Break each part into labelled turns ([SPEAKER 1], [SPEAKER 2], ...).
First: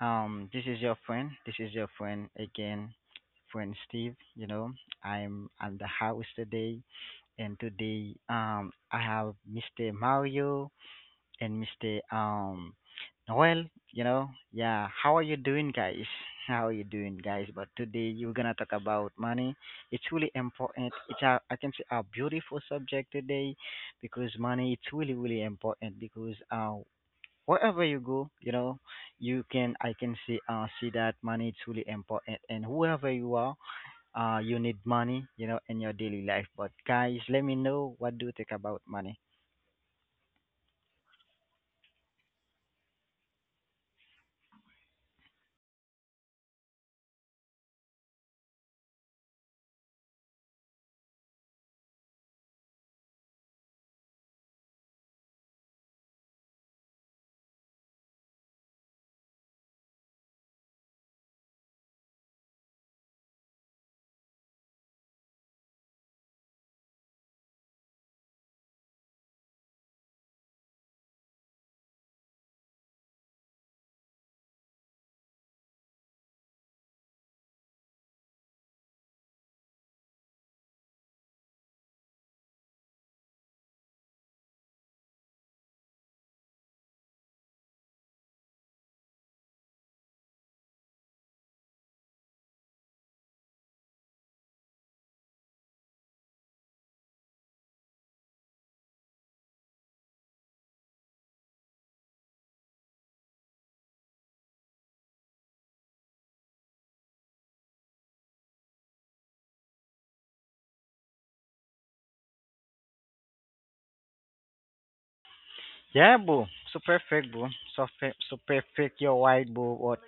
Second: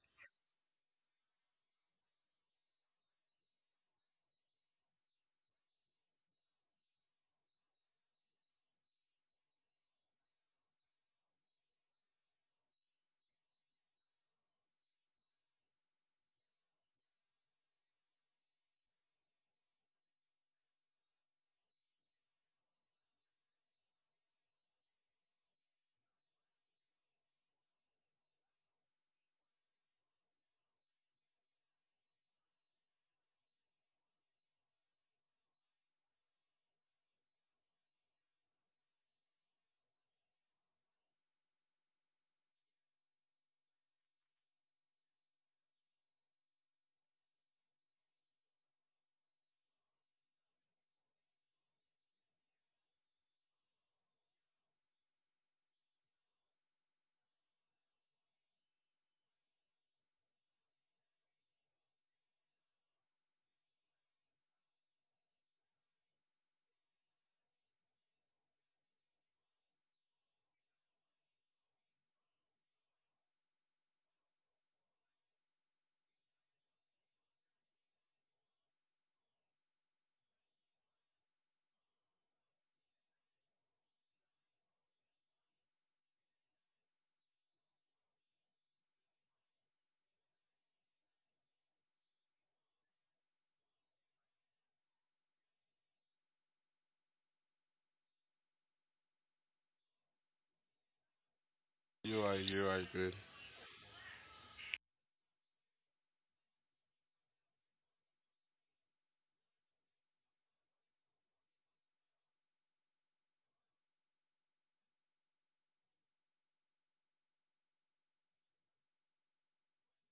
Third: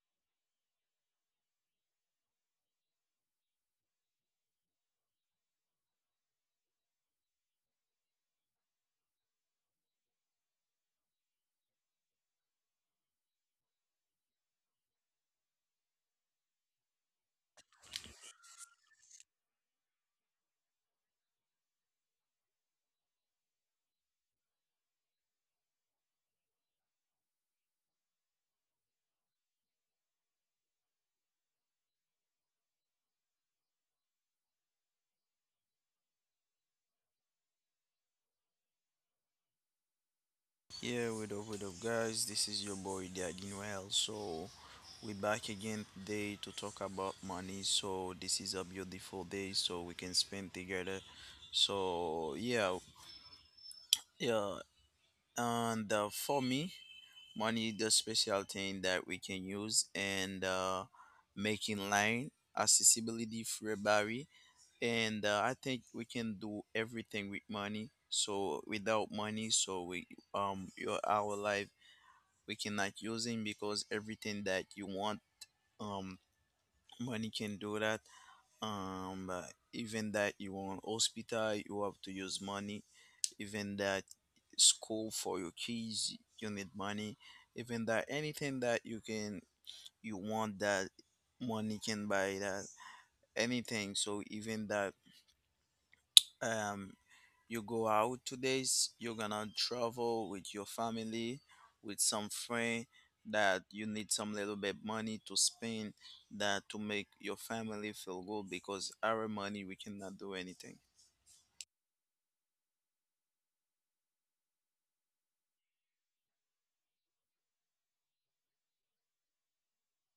[SPEAKER 1] This is your friend. This is your friend again, friend Steve. I'm at the house today, and today I have Mr. Mario and Mr. Noel. Yeah. How are you doing, guys? How are you doing, guys? But today you're gonna talk about money. It's really important. I can say a beautiful subject today because money it's really really important because wherever you go, you can I can see that money is really important and whoever you are, you need money, in your daily life. But guys, let me know what do you think about money.
[SPEAKER 2] Yeah, what up, guys? This is your boy Daddy Noel. So, we're back again today to talk about money. So, this is a beautiful day, so we can spend together. So, yeah, yeah. And For me, money is the special thing that we can use and making line accessibility for everybody. And I think we can do everything with money. So, without money, so we, your, our life, we cannot use using because everything that you want, um money can do that. um uh, Even that you want hospital, you have to use money. Even that school for your kids, you need money. Even that anything that you can, you want that, money can buy that. Anything. So even that, um you go out 2 days, you're gonna travel with your family, with
[SPEAKER 3] You
[SPEAKER 2] some
[SPEAKER 3] are, you
[SPEAKER 2] friend,
[SPEAKER 3] are good.
[SPEAKER 2] that you need some little bit money to spend, that to make your family feel good. Because our money, we cannot do anything.
[SPEAKER 1] Yeah, boo. So perfect, boo. So perfect, you're right, boo. What,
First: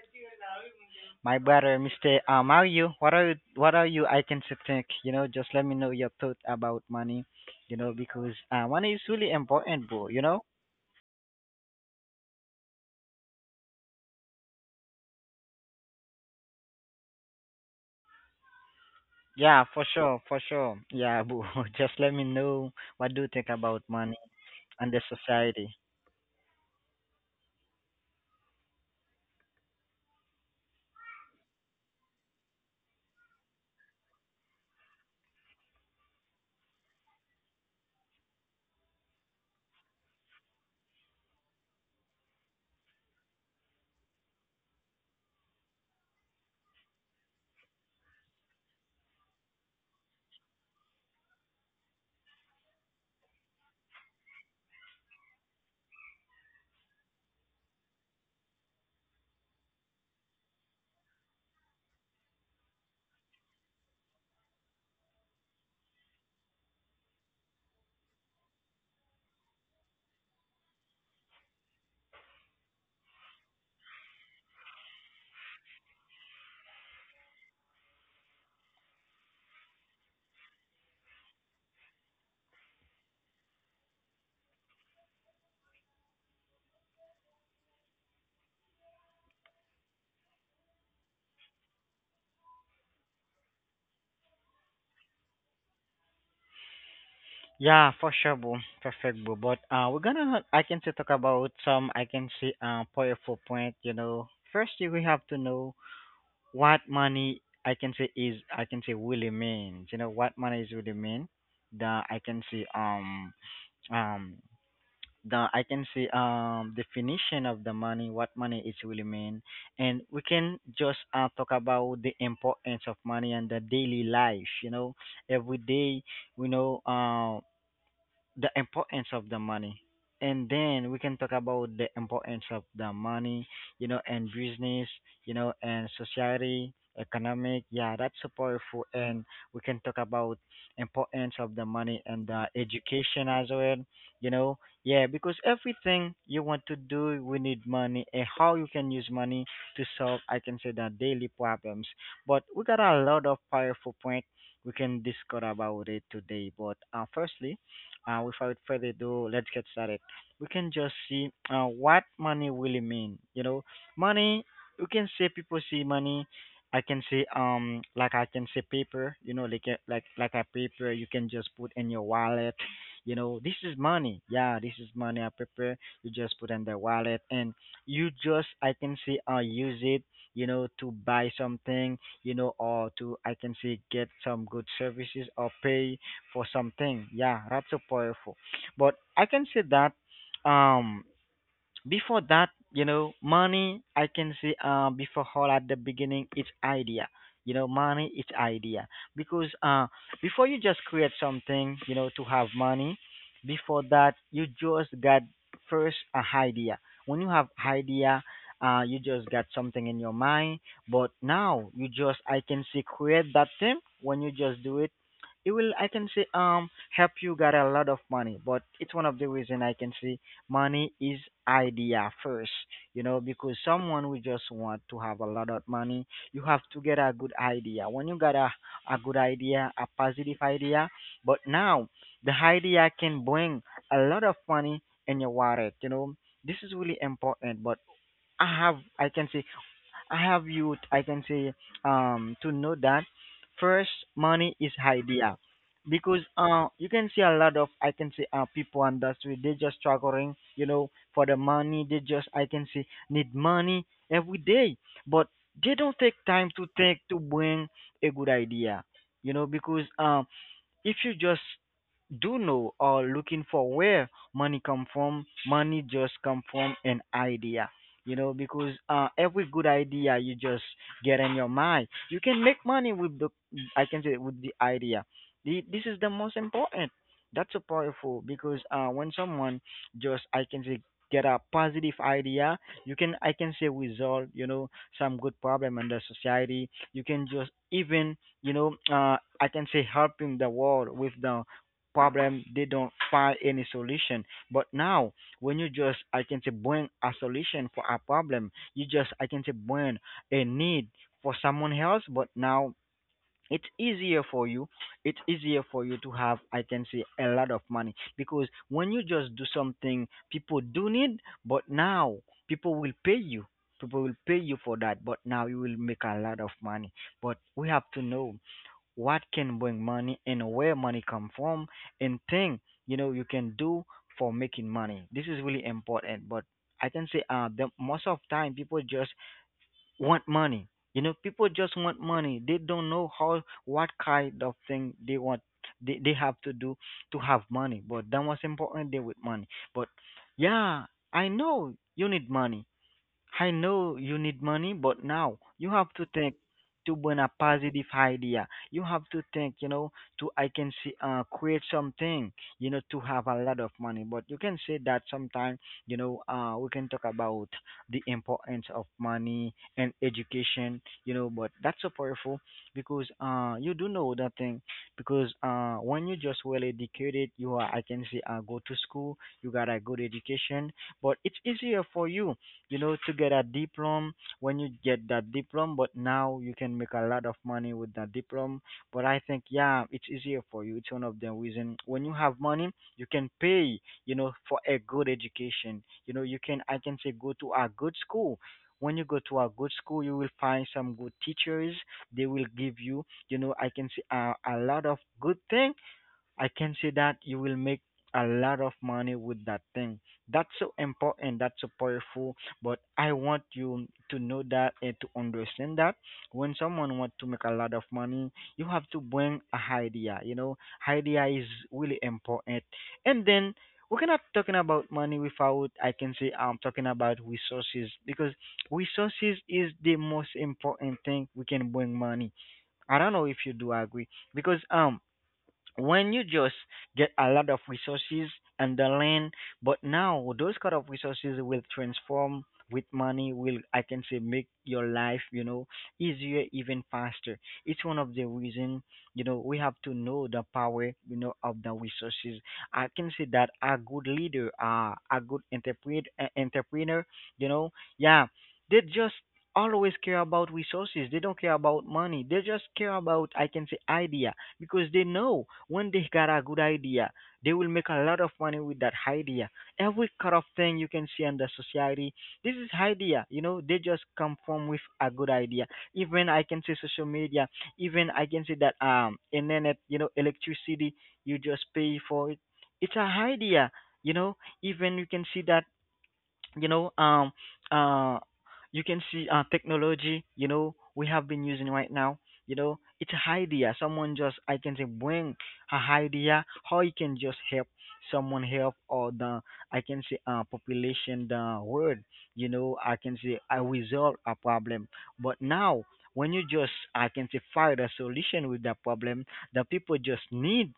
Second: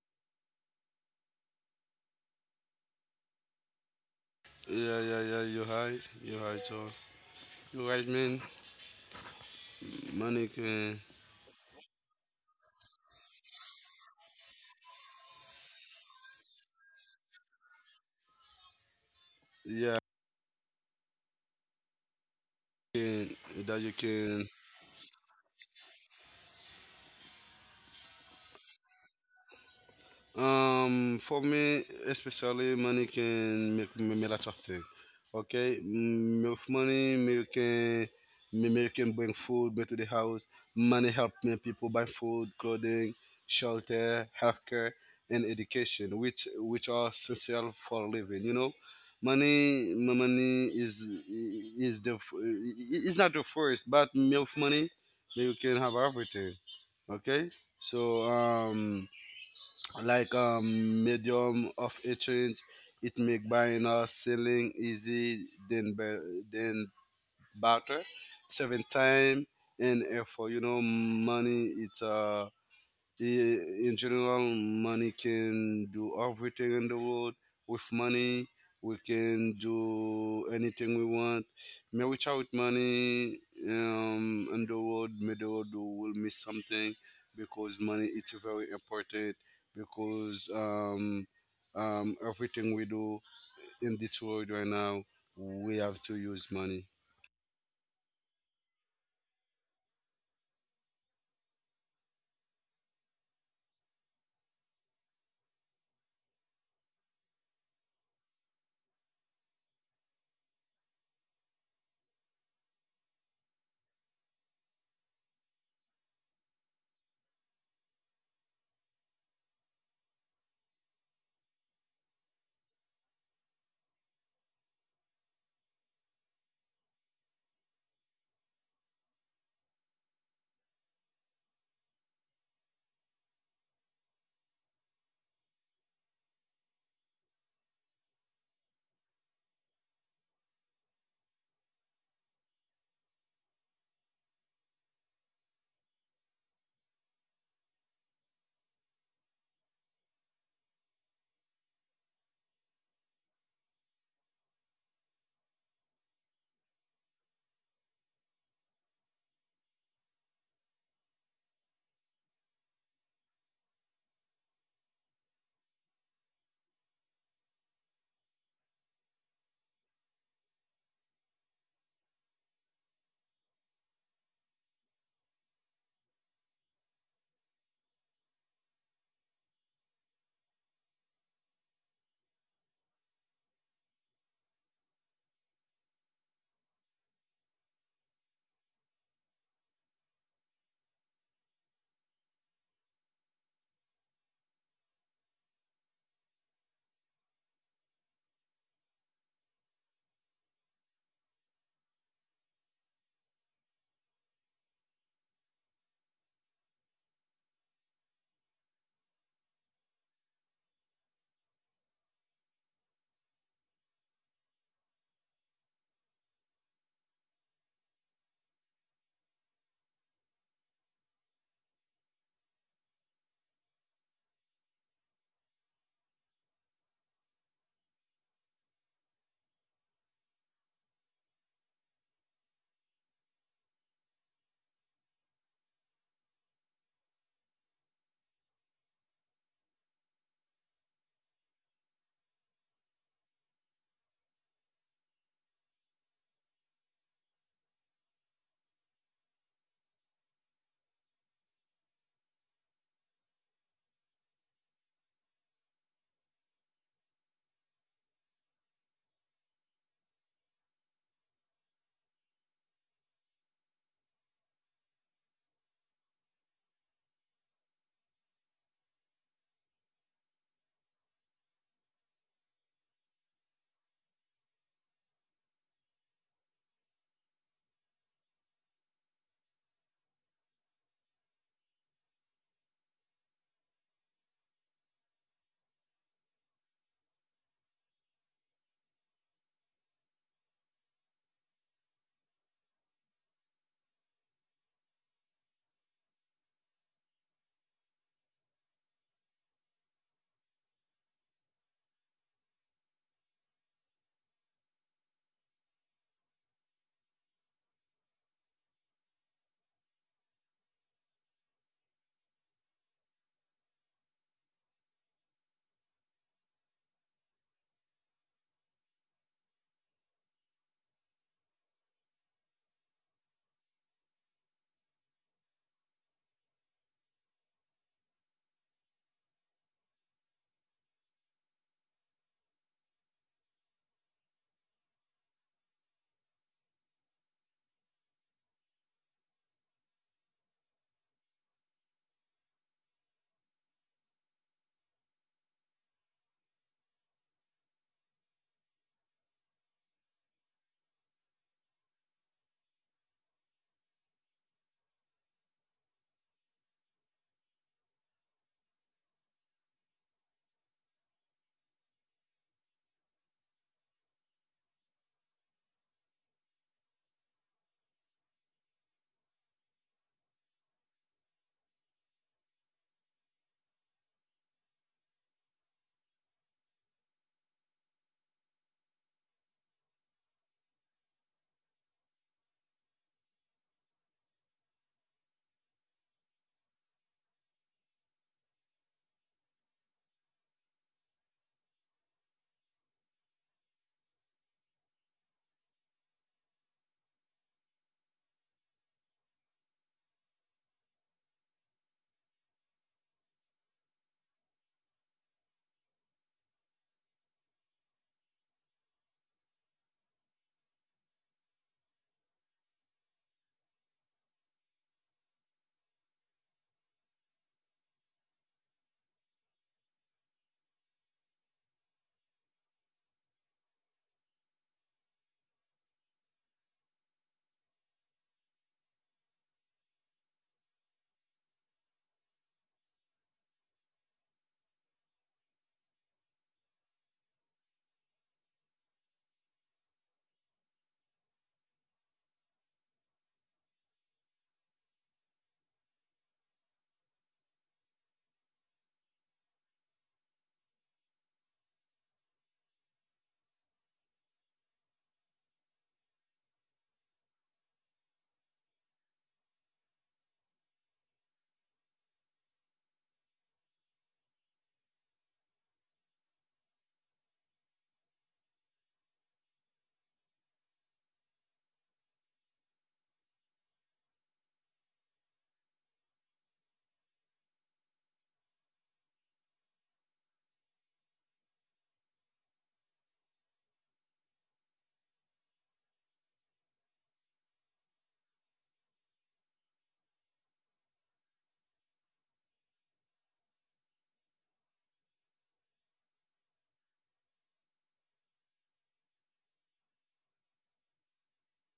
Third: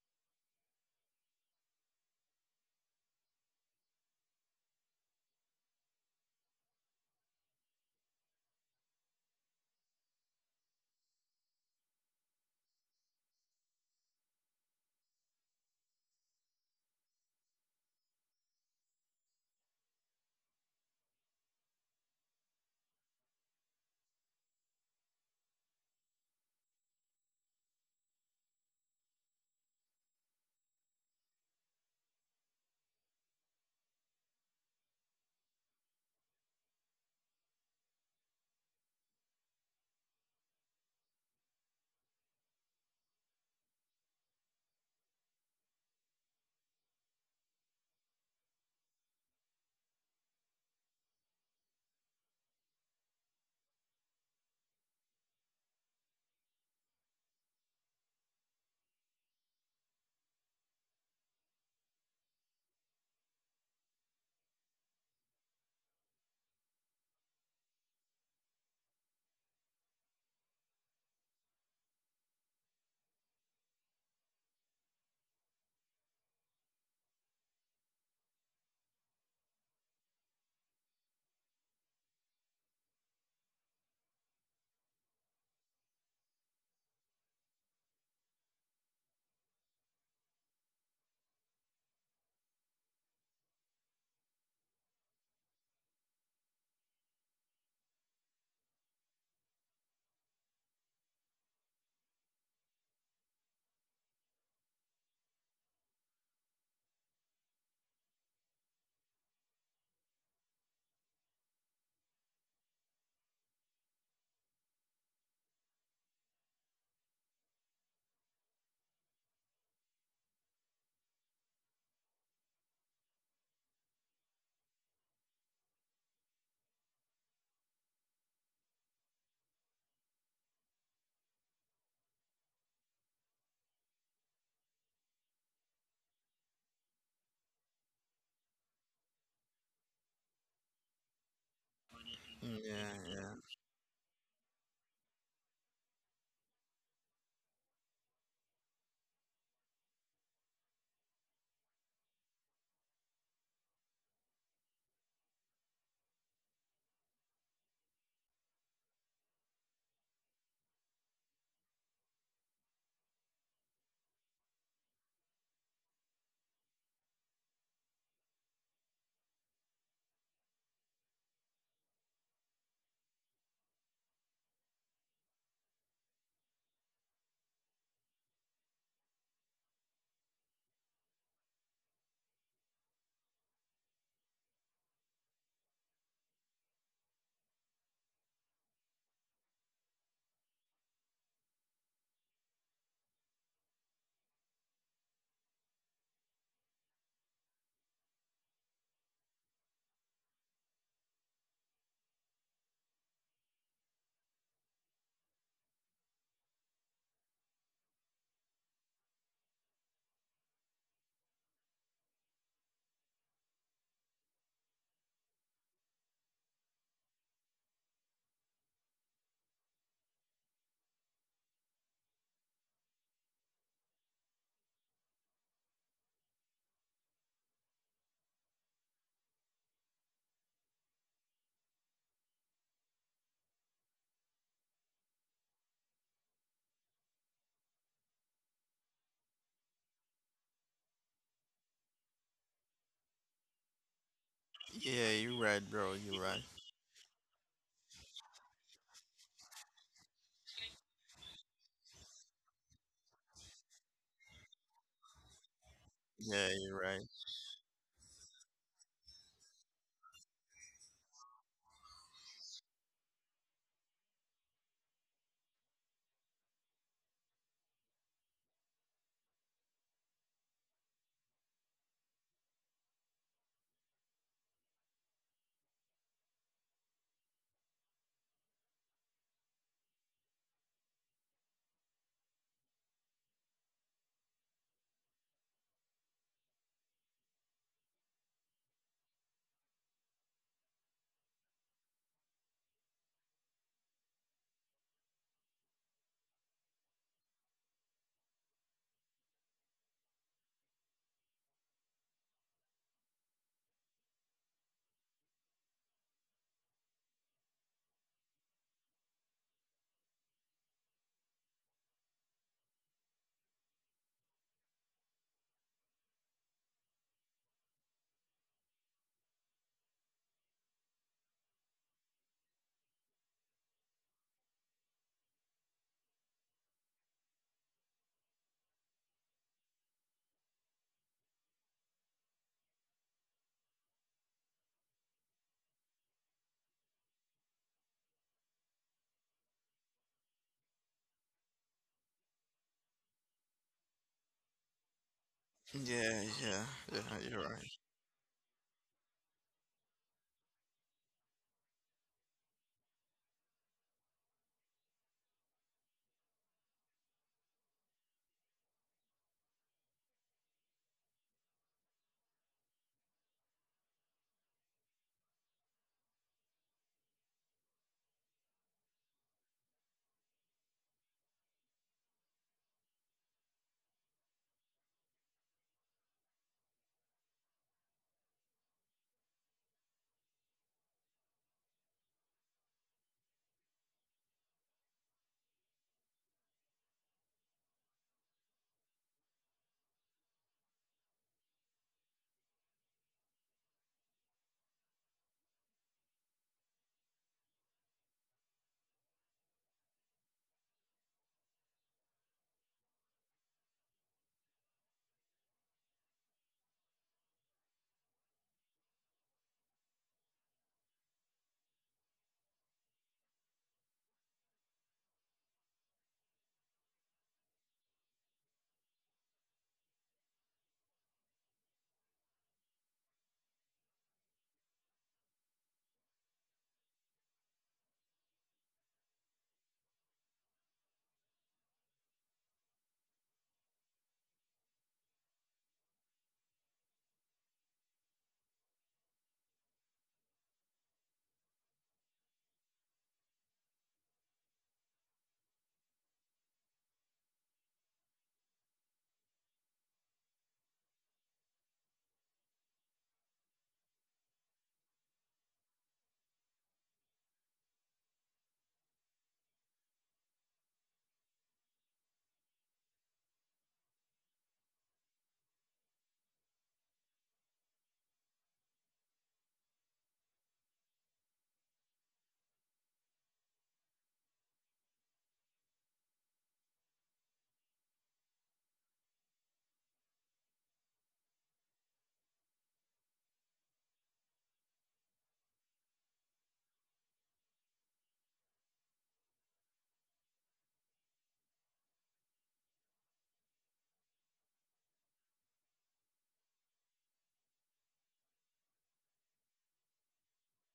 [SPEAKER 1] my brother, Mr. How are you? What are you, I can say, think?
[SPEAKER 3] Yeah, yeah, yeah.
[SPEAKER 1] Just
[SPEAKER 3] You
[SPEAKER 1] let me know
[SPEAKER 3] high,
[SPEAKER 1] your thought
[SPEAKER 3] you high,
[SPEAKER 1] about
[SPEAKER 3] so
[SPEAKER 1] money,
[SPEAKER 3] you right,
[SPEAKER 1] because
[SPEAKER 3] man.
[SPEAKER 1] money is really important, boo, you know?
[SPEAKER 3] Money can,
[SPEAKER 1] Yeah, for
[SPEAKER 3] yeah,
[SPEAKER 1] sure, for sure. Yeah, boo. Just let me know what do you
[SPEAKER 3] can
[SPEAKER 1] think about
[SPEAKER 3] that you
[SPEAKER 1] money
[SPEAKER 3] can
[SPEAKER 1] and the society.
[SPEAKER 3] For me, especially money can make me lots of things. Okay. With money, me can me can bring food me to the house. Money help me people buy food, clothing, shelter, healthcare, and education, which are essential for living. You know, money is is the f- is not the first, but me with money, me you can have everything. Okay, so um like medium of exchange. It make buying or selling easy than than barter. Seven time and effort. You know money. It's uh I- in general, money can do everything in the world. With money, we can do anything we want. May without money, in the world, may the world will miss something because money it's very important because everything we do in this world right now, we have to use money.
[SPEAKER 1] Yeah, for sure, boo. Perfect, boo. But we're gonna, I can say, talk about some, I can say, powerful point. First you will have to know what money, I can say, is. I can say really means. You know what money is really mean. The I can say um um the, I can say, definition of the money, what money is really mean, and we can just talk about the importance of money and the daily life. Every day we know. The importance of the money, and then we can talk about the importance of the money, you know, and business, you know, and society, economic. Yeah, that's so powerful and we can talk about importance of the money and the
[SPEAKER 2] Yeah,
[SPEAKER 1] education
[SPEAKER 2] yeah,
[SPEAKER 1] as well, you know. Yeah, because everything you want to do we need money, and how you can use money to solve, I can say, the daily problems, but we got a lot of powerful point we can discuss about it today. But firstly, without further ado, let's get started. We can just see what money really mean. You know, money. You can say people see money, I can say, like, I can say, paper. You know, like a, like a paper you can just put in your wallet. You know, this is money. Yeah, this is money. A paper you just put in the wallet and you just, I can say, use it. You know, to buy something. You know, or to, I can say, get some good services or pay for something. Yeah, that's so powerful. But I can say that um before that, you know, money, I can say, before all, at the beginning, it's idea. You know, money, it's idea. Because before you just create something, you know, to have money, before that, you just got first a idea. When you have idea, you just got something in your mind. But now, you just, I can say, create that thing. When you just do it, it will, I can say, help you get a lot of money. But it's one of the reason, I can say, money is idea first, you know, because someone who just want to have a lot of money, you have to get a good idea. When you got a good idea, a positive idea, but now the idea can bring a lot of money in your wallet, you know. This is really important, but I have, I can say, I have you, I can say, to know that first money is
[SPEAKER 2] yeah,
[SPEAKER 1] idea,
[SPEAKER 2] you're right, bro,
[SPEAKER 1] because
[SPEAKER 2] you're right.
[SPEAKER 1] you can see a lot of, I can say, people on the street, they just struggling, you know, for the money, they just, I can say, need money every day, but they don't take time
[SPEAKER 2] Yeah,
[SPEAKER 1] to
[SPEAKER 2] you're
[SPEAKER 1] think
[SPEAKER 2] right.
[SPEAKER 1] to bring a good idea, you know, because if you just do know or looking for where money come from, money just come from an idea, you know, because every good idea you just get in your mind, you can make money with the, I can say, with the idea. This is the most important. That's so powerful, because when someone just, I can say, get a positive idea, you can, I can say, resolve, you know, some good problem in the society. You can just even, you know, I can say helping the world with the problem they don't find any solution. But now, when you just, I can say, bring a solution for a problem, you just, I can say, bring a need for someone else. But now, it's easier for you. It's easier for you to have, I can say, a lot of money, because when you just do something people do need, but now people will pay you. People will pay you for that, but now you will make a lot of money, but we have to know what can bring money and where money come from and thing, you know, you can do for making money. This is really important, but, I can say, the most of time people just want money, you know, people just want money, they don't know how, what kind of thing they want, they have to do to have money, but that was important they with money, but yeah, I know you need money. I know you need money, but now you have to
[SPEAKER 2] Yeah,
[SPEAKER 1] think
[SPEAKER 2] yeah,
[SPEAKER 1] to bring
[SPEAKER 2] yeah,
[SPEAKER 1] a
[SPEAKER 2] you're right.
[SPEAKER 1] positive idea. You have to think, you know, to I can see create something, you know, to have a lot of money. But you can say that sometime, you know, we can talk about the importance of money and education, you know, but that's so powerful because you do know that thing, because when you just well educated, you are, I can say, go to school, you got a good education, but it's easier for you, you know, to get a diploma. When you get that diploma, but now you can make a lot of money with that diploma. But I think, yeah, it's easier for you. It's one of the reason when you have money, you can pay, you know, for a good education. You know, you can, I can say, go to a good school. When you go to a good school, you will find some good teachers. They will give you, you know, I can say, a lot of good thing, I can see, that you will make a lot of money with that thing. That's so important, that's so powerful. But I want you to know that and to understand that when someone wants to make a lot of money, you have to bring a idea. You know, idea is really important. And then we're not talking about money without, I can say, I'm talking about resources, because resources is the most important thing we can bring money. I don't know if you do agree, because when you just get a lot of resources and the land, but now those kind of resources will transform with money, will, I can say, make your life, you know, easier, even faster. It's one of the reason, you know, we have to know the power, you know, of the resources. I can say that a good leader, a good entrepreneur, you know, yeah, they just always care about resources. They don't care about money, they just care about, I can say, idea, because they know when they got a good idea, they will make a lot of money with that idea. Every kind of thing you can see in the society, this is idea. You know, they just come from with a good idea. Even, I can say, social media, even, I can say, that internet, you know, electricity, you just pay for it. It's a idea. You know, even you can see that, you know, uh you can see technology, you know, we have been using right now, you know, it's a idea, someone just, I can say, bring a idea, how you can just help someone, help or the, I can say, population the world, you know, I can say, I resolve a problem, but now when you just, I can say, find a solution with that problem, the people just need,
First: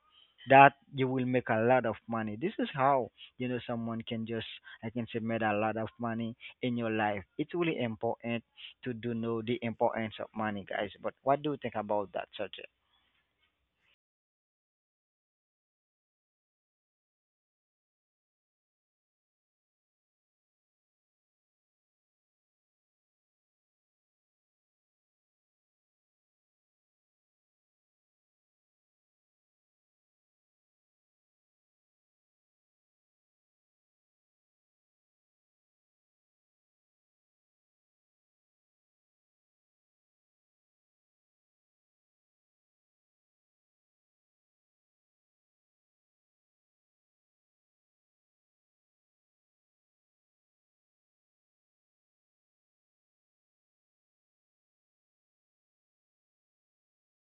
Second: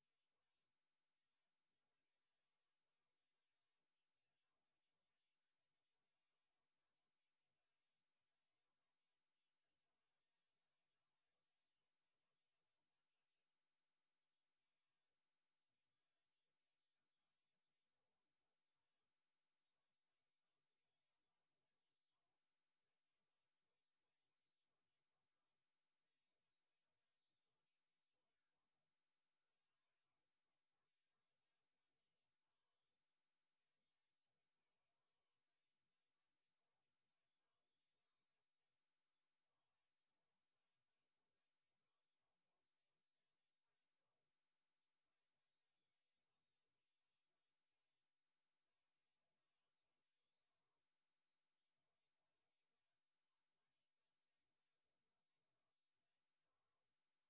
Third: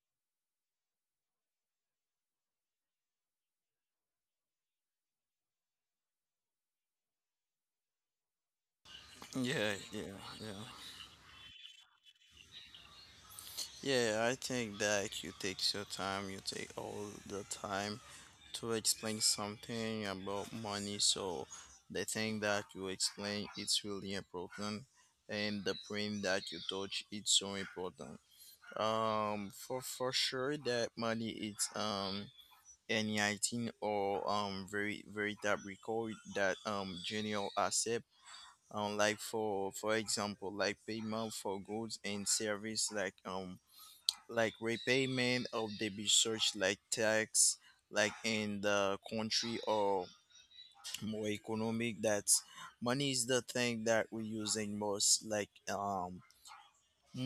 [SPEAKER 1] that you will make a lot of money. This is how, you know, someone can just, I can say, made a lot of money in your life. It's really important to do know the
[SPEAKER 2] Yeah, yeah,
[SPEAKER 1] importance of money,
[SPEAKER 2] yeah,
[SPEAKER 1] guys. But what do you think about that subject?
[SPEAKER 2] yeah, I think that you take your time, you take all the time to explain something about money. So the thing that you explain, it's really important, and the point that you touch, it's so important. For sure that money, it's NIT, or very very tab record, that general asset, like for example like payment for goods and service, like repayment of the research, like tax, like in the country, or more economic, that money is the thing that we're using most, like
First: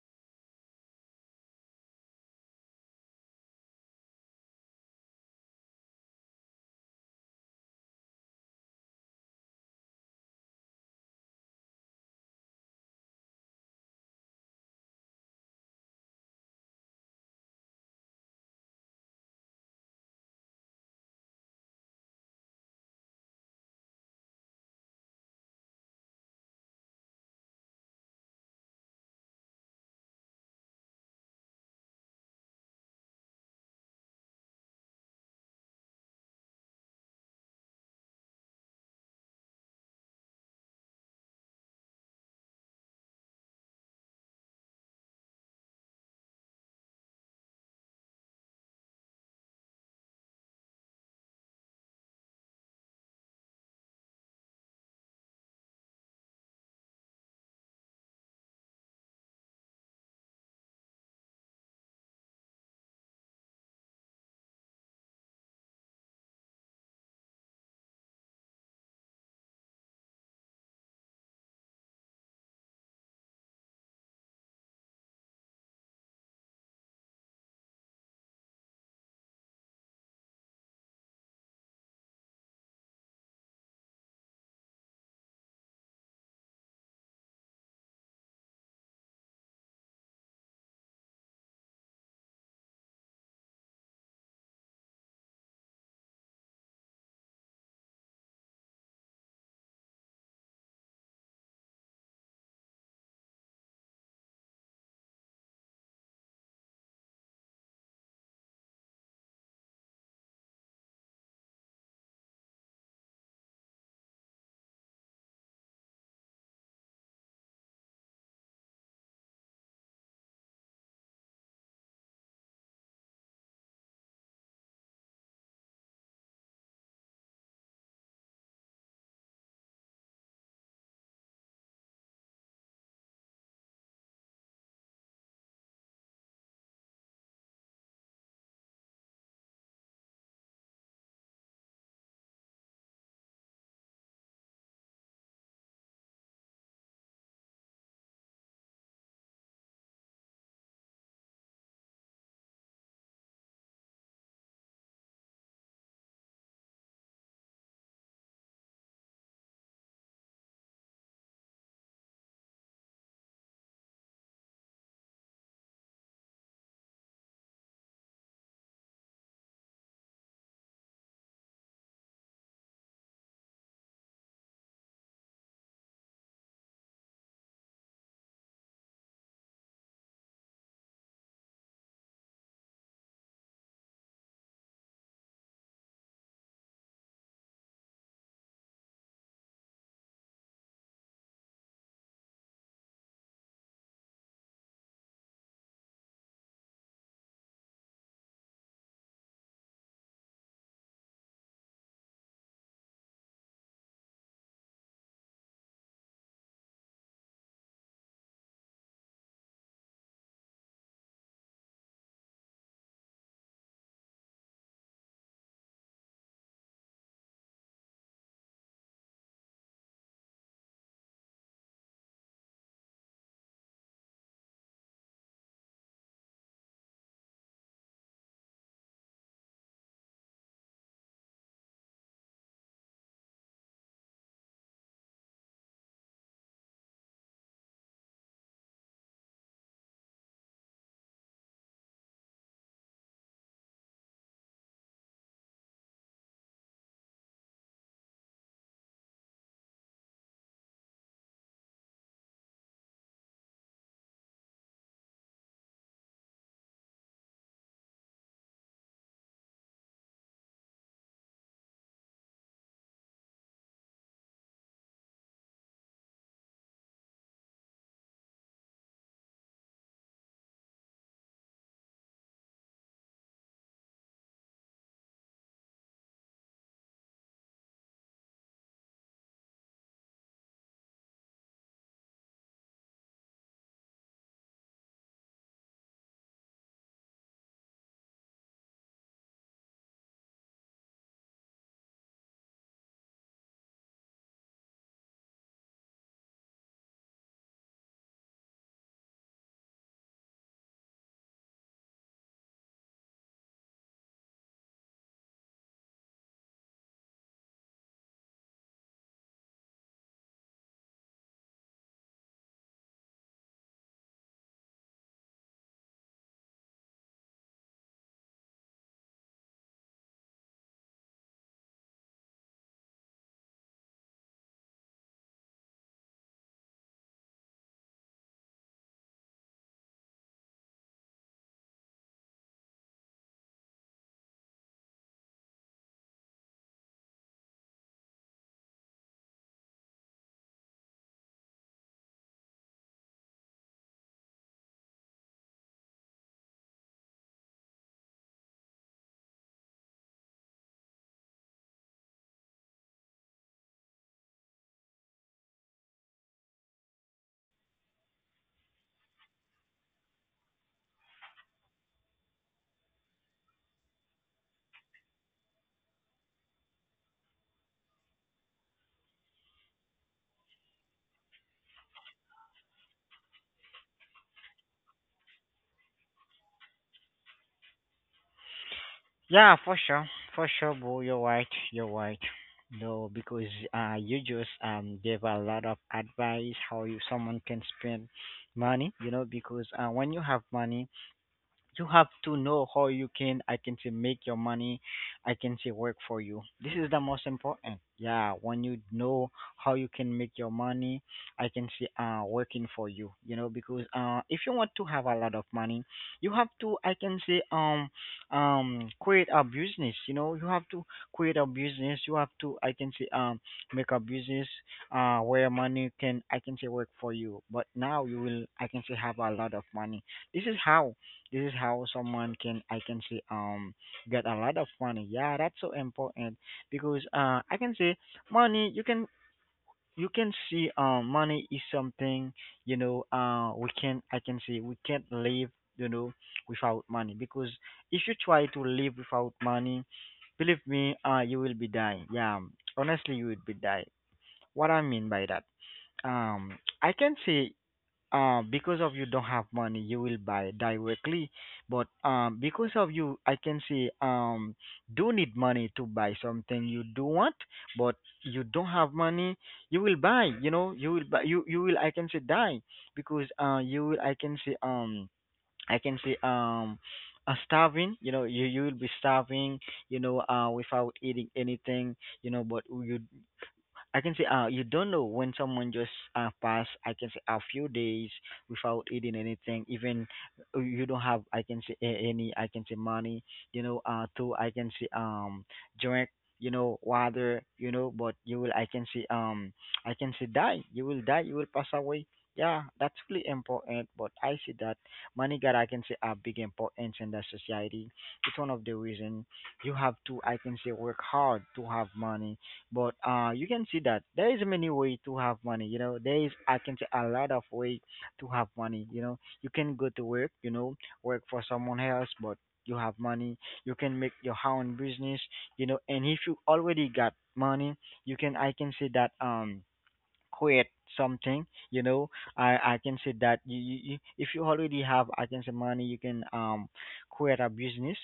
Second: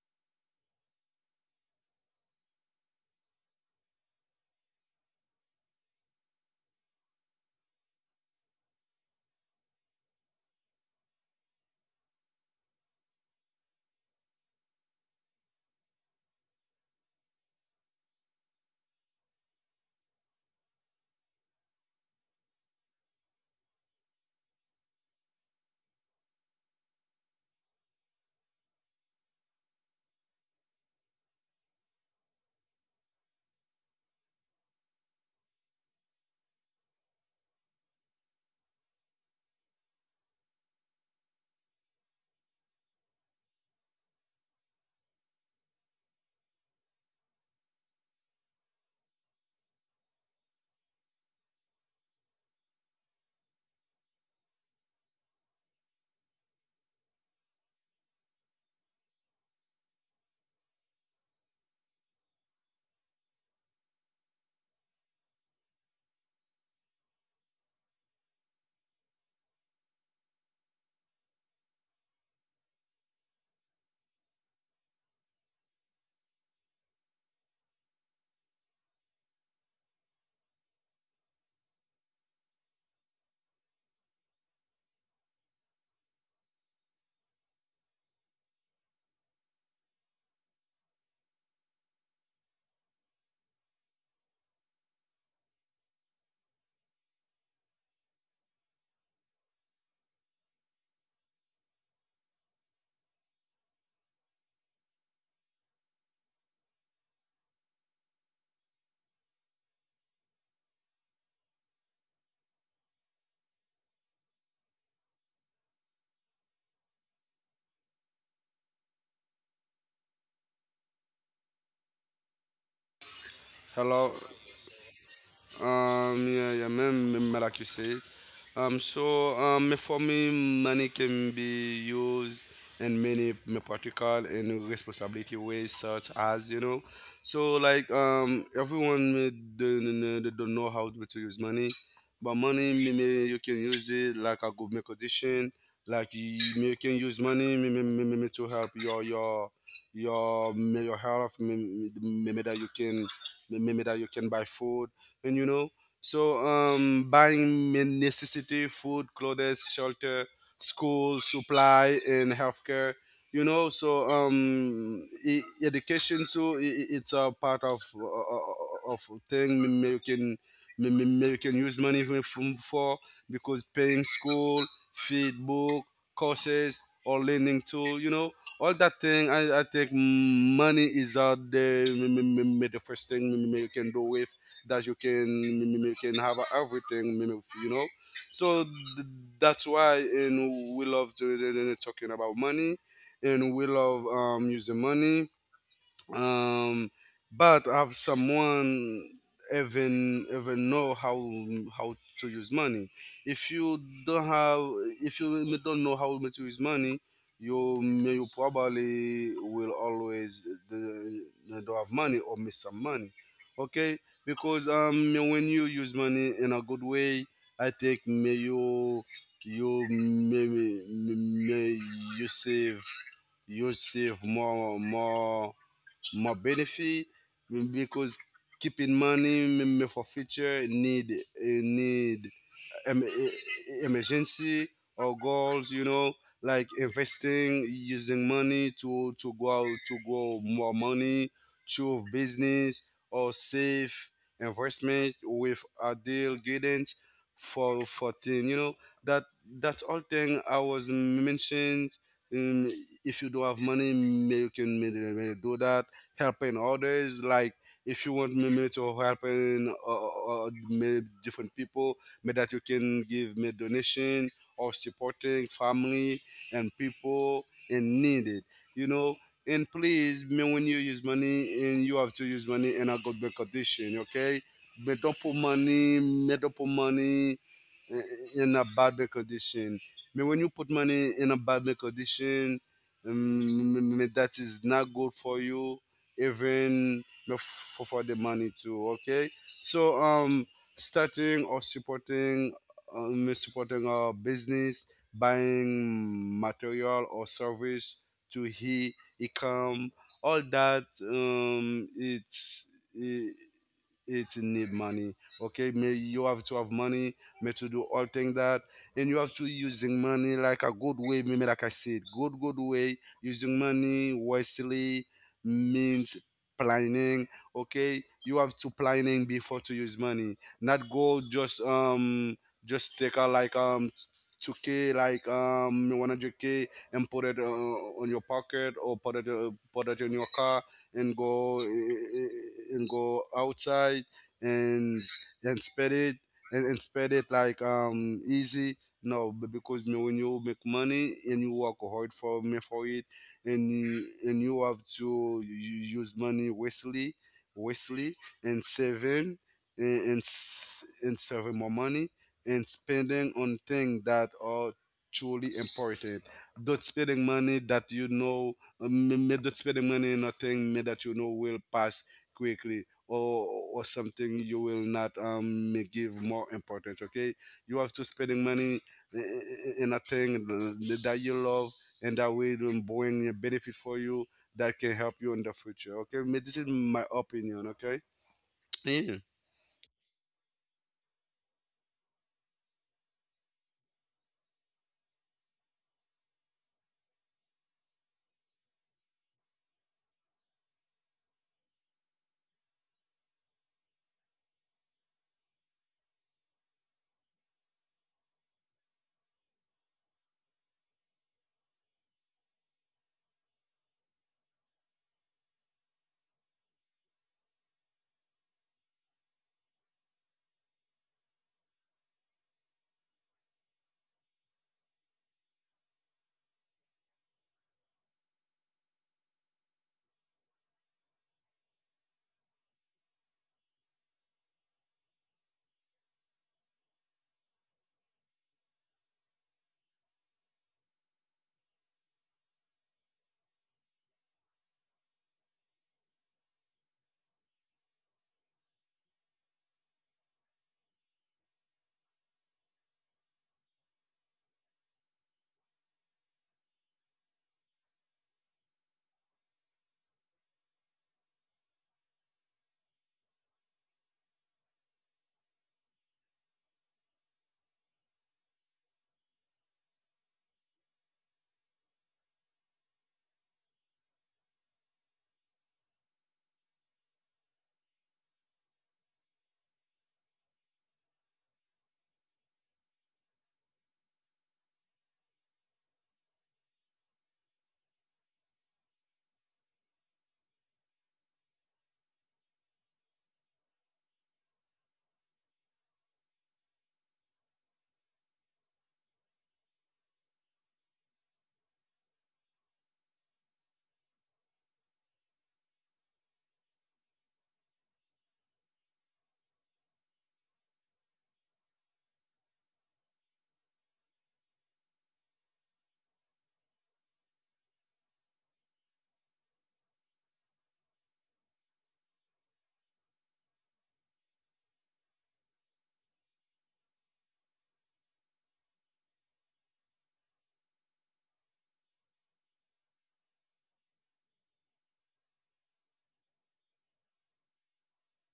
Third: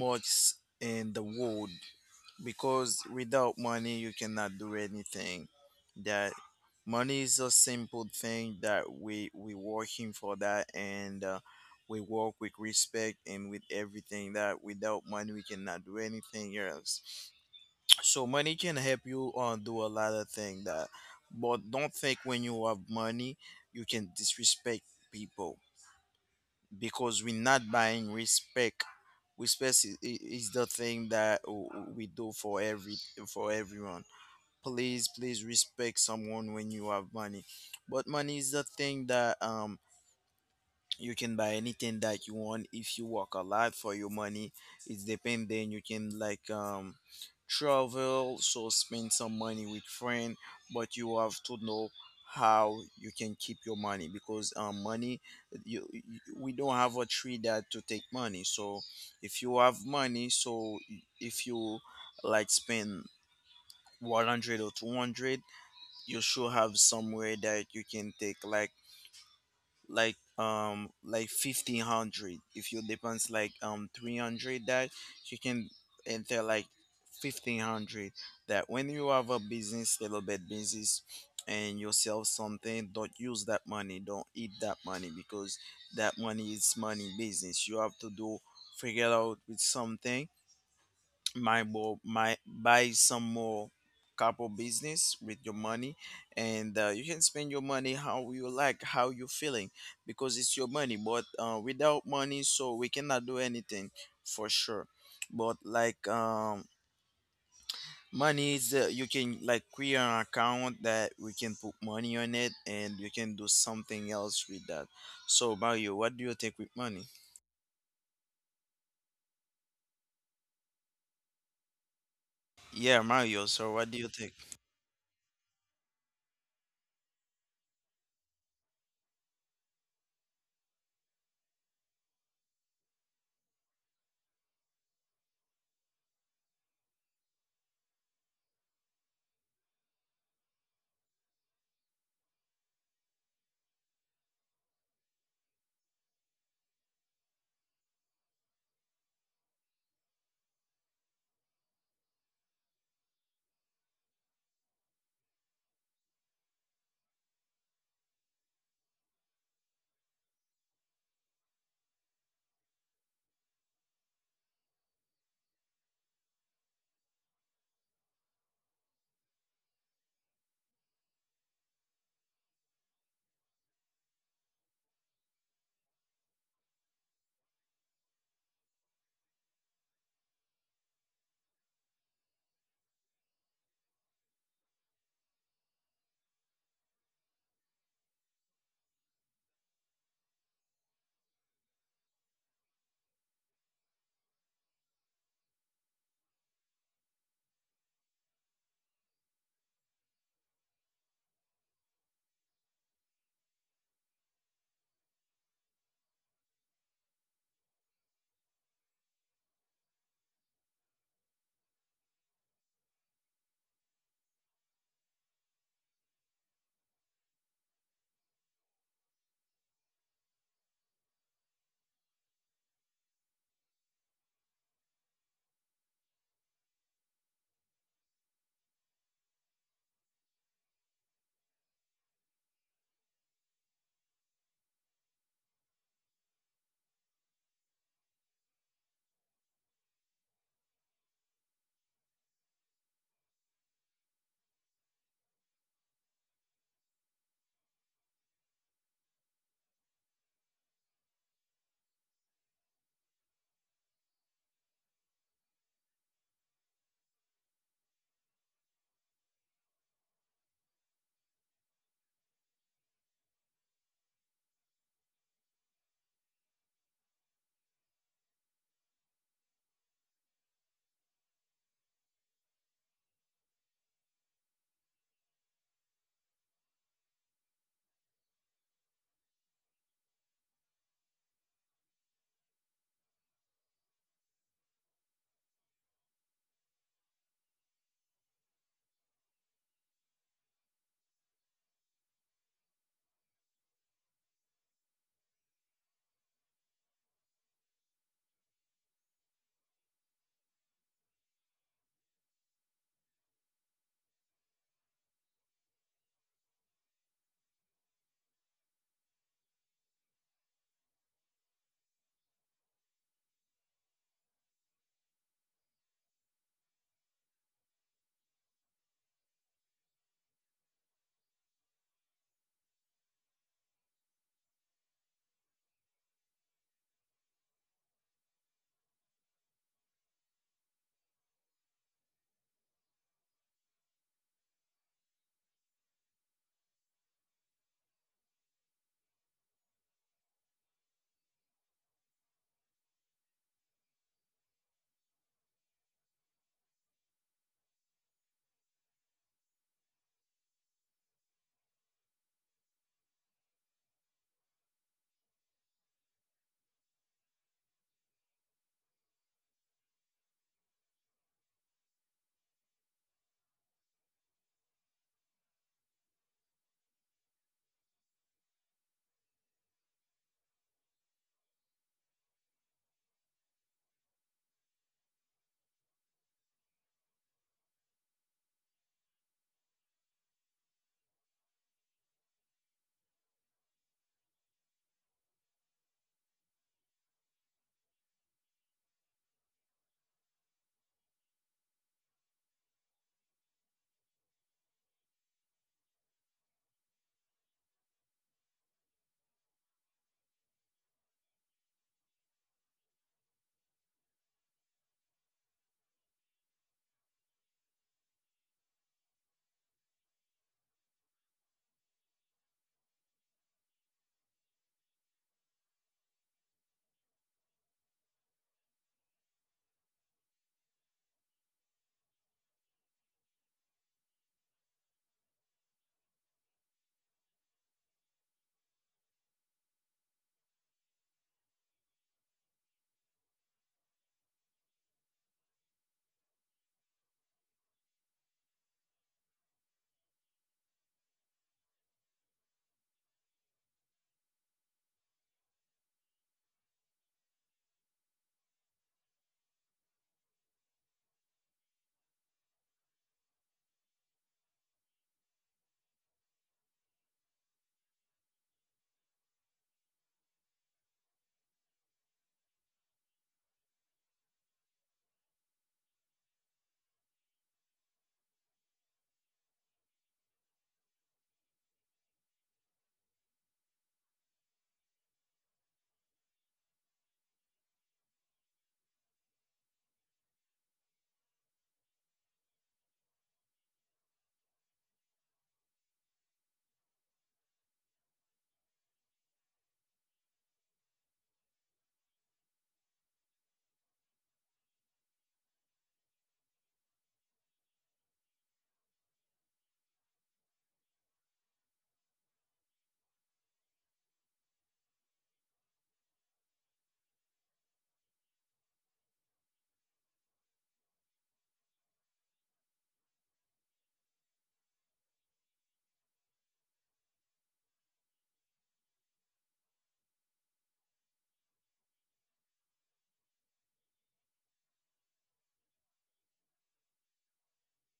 [SPEAKER 2] most in the world, because without money you cannot do anything. That money is a simple thing that we working for, that and we work with respect and with everything, that without money we cannot do anything else. So money can help you do a lot of things. That but don't think when you have money you can disrespect people, because we're not buying respect. Respect is, is the thing that we do for every, for everyone. Please, please respect someone when you have money. But money is the thing that, you can buy anything that you want if you work a lot for your money. It's depend. Then you can like, travel, so spend some money with friend. But you have to know how you can keep your money. Because money, you we don't have a tree that to take money. So if you have money, so if you like spend 100 or 200, you should have somewhere that you can take like, like 1500, if you depends like 300, that you can enter like 1500. That when you have a business, little bit business, and you sell something, don't use that money, don't eat that money, because that money is money business. You have to do figure out with something, might more, might buy some more, couple business with your money. And You can spend your money how you like, how you feeling, because it's your money. But without money, so we cannot do anything, for sure. But like, money is, you can like create an account that we can put money on it and you can do something else with that. So Mario, what do you think with money? Yeah Mario, so what do you
[SPEAKER 3] Hello.
[SPEAKER 2] think?
[SPEAKER 3] Yeah, yeah, man, like you said. So for me, money can be used in many me practical and responsibility ways, such as you know. So like everyone me they don't know how to use money, but money me, you can use it like a good me condition. Like you, me, you can use money me, to help your me, your health. Me, that you can me, that you can buy food and you know. So buying main necessity food, clothes, shelter, school supply, and healthcare. You know, so education too. It's a part of thing you can use money from for because paying school, feed book, courses, or learning tool. You know, all that thing I think money is out there the first thing you can do with that you can, you can have everything, you know. So that's why and we love to, talking about money and we love using money. um, but have someone even know how to use money. If you don't have, if you don't know how to use money, you may you probably will always the- don't have money or miss some money. Okay, because when you use money in a good way, I think may you you may you save, you save more, more benefit because keeping money maybe for future need, emergency or goals, you know, like investing, using money to go out to grow more money through business or save investment with ideal guidance for thing, you know, that that's all thing I was mentioned. um, if you don't have money, may you can may do that: helping others. Like if you want me to helping many different people, me that you can give me donation or supporting family and people in needed. You know, and please, me when you use money, and you have to use money in a good condition, okay? Me don't put money i- in a bad condition. Me when you put money in a bad condition, me that is not good for you, even for the money too, okay? So starting or supporting supporting a business, buying material or service, to he income, all that, it's it need money. Okay, may you have to have money may to do all thing that. And you have to using money like a good way, maybe like I said, good good way: using money wisely means planning. Okay, you have to planning before to use money, not go just just take a like 2K, like 100K, and put it on your pocket or put it in your car and go, and go outside and and spread it, and spread it like easy. No, because you know, when you make money and you work hard for me for it, and you have to you use money wastely, wastely, and saving and and saving more money, and spending on things that are truly important. Don't spending money that you know, may don't spend the money in nothing may that you know will pass quickly or something you will not, may give more importance. Okay, you have to spending money in a thing that you love, and that way it will bring a benefit for you that can help you in the future. Okay, may this is my opinion, okay? Yeah.
[SPEAKER 1] Yeah, for sure, bro. You're right. You're right. No, because you just gave a lot of advice how you someone can spend money. You know, because when you have money, you have to know how you can I can say make your money I can say work for you. This is the most important. Yeah, when you know how you can make your money I can say working for you, you know, because if you want to have a lot of money you have to I can say create a business, you know, you have to create a business, you have to I can say make a business where money can I can say work for you, but now you will I can say have a lot of money. This is how, this is how someone can I can say get a lot of money. Yeah, that's so important because I can say money you can, you can see money is something, you know, we can I can say we can't live, you know, without money, because if you try to live without money, believe me, you will be dying. Yeah, honestly, you will be dying. What I mean by that, I can say because of you don't have money, you will buy directly. But because of you, I can say do need money to buy something you do want, but you don't have money, you will buy. You know, you will buy. You will, I can say, die, because you will, I can say starving, you know, you will be starving, you know, without eating anything, you know, but you I can say, you don't know when someone just pass, I can say, a few days without eating anything. Even you don't have, I can say any, I can say, money. You know, to I can say drink. You know, water. You know, but you will, I can say die. You will die. You will pass away. Yeah, that's really important. But I see that money got, I can say, a big importance in the society. It's one of the reason you have to, I can say, work hard to have money, but you can see that there is many way to have money. You know, there is I can say a lot of way to have money. You know, you can go to work. You know, work for someone else, but you have money. You can make your own business. You know, and if you already got money, you can I can say that quit something, you know. I can say that you if you already have I can say money you can quit a business,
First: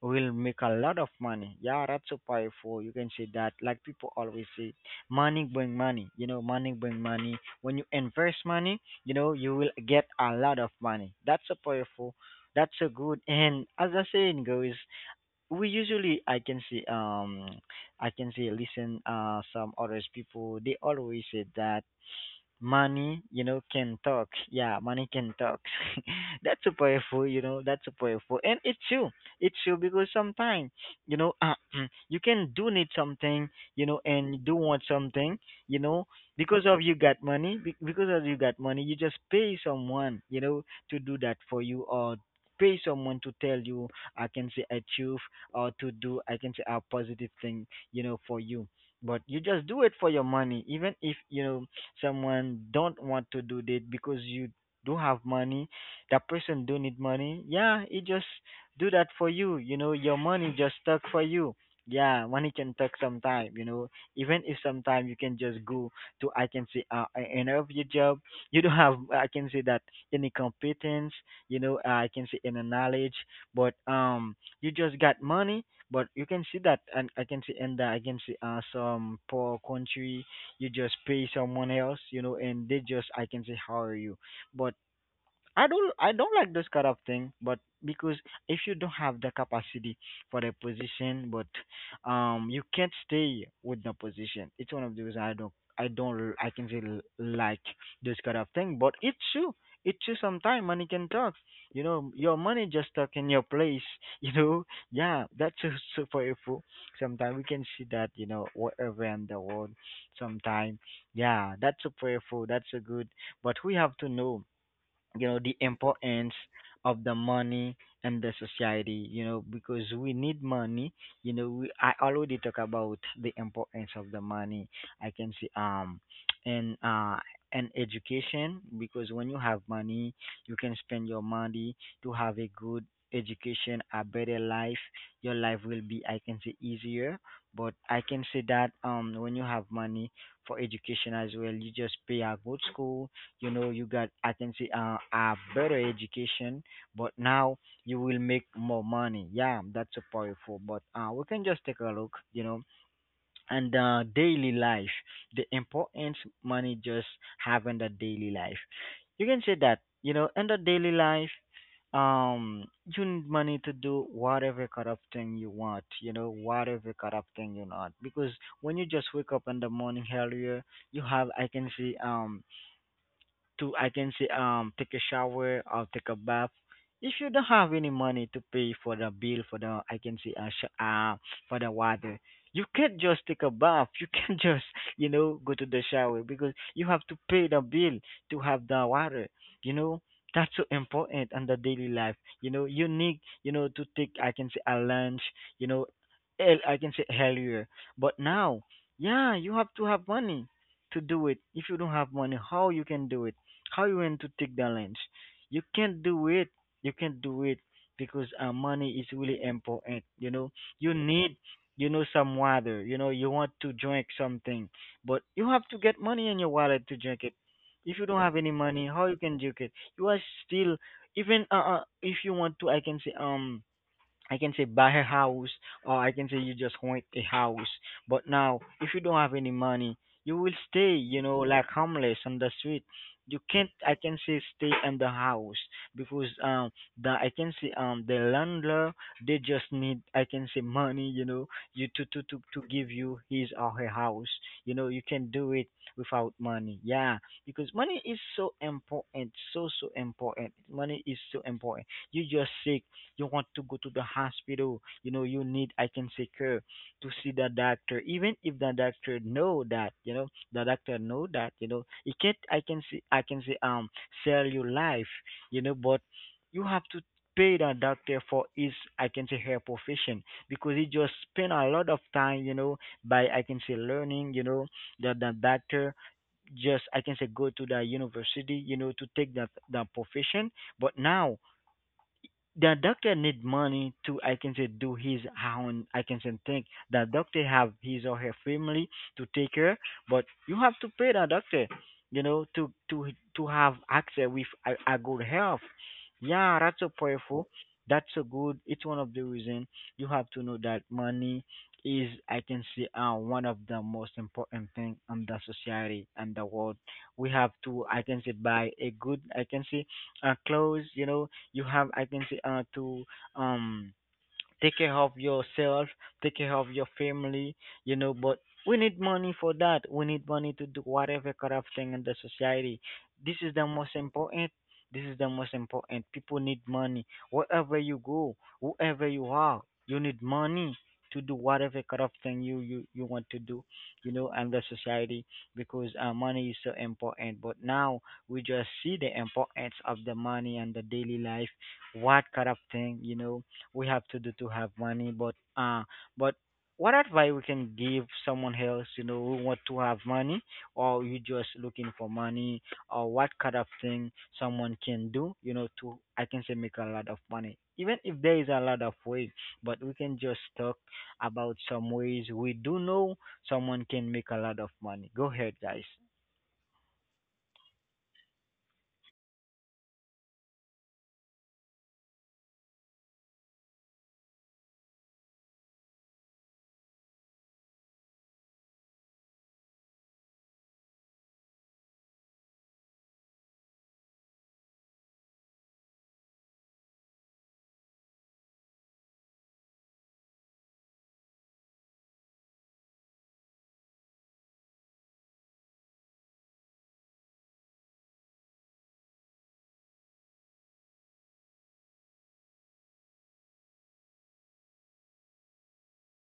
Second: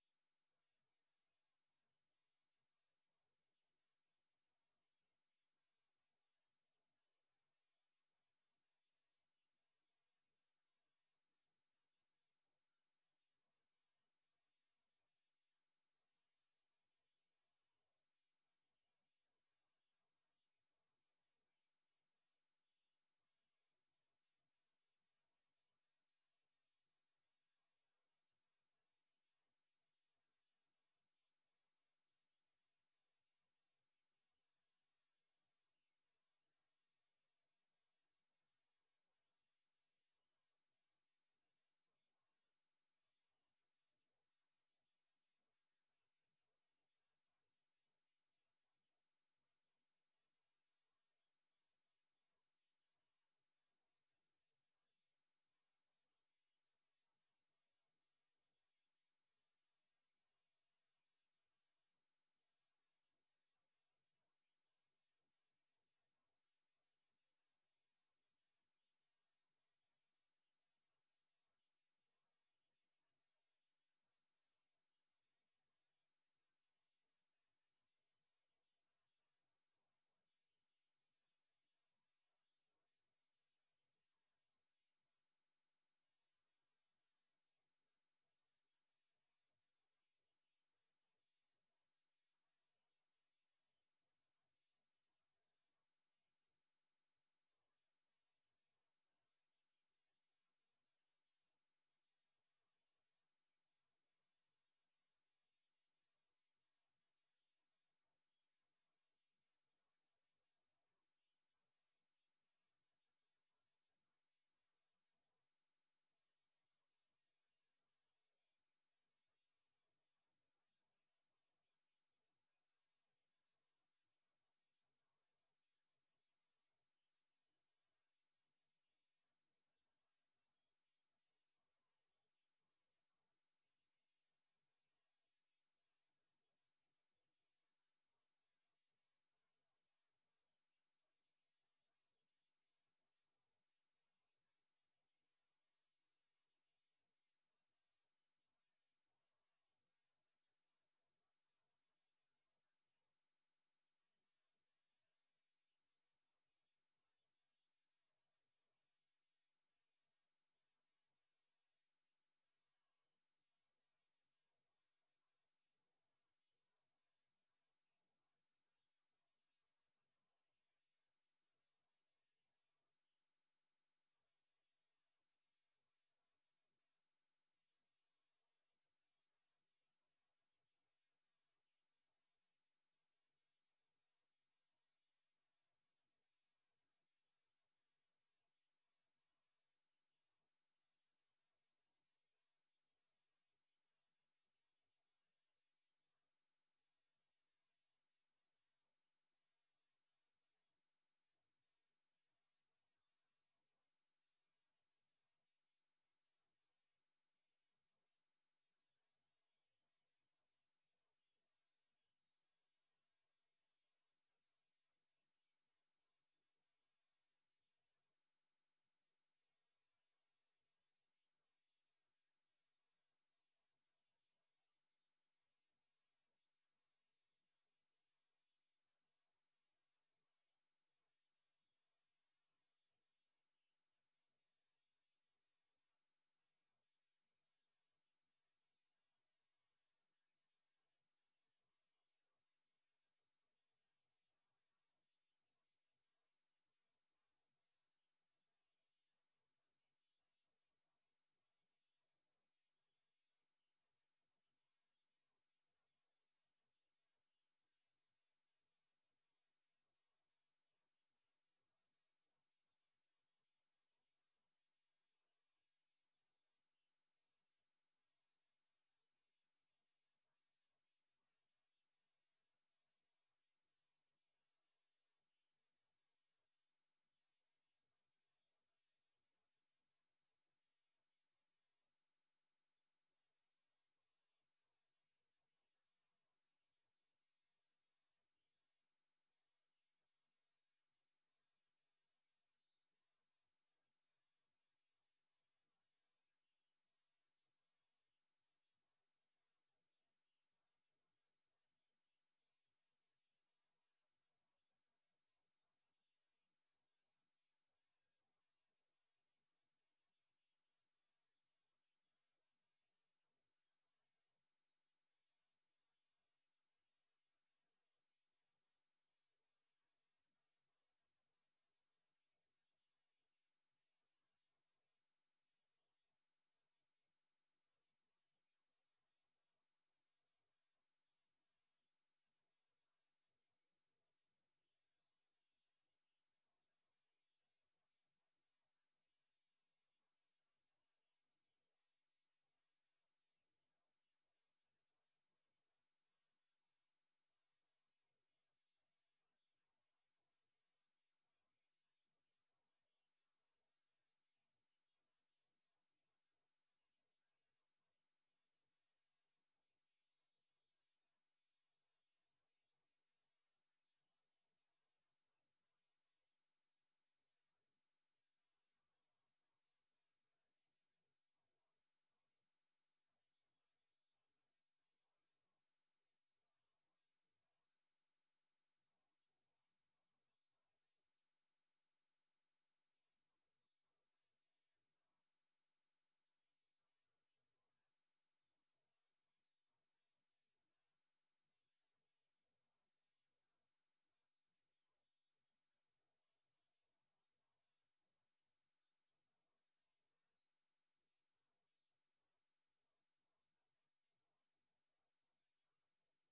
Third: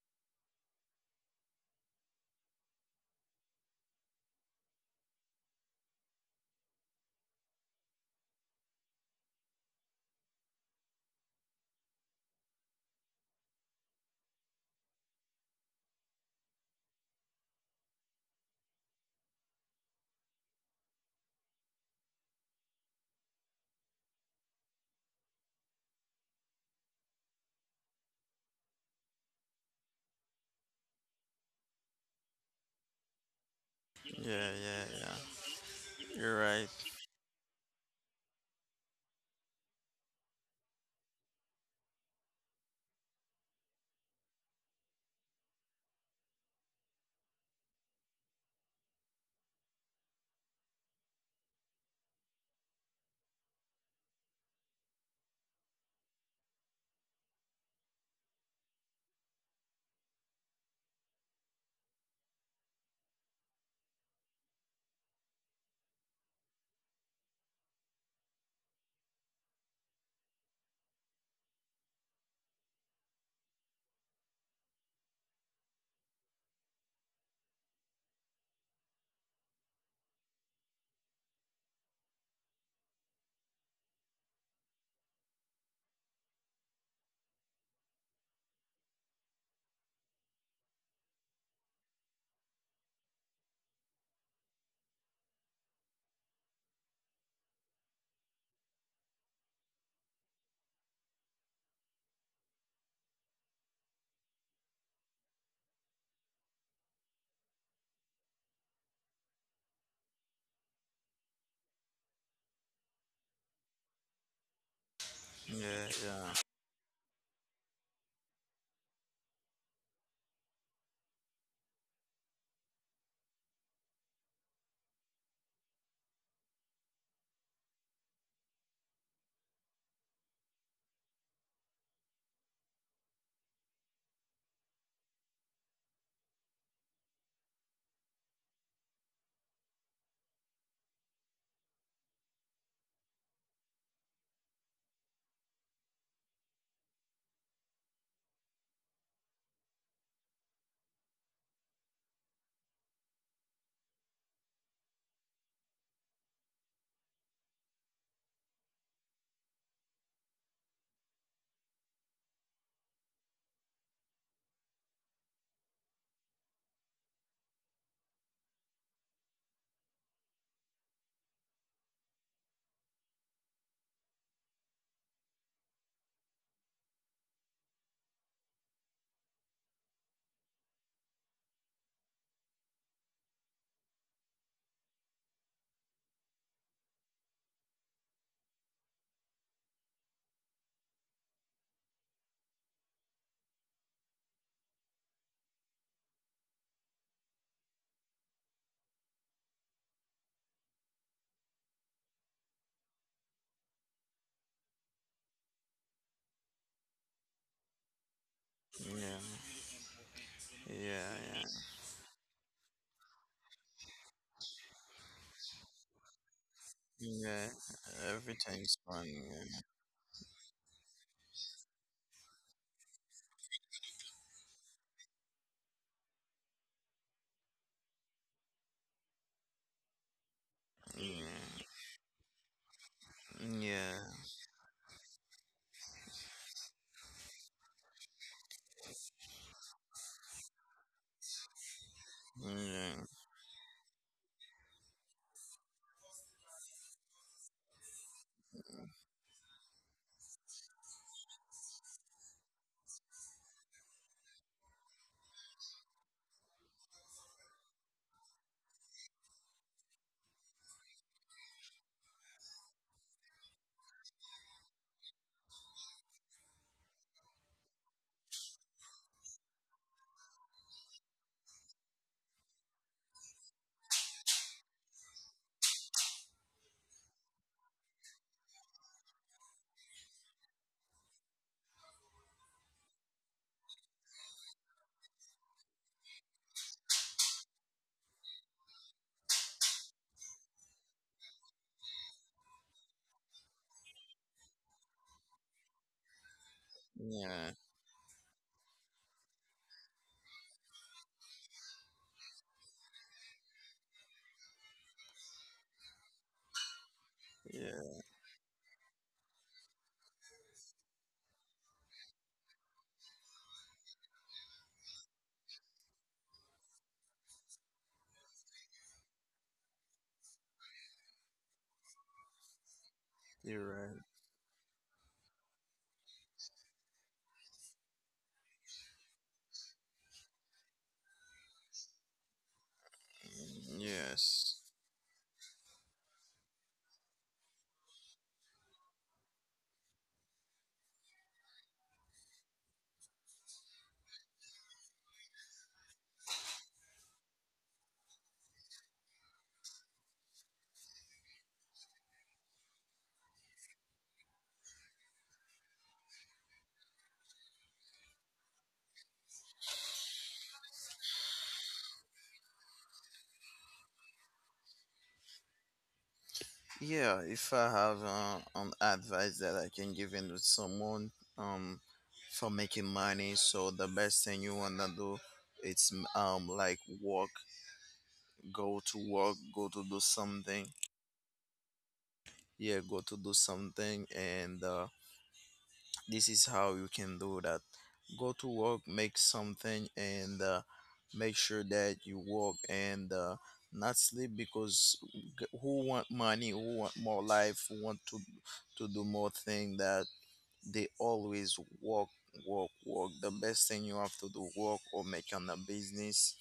[SPEAKER 1] will make a lot of money. Yeah, that's so powerful. You can say that, like people always say money bring money, you know, money bring money. When you invest money, you know, you will get a lot of money. That's so powerful. That's so good. And as the saying goes, we usually I can see I can say listen some others people, they always say that money, you know, can talk. Yeah, money can talk. That's so powerful, you know. That's so powerful, and it's true. It's true, because sometimes, you know, you can do need something, you know, and you
[SPEAKER 2] Yeah,
[SPEAKER 1] do want
[SPEAKER 2] yeah,
[SPEAKER 1] something,
[SPEAKER 2] yeah,
[SPEAKER 1] you know,
[SPEAKER 2] you're
[SPEAKER 1] because
[SPEAKER 2] right.
[SPEAKER 1] of you got money. Because of you got money, you just pay someone, you know, to do that for you, or pay someone to tell you, I can say, achieve, or to do, I can say, a positive thing, you know, for you. But you just do it for your money, even if you know someone don't want to do that, because you do have money, that person do need money. Yeah, he just do that for you, you know, your money just stuck for you. Yeah, money can talk sometime, you know. Even if sometime you can just go to I can say an of job, you don't have I can say that any competence, you know, I can say any knowledge, but you just got money. But you can see that, and I can see in the I can see some poor country, you just pay someone else, you know, and they just I can say hire you. But I don't like those kind of thing, but because if you don't have the capacity for the position, but you can't stay with the position. It's one of those I don't I can say like this kind of thing, but it's true. It's true. Sometimes money can talk. You know, your money just stuck in your place. You know, yeah, that's so super helpful. Sometimes we can see that. You know, wherever in the world, sometimes yeah, that's super helpful. That's so good. But we have to know, you know, the
[SPEAKER 2] Yeah,
[SPEAKER 1] importance
[SPEAKER 2] yeah.
[SPEAKER 1] of the money and the society, you know, because we need money. You know, we, I already talk about the importance of the money. I can see and uh and education, because when you have money you can spend your money to have a good education, a better life. Your life will be I can say easier. But I can say that when you have money for education as well, you just pay a good school, you know, you got I can say a better education, but now you will make more money. Yeah, that's a powerful. But we can just take a look, you know, and daily life, the importance money just having the daily life, you can say that, you know, in the daily life, um you need money to do whatever kind of thing you want, you know, whatever kind of thing you want, because when you just wake up in the morning earlier, you have I can see to I can say take a shower or take a bath. If you don't have any money to pay for the bill for the I can say for the water, you can't just take a bath. You can't just, you know, go to the shower, because you have to pay the bill to have the water. You know, that's so important on the daily life. You know, you need, you know, to take I can say a lunch. You know, I can say earlier, but now yeah you have to have money to do it. If you don't have money, how you can do it? How you want to take the lunch? You can't do it. You can't do it, because money is really
[SPEAKER 2] Yeah,
[SPEAKER 1] important. You know, you need,
[SPEAKER 2] yeah,
[SPEAKER 1] you know, some water. You know, you want to drink something, but you have to get money in your wallet to drink
[SPEAKER 2] yeah,
[SPEAKER 1] it.
[SPEAKER 2] yeah.
[SPEAKER 1] If you don't have any
[SPEAKER 2] Everything's
[SPEAKER 1] money, how
[SPEAKER 2] fun.
[SPEAKER 1] you can drink it? You are still even if you want to, I can say buy a house, or I can say you just want a house. But now, if you don't have any money, you will stay, you know, like
[SPEAKER 2] Yeah,
[SPEAKER 1] homeless on the street. You can't, I can
[SPEAKER 2] yeah,
[SPEAKER 1] say, stay in the house, because the I can say the landlord, they just need I can say money, you know, you to give
[SPEAKER 2] yeah,
[SPEAKER 1] you his or her house. You know, you can do it without money. Yeah, because money is so important, so so important. Money is so important, you just say you want to go to the hospital. You know, you need I can say care to see the doctor, even if the doctor know that, you know, the doctor know that, you know, he can't I can see I can say sell your life, you know, but you have to pay the doctor for his I can say her profession, because he just spend a lot of time, you know, by I can say learning, you know, that the doctor just I can say go to the university, you know, to take that the profession. But now the doctor need money to I can say do his own I can say thing. The doctor have his or her family to take care, but you have to pay the doctor, you know, to have access with a good health. Yeah, that's so powerful.
[SPEAKER 2] yeah,
[SPEAKER 1] That's so good. It's one of the reason you have to know that money is I can say one of the most important thing in the society and the world. We have to I
[SPEAKER 2] yeah.
[SPEAKER 1] can say buy a good I can say clothes, you know, you have, I can say, to um take care of yourself, take care of your family, you know, but we need money for that. We need money to do whatever kind of thing in the society. This is the
[SPEAKER 2] You're
[SPEAKER 1] most
[SPEAKER 2] right.
[SPEAKER 1] important. This is the most important. People need money. Wherever you go, whoever you are, you need money to do whatever kind of thing you want to do, you know, and the
[SPEAKER 2] Yes.
[SPEAKER 1] society because money is so important. But now we just see the importance of the money and the daily life, what kind of thing, you know, we have to do to have money, but what advice we can give someone else, you know, who want to have money, or you just looking for money, or what kind of thing someone can do, you know, to I can say make a lot of money. Even if there is a lot of ways, but we can just talk about some ways we do know someone can make a lot of money. Go ahead, guys.
[SPEAKER 2] Yeah, if I have an advice that I can give in to someone, um for making money, so the best thing you wanna do, it's like work, go to do something. Yeah, go to do something and this is how you can do that. Go to work, make something, and make sure that you work, and not sleep. Because who want money, who want more life, who want to do more thing, that they always work, work, work. The best thing you have to do, work or make on a business,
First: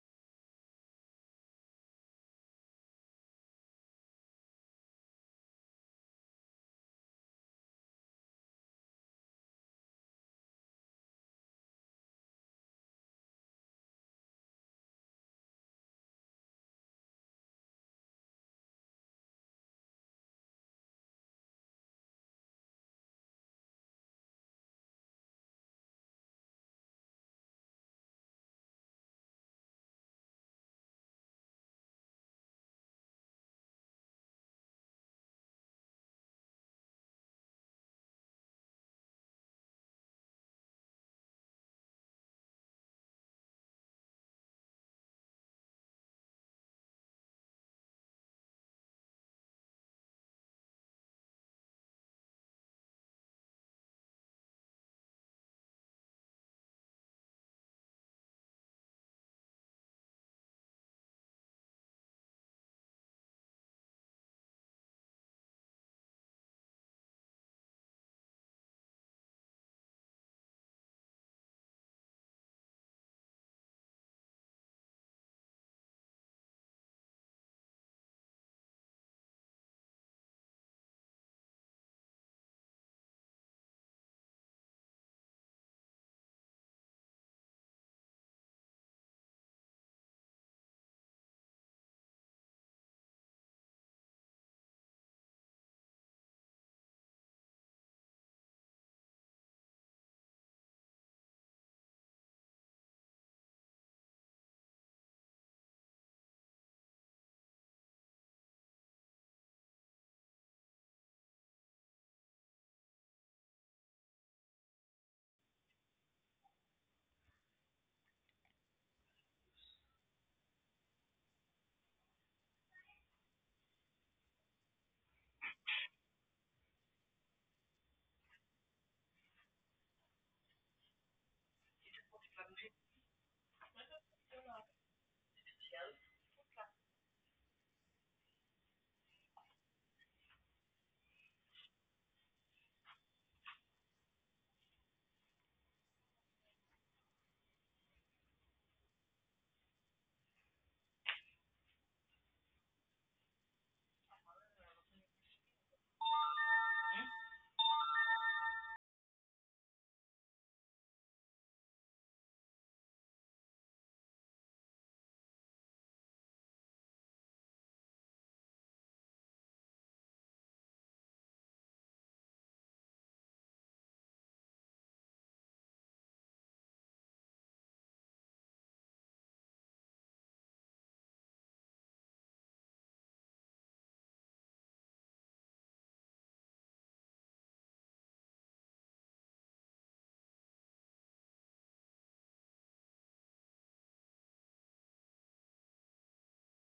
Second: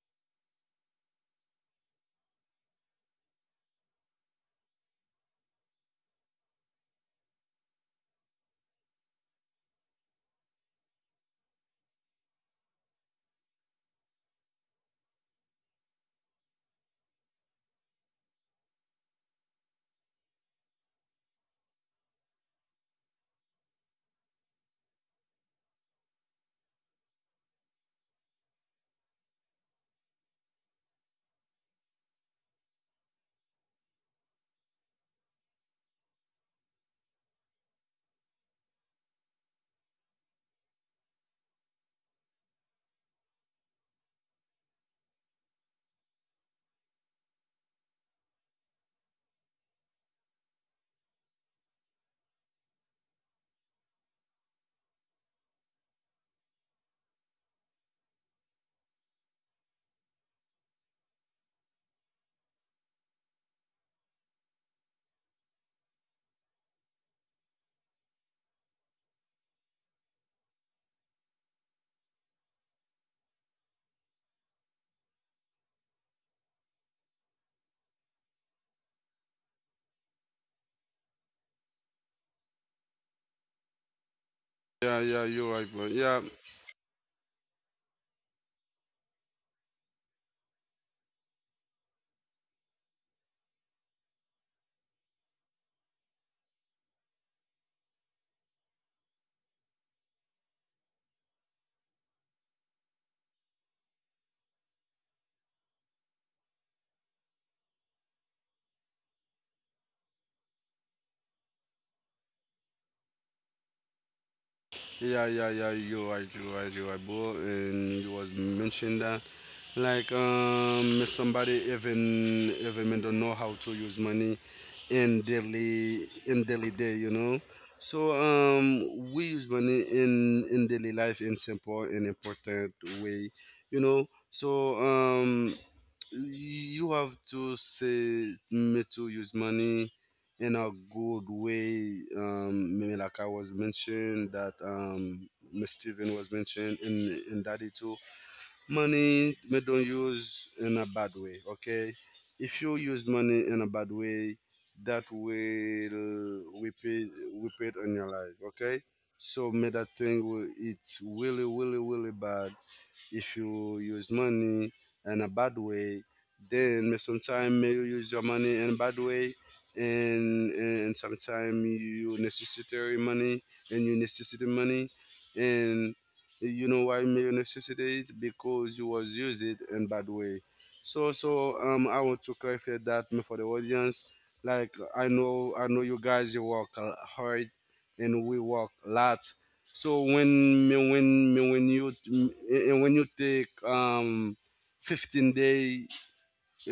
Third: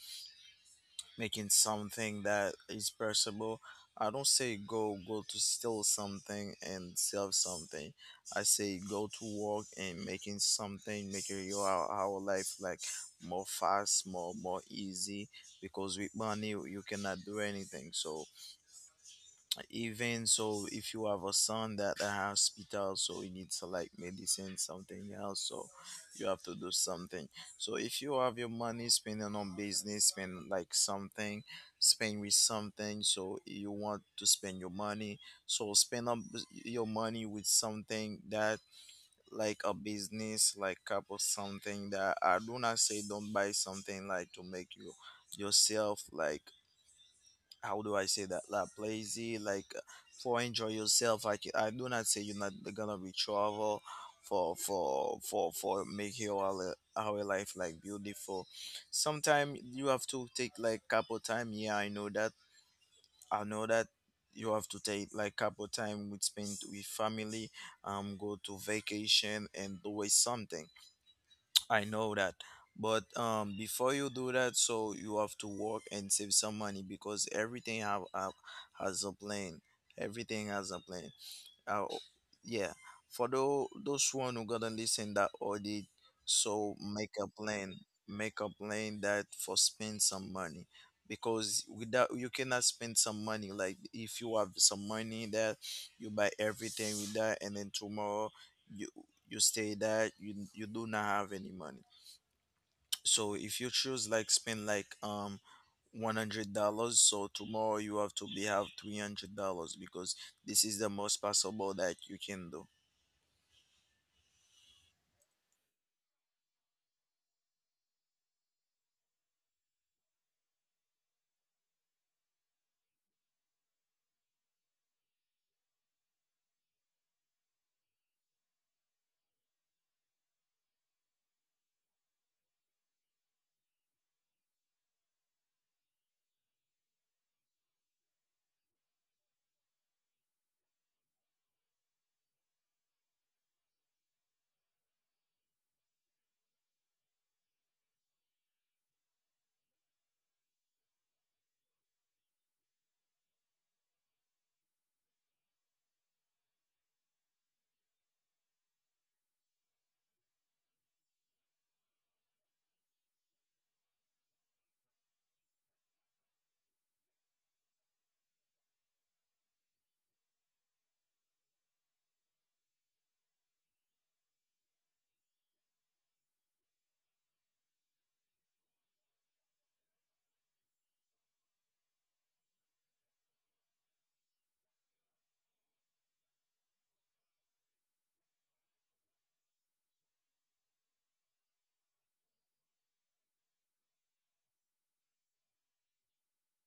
[SPEAKER 2] making something that is perishable. I don't say go go to steal something and sell something. I say go to work and making something, making your our life like more fast, more more easy. Because with money you cannot do anything. So even so if you have a son that a hospital, so he needs to like medicine something else, so you have to do something. So if you have your money, spending on business, spend like something, spend with something, so you want to spend your money, so spend up your money with something that, like a business, like cup or something. That I do not say don't buy something like to make you yourself like, how do I say that, like lazy, like for enjoy yourself. Like I do not say you're not gonna be travel for make your our life like beautiful. Sometimes you have to take like couple time. Yeah, I know that, I know that. You have to take like couple time with spend with family, go to vacation and do something. I know that. But before you do that, so you have to work and save some money, because everything have has a plan. Everything has a plan. Uh, yeah. For those one who gonna
[SPEAKER 3] yeah
[SPEAKER 2] listen
[SPEAKER 3] yeah
[SPEAKER 2] that
[SPEAKER 3] you're right,
[SPEAKER 2] audit,
[SPEAKER 3] bro. Yeah
[SPEAKER 2] so make a plan. Make a plan that for spend some money, because without, you cannot spend some money. Like if you have some money that you buy everything with that, and then tomorrow you, you stay that you do not have any money. So if you choose like spend like $100, so tomorrow you have to be have $300, because this is the most possible that you can do.
[SPEAKER 3] Yeah, yeah, yeah. You're right. You're right. You're right, bro. And you was mentioned that, like, somebody even may don't know how to use money in daily day. You know. So we use money in daily life in simple and important way. You know. So you have to say me to use money in a good way, maybe like I was mentioned that, Miss Steven was mentioned in daddy too. Money, me, don't use in a bad way, okay? If you use money in a bad way, that will repeat repeat on your life, okay? So me that thing it's really really really bad if you use money in a bad way, then sometimes you use your money in a bad way, and sometimes you necessary money and you necessitate money, and you know why may you necessitate it, because you was use it in bad way. So so I want to clarify that for the audience. Like I know, I know you guys you work hard and we work a lot. So when you and when you take 15 day,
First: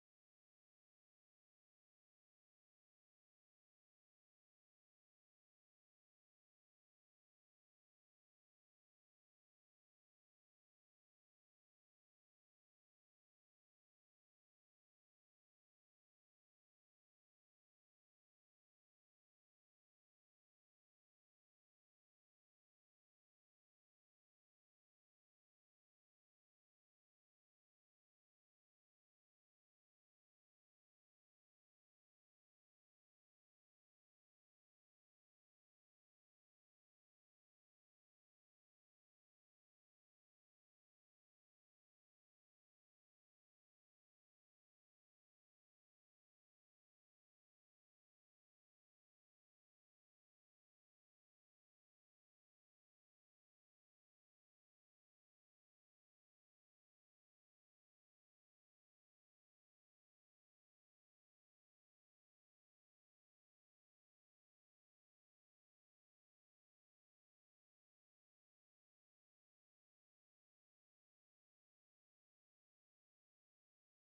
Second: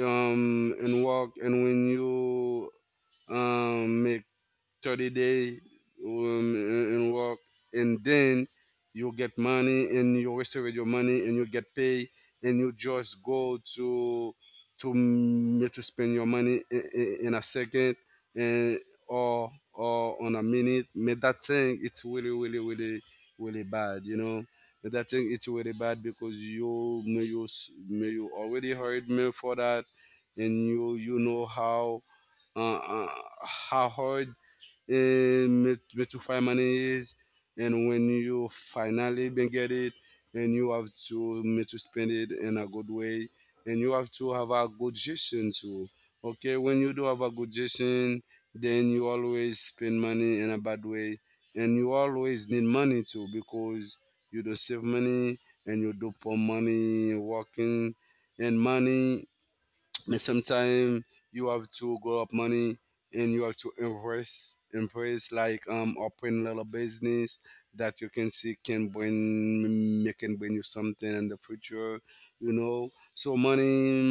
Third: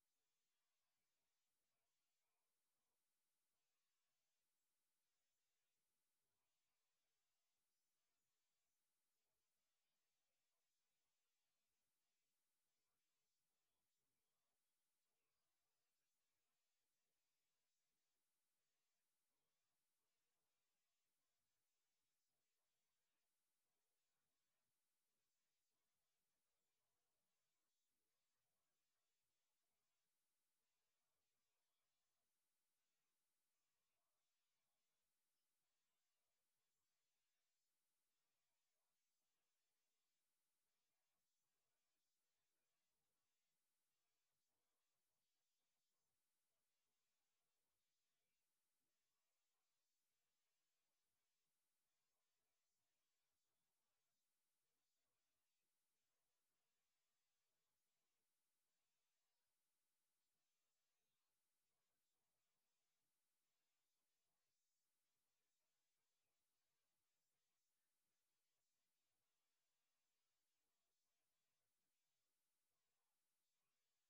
[SPEAKER 3] and walk, and when you make 30 day, and work, and then you get money, and you receive your money and you get paid, and you just go to to spend your money in a second and or on a minute. But that thing it's really really really bad, you know? But that thing it's really bad because you may you may you already heard me for that, and you know uh, uh, how hard, it- where to find money is, and when you finally been get it, and you have to me to spend it in a good way, and you have to have a good gestion too. Okay, when you do have a good gestion, then you always spend money in a bad way, and you always need money too because you don't save money and you do poor money working, and money, but sometimes you have to grow up money and you have to invest like open little business that you can see can bring it, can bring you something in the future. You know, so money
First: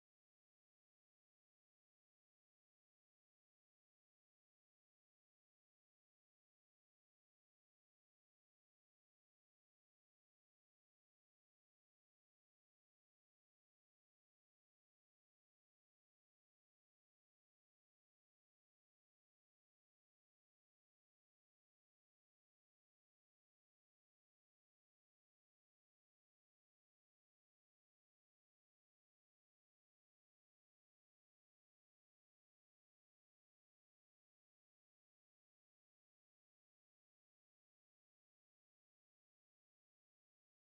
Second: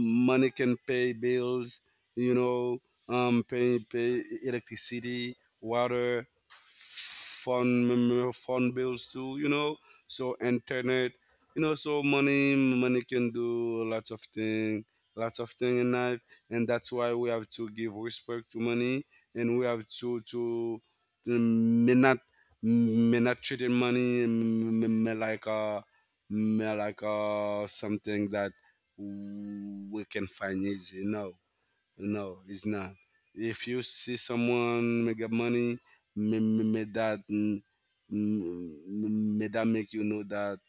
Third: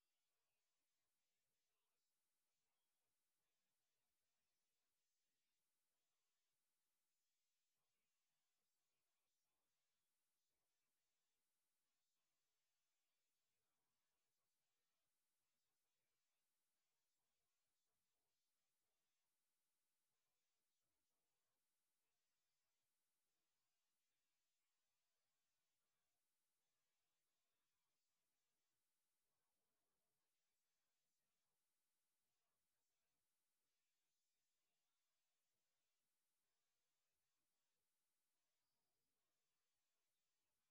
[SPEAKER 3] money can pay bills, you know, pay, pay electricity, water, phone bills too, you know, so internet, you know. So money can do lots of things, lots of things in life, and that's why we have to give respect to money, and we have to may not, may not treat in money, may like a, may like a something that we can find easy. No, no, it's not. If you see someone make a money, may, may may that mm, mm, may that make you know that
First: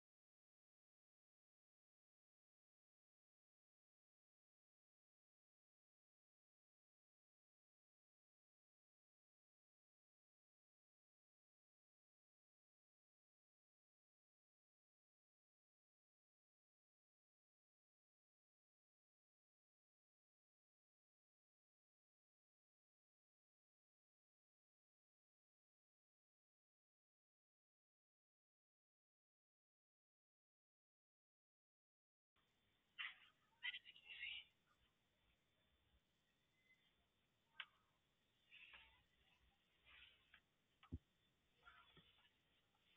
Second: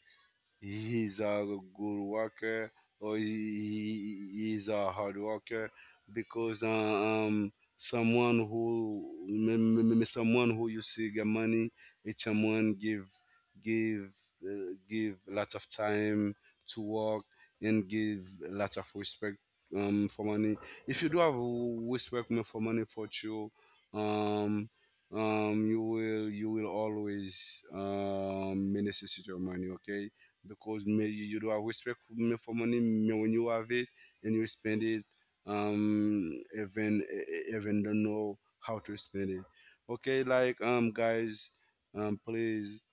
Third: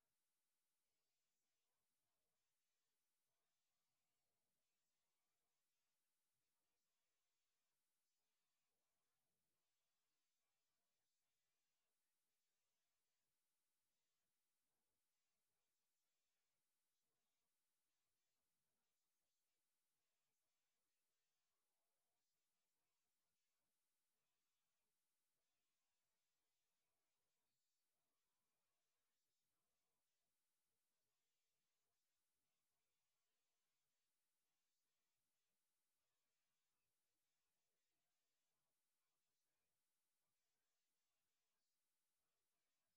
[SPEAKER 3] he's a good worker, or he's a hard worker, because someone who m- m- m- someone who you see get money, it's someone give give lots of time to work, and give lots of respect for money. If you do have respect for money for you, um you will always necessitate your money. Okay. Because me, you do have respect for money me when you have it, and you spend it, um even don't know how to spend it. Okay, like guys, please,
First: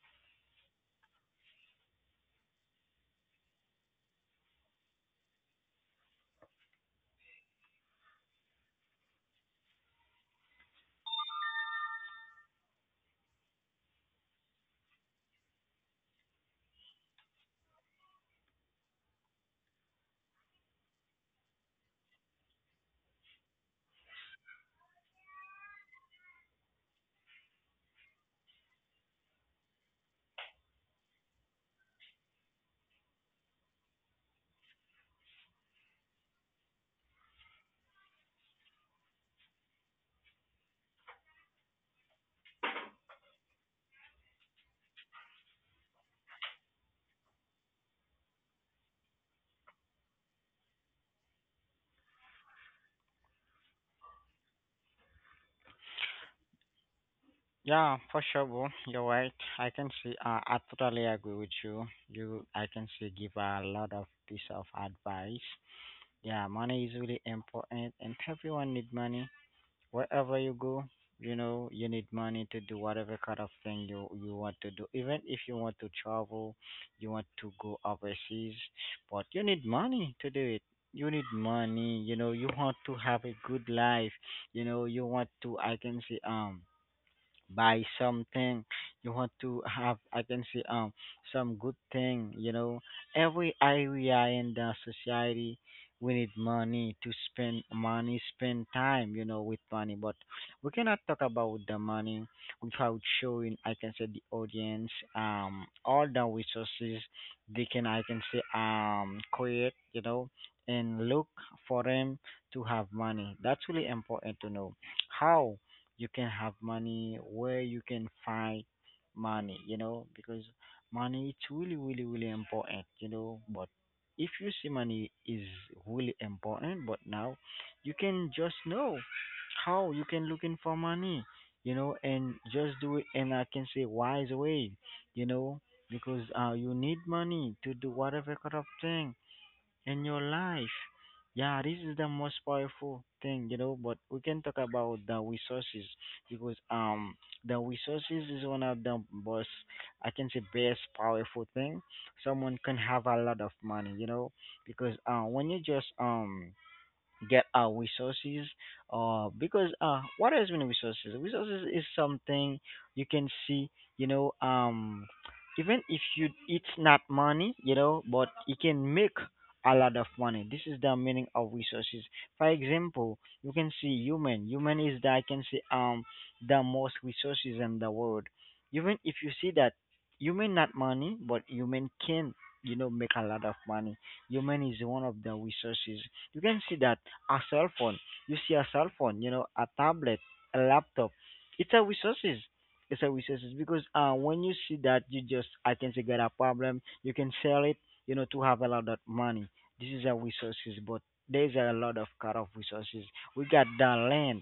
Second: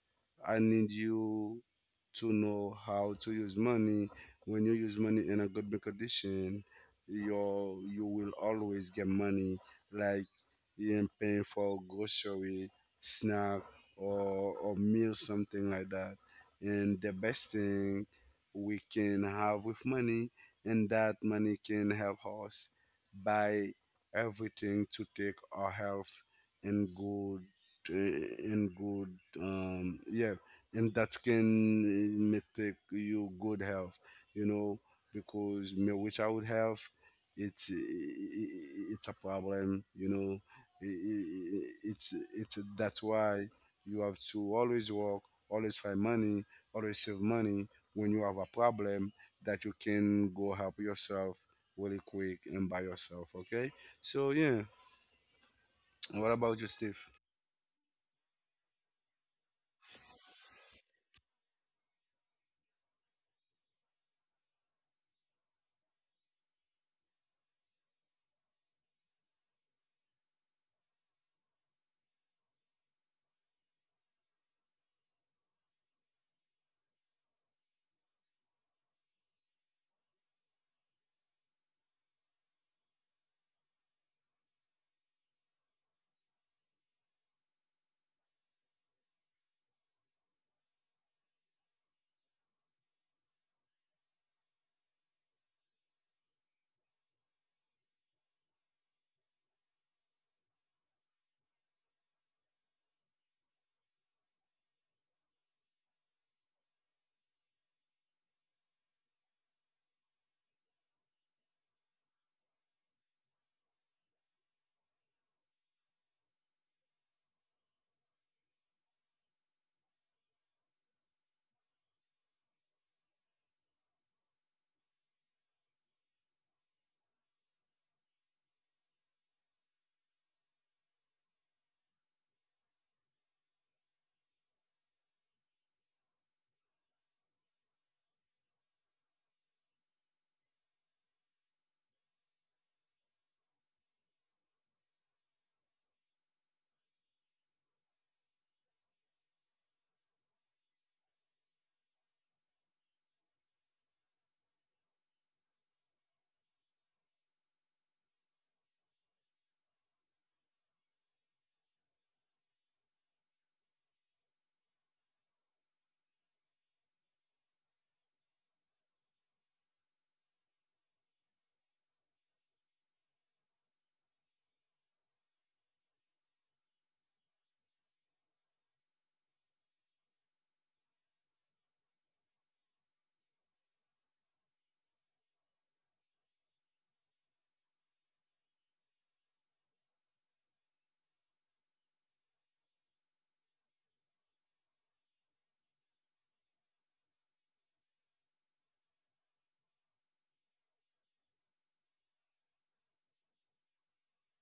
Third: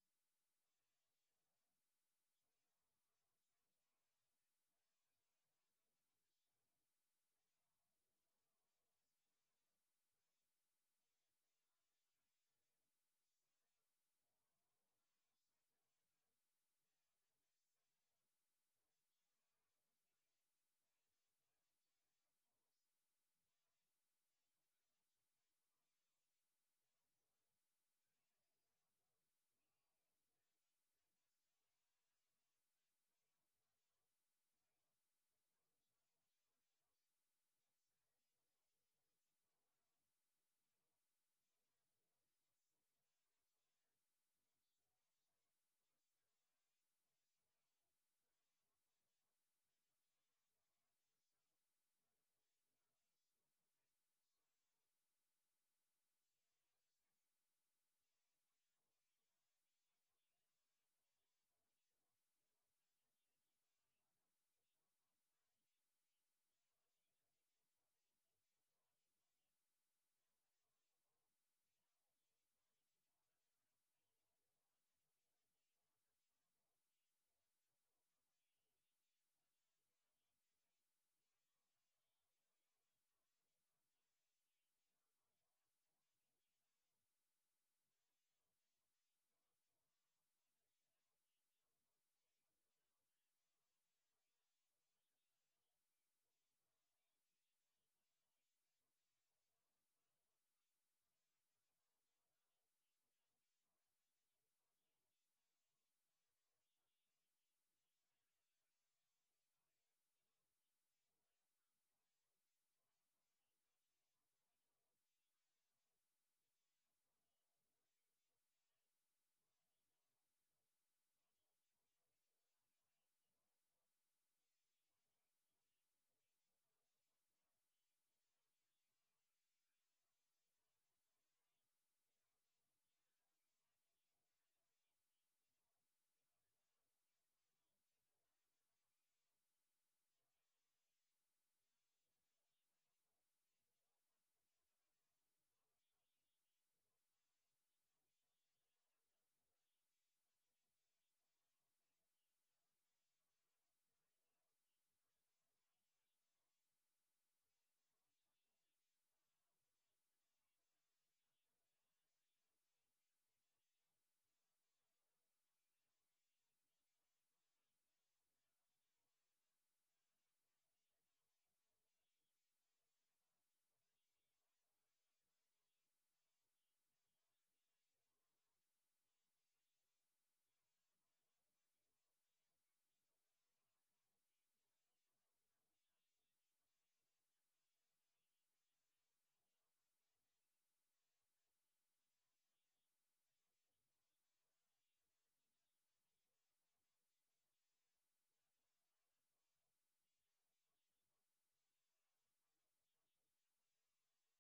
[SPEAKER 3] I need you to know how to use money. When you use money in a good condition, you will always get money, like you're paying for grocery, snack, or meal, something like that. And the best thing we can have with money, and that money can help us buy everything to take our health, and good and good, yeah. And that can may take you good health, you know, because me without health, it's a problem, you know it's that's why you have to always work, always find money, or receive money when you have a problem, that you can go help yourself really quick and by yourself. Okay. So yeah, what about you, Steve?
[SPEAKER 1] Yeah, for sure, bro. You're right. I can see. I totally agree with you. You, I can see, give a lot of piece of advice. Yeah, money is really important, and everyone need money. Wherever you go, you know, you need money to do whatever kind of thing you want to do. Even if you want to travel, you want to go overseas, but you need money to do it. You need money. You know, you want to have a good life. You know, you want to. I can see. Buy something, you want to have I can say some good thing, you know, every area in the society, we need money to spend money, spend time, you know, with money, but we cannot talk about the money without showing I can say the audience all the resources they can I can say create, you know, and look for them to have money. That's really important to know how you can have money, where you can find money, you know, because money, it's really, really, really important, you know. But if you see money is really important, but now you can just know how you can looking for money, you know, and just do it. And I can say wise way, you know, because you need money to do whatever kind of thing in your life. Yeah, this is the most powerful thing, you know, but we can talk about the resources because the resources is one of the most I can say best powerful thing. Someone can have a lot of money, you know, because when you just get our resources, because what has been resources, resources is something you can see, you know. Even if you, it's not money, you know, but you can make a lot of money. This is the meaning of resources. For example, you can see human, human is the I can say the most resources in the world. Even if you see that human not money, but human can, you know, make a lot of money. Human is one of the resources. You can see that a cell phone. You see a cell phone, you know, a tablet, a laptop. It's a resources. It's a resources because when you see that, you just I can say got a problem. You can sell it, you know, to have a lot of money. This is a resources, but there's a lot of cut off resources. We got the land,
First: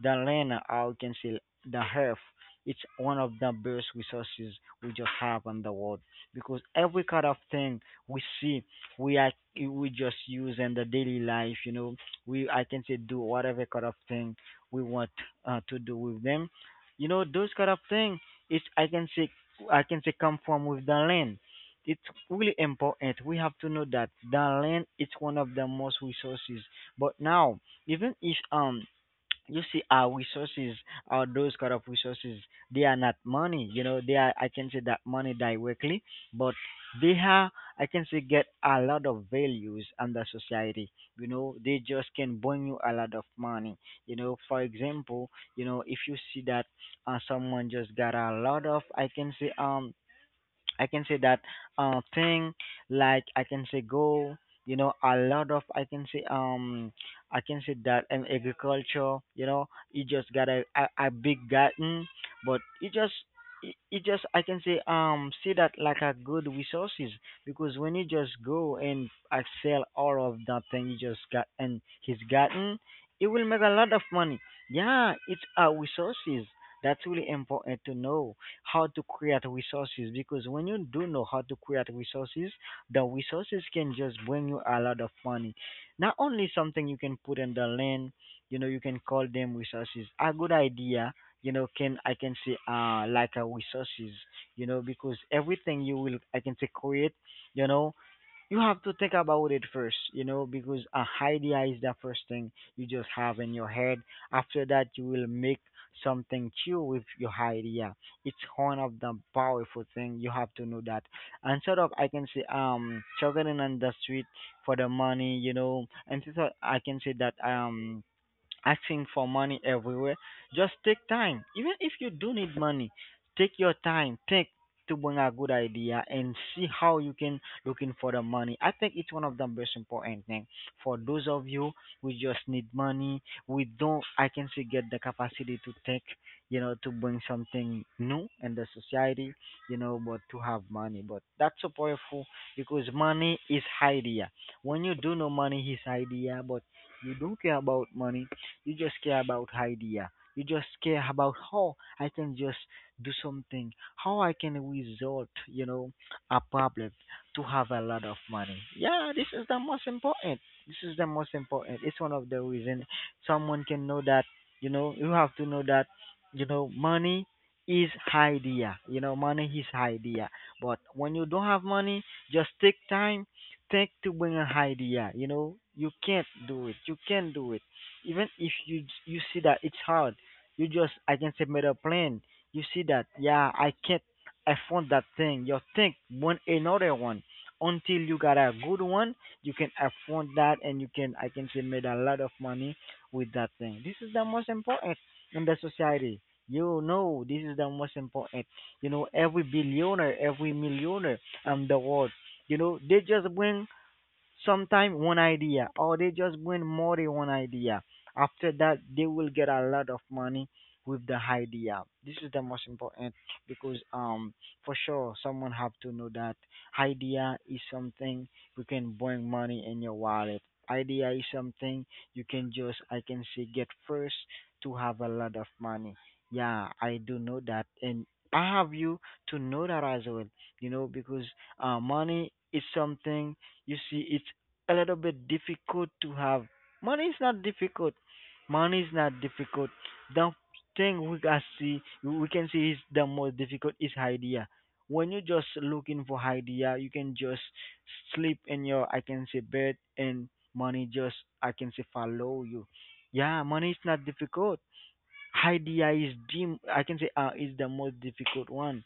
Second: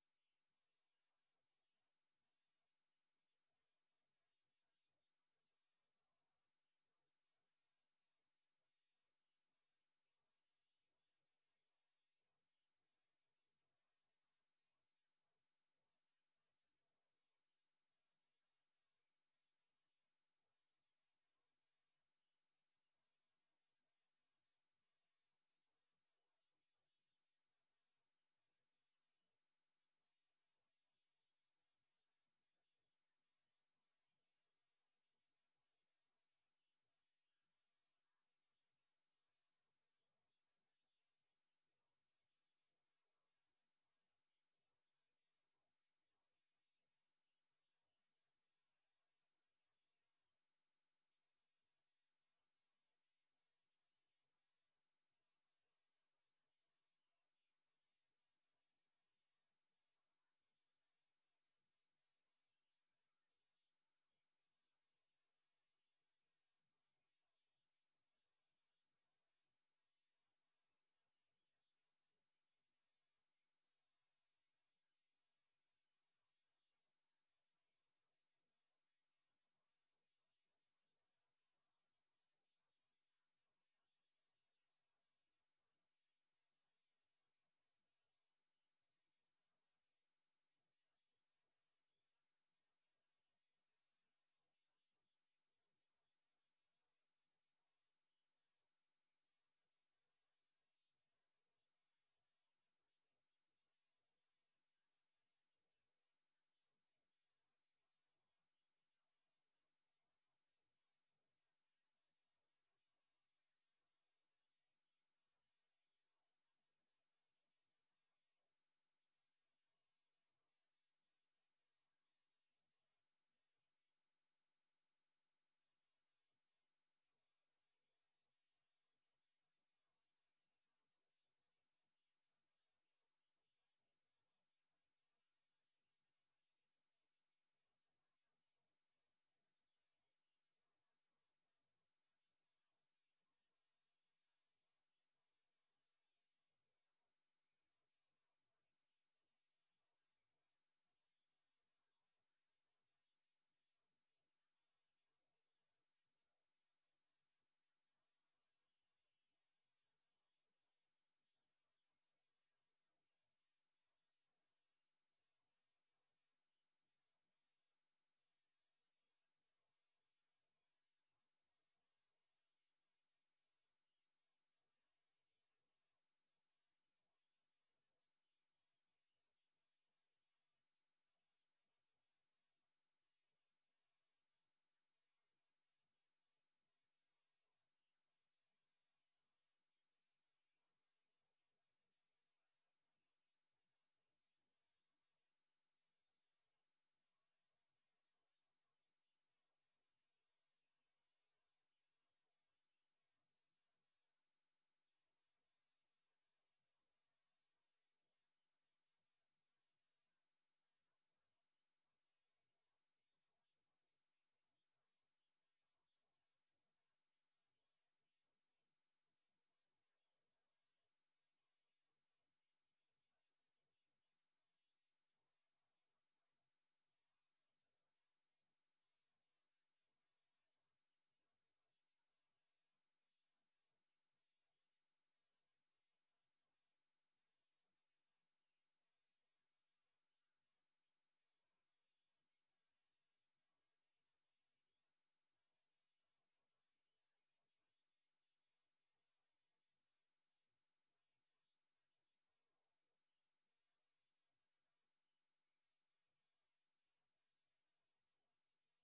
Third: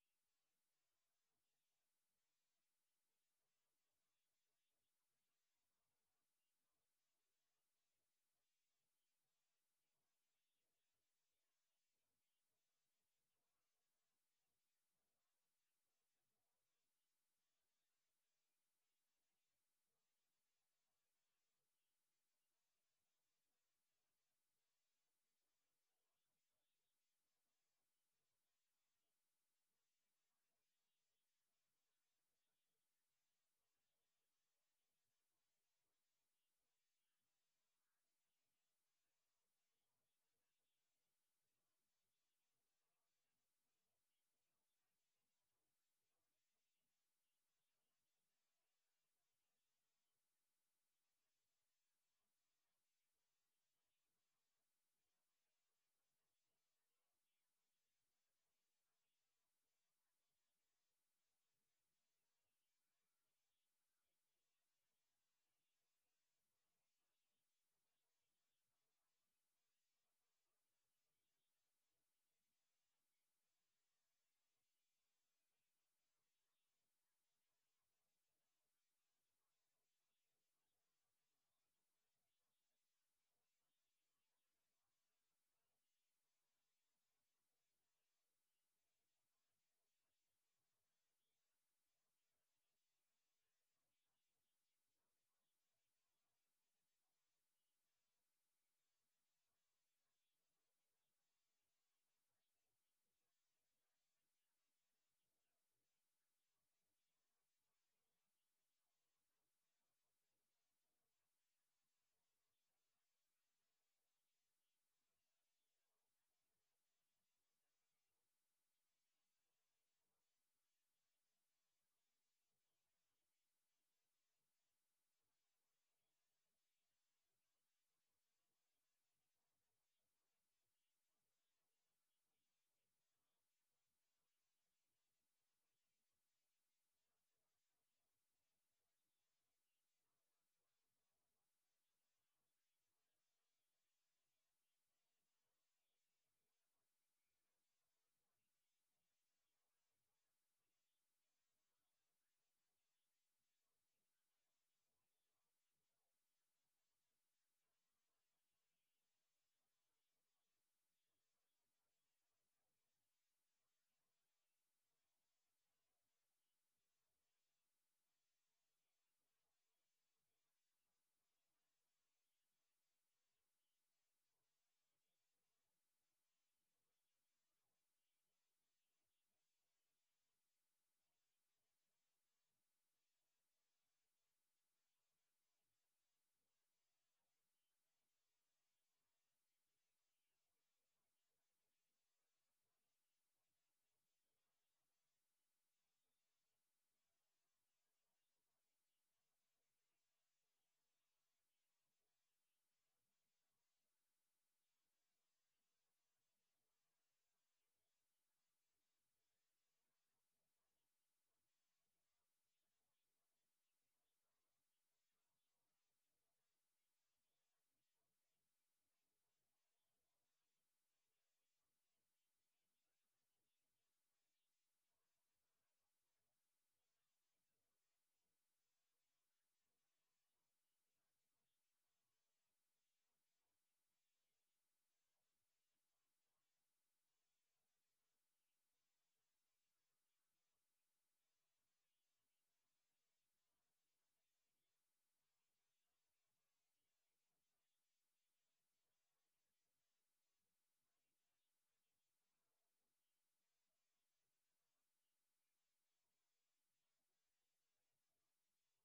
[SPEAKER 1] the land. I can say the earth. It's one of the best resources we just have on the world because every kind of thing we see, we are, we just use in the daily life, you know. We I can say do whatever kind of thing we want, to do with them. You know, those kind of thing is I can say come from with the land. It's really important. We have to know that the land is one of the most resources. But now, even if you see our resources, our those kind of resources, they are not money, you know, they are I can say that money directly, but they have I can say get a lot of values under society, you know, they just can bring you a lot of money, you know. For example, you know, if you see that, someone just got a lot of I can say I can say that thing, like I can say go, you know, a lot of I can say that in agriculture, you know, you just got a big garden, but you just, it just I can say see that like a good resources, because when you just go and I sell all of that thing you just got and his garden, it will make a lot of money. Yeah, it's our resources. That's really important to know how to create resources, because when you do know how to create resources, the resources can just bring you a lot of money. Not only something you can put in the land, you know, you can call them resources. A good idea, you know, can I can say like a resources, you know, because everything you will I can say create, you know, you have to think about it first, you know, because a idea is the first thing you just have in your head. After that, you will make something true with your idea. It's one of the powerful thing. You have to know that. And sort of, I can say, struggling on the street for the money, you know, and so I can say that, asking for money everywhere. Just take time. Even if you do need money, take your time. Think to bring a good idea and see how you can looking for the money. I think it's one of the most important thing for those of you who just need money. We don't. I can see get the capacity to think. You know, to bring something new in the society. You know, but to have money. But that's so powerful because money is idea. When you do know money is idea, but you don't care about money, you just care about idea. You just care about how I can just do something, how I can resort, you know, a problem to have a lot of money. Yeah, this is the most important. This is the most important. It's one of the reason someone can know that, you know, you have to know that, you know, money is idea. You know, money is idea. But when you don't have money, just take time, take to bring an idea. You know, you can't do it. You can not do it. Even if you see that it's hard, you just I can submit a plan, you see that, yeah, I can't, I found that thing, you think one another one until you got a good one. You can afford that and you can I can say made a lot of money with that thing. This is the most important in the society, you know. This is the most important, you know. Every billionaire, every millionaire, the world, you know, they just bring sometimes one idea, or they just bring more than one idea. After that they will get a lot of money with the idea. This is the most important because for sure, someone have to know that idea is something you can bring money in your wallet. Idea is something you can just I can say get first to have a lot of money. Yeah, I do know that, and I have you to know that as well, you know, because money is something you see it's a little bit difficult to have. Money is not difficult. Money is not difficult. The thing we can see, we can see is the most difficult is idea. When you just looking for idea, you can just sleep in your I can say bed, and money just I can say follow you. Yeah, money is not difficult. Idea is the I can say is the most difficult one.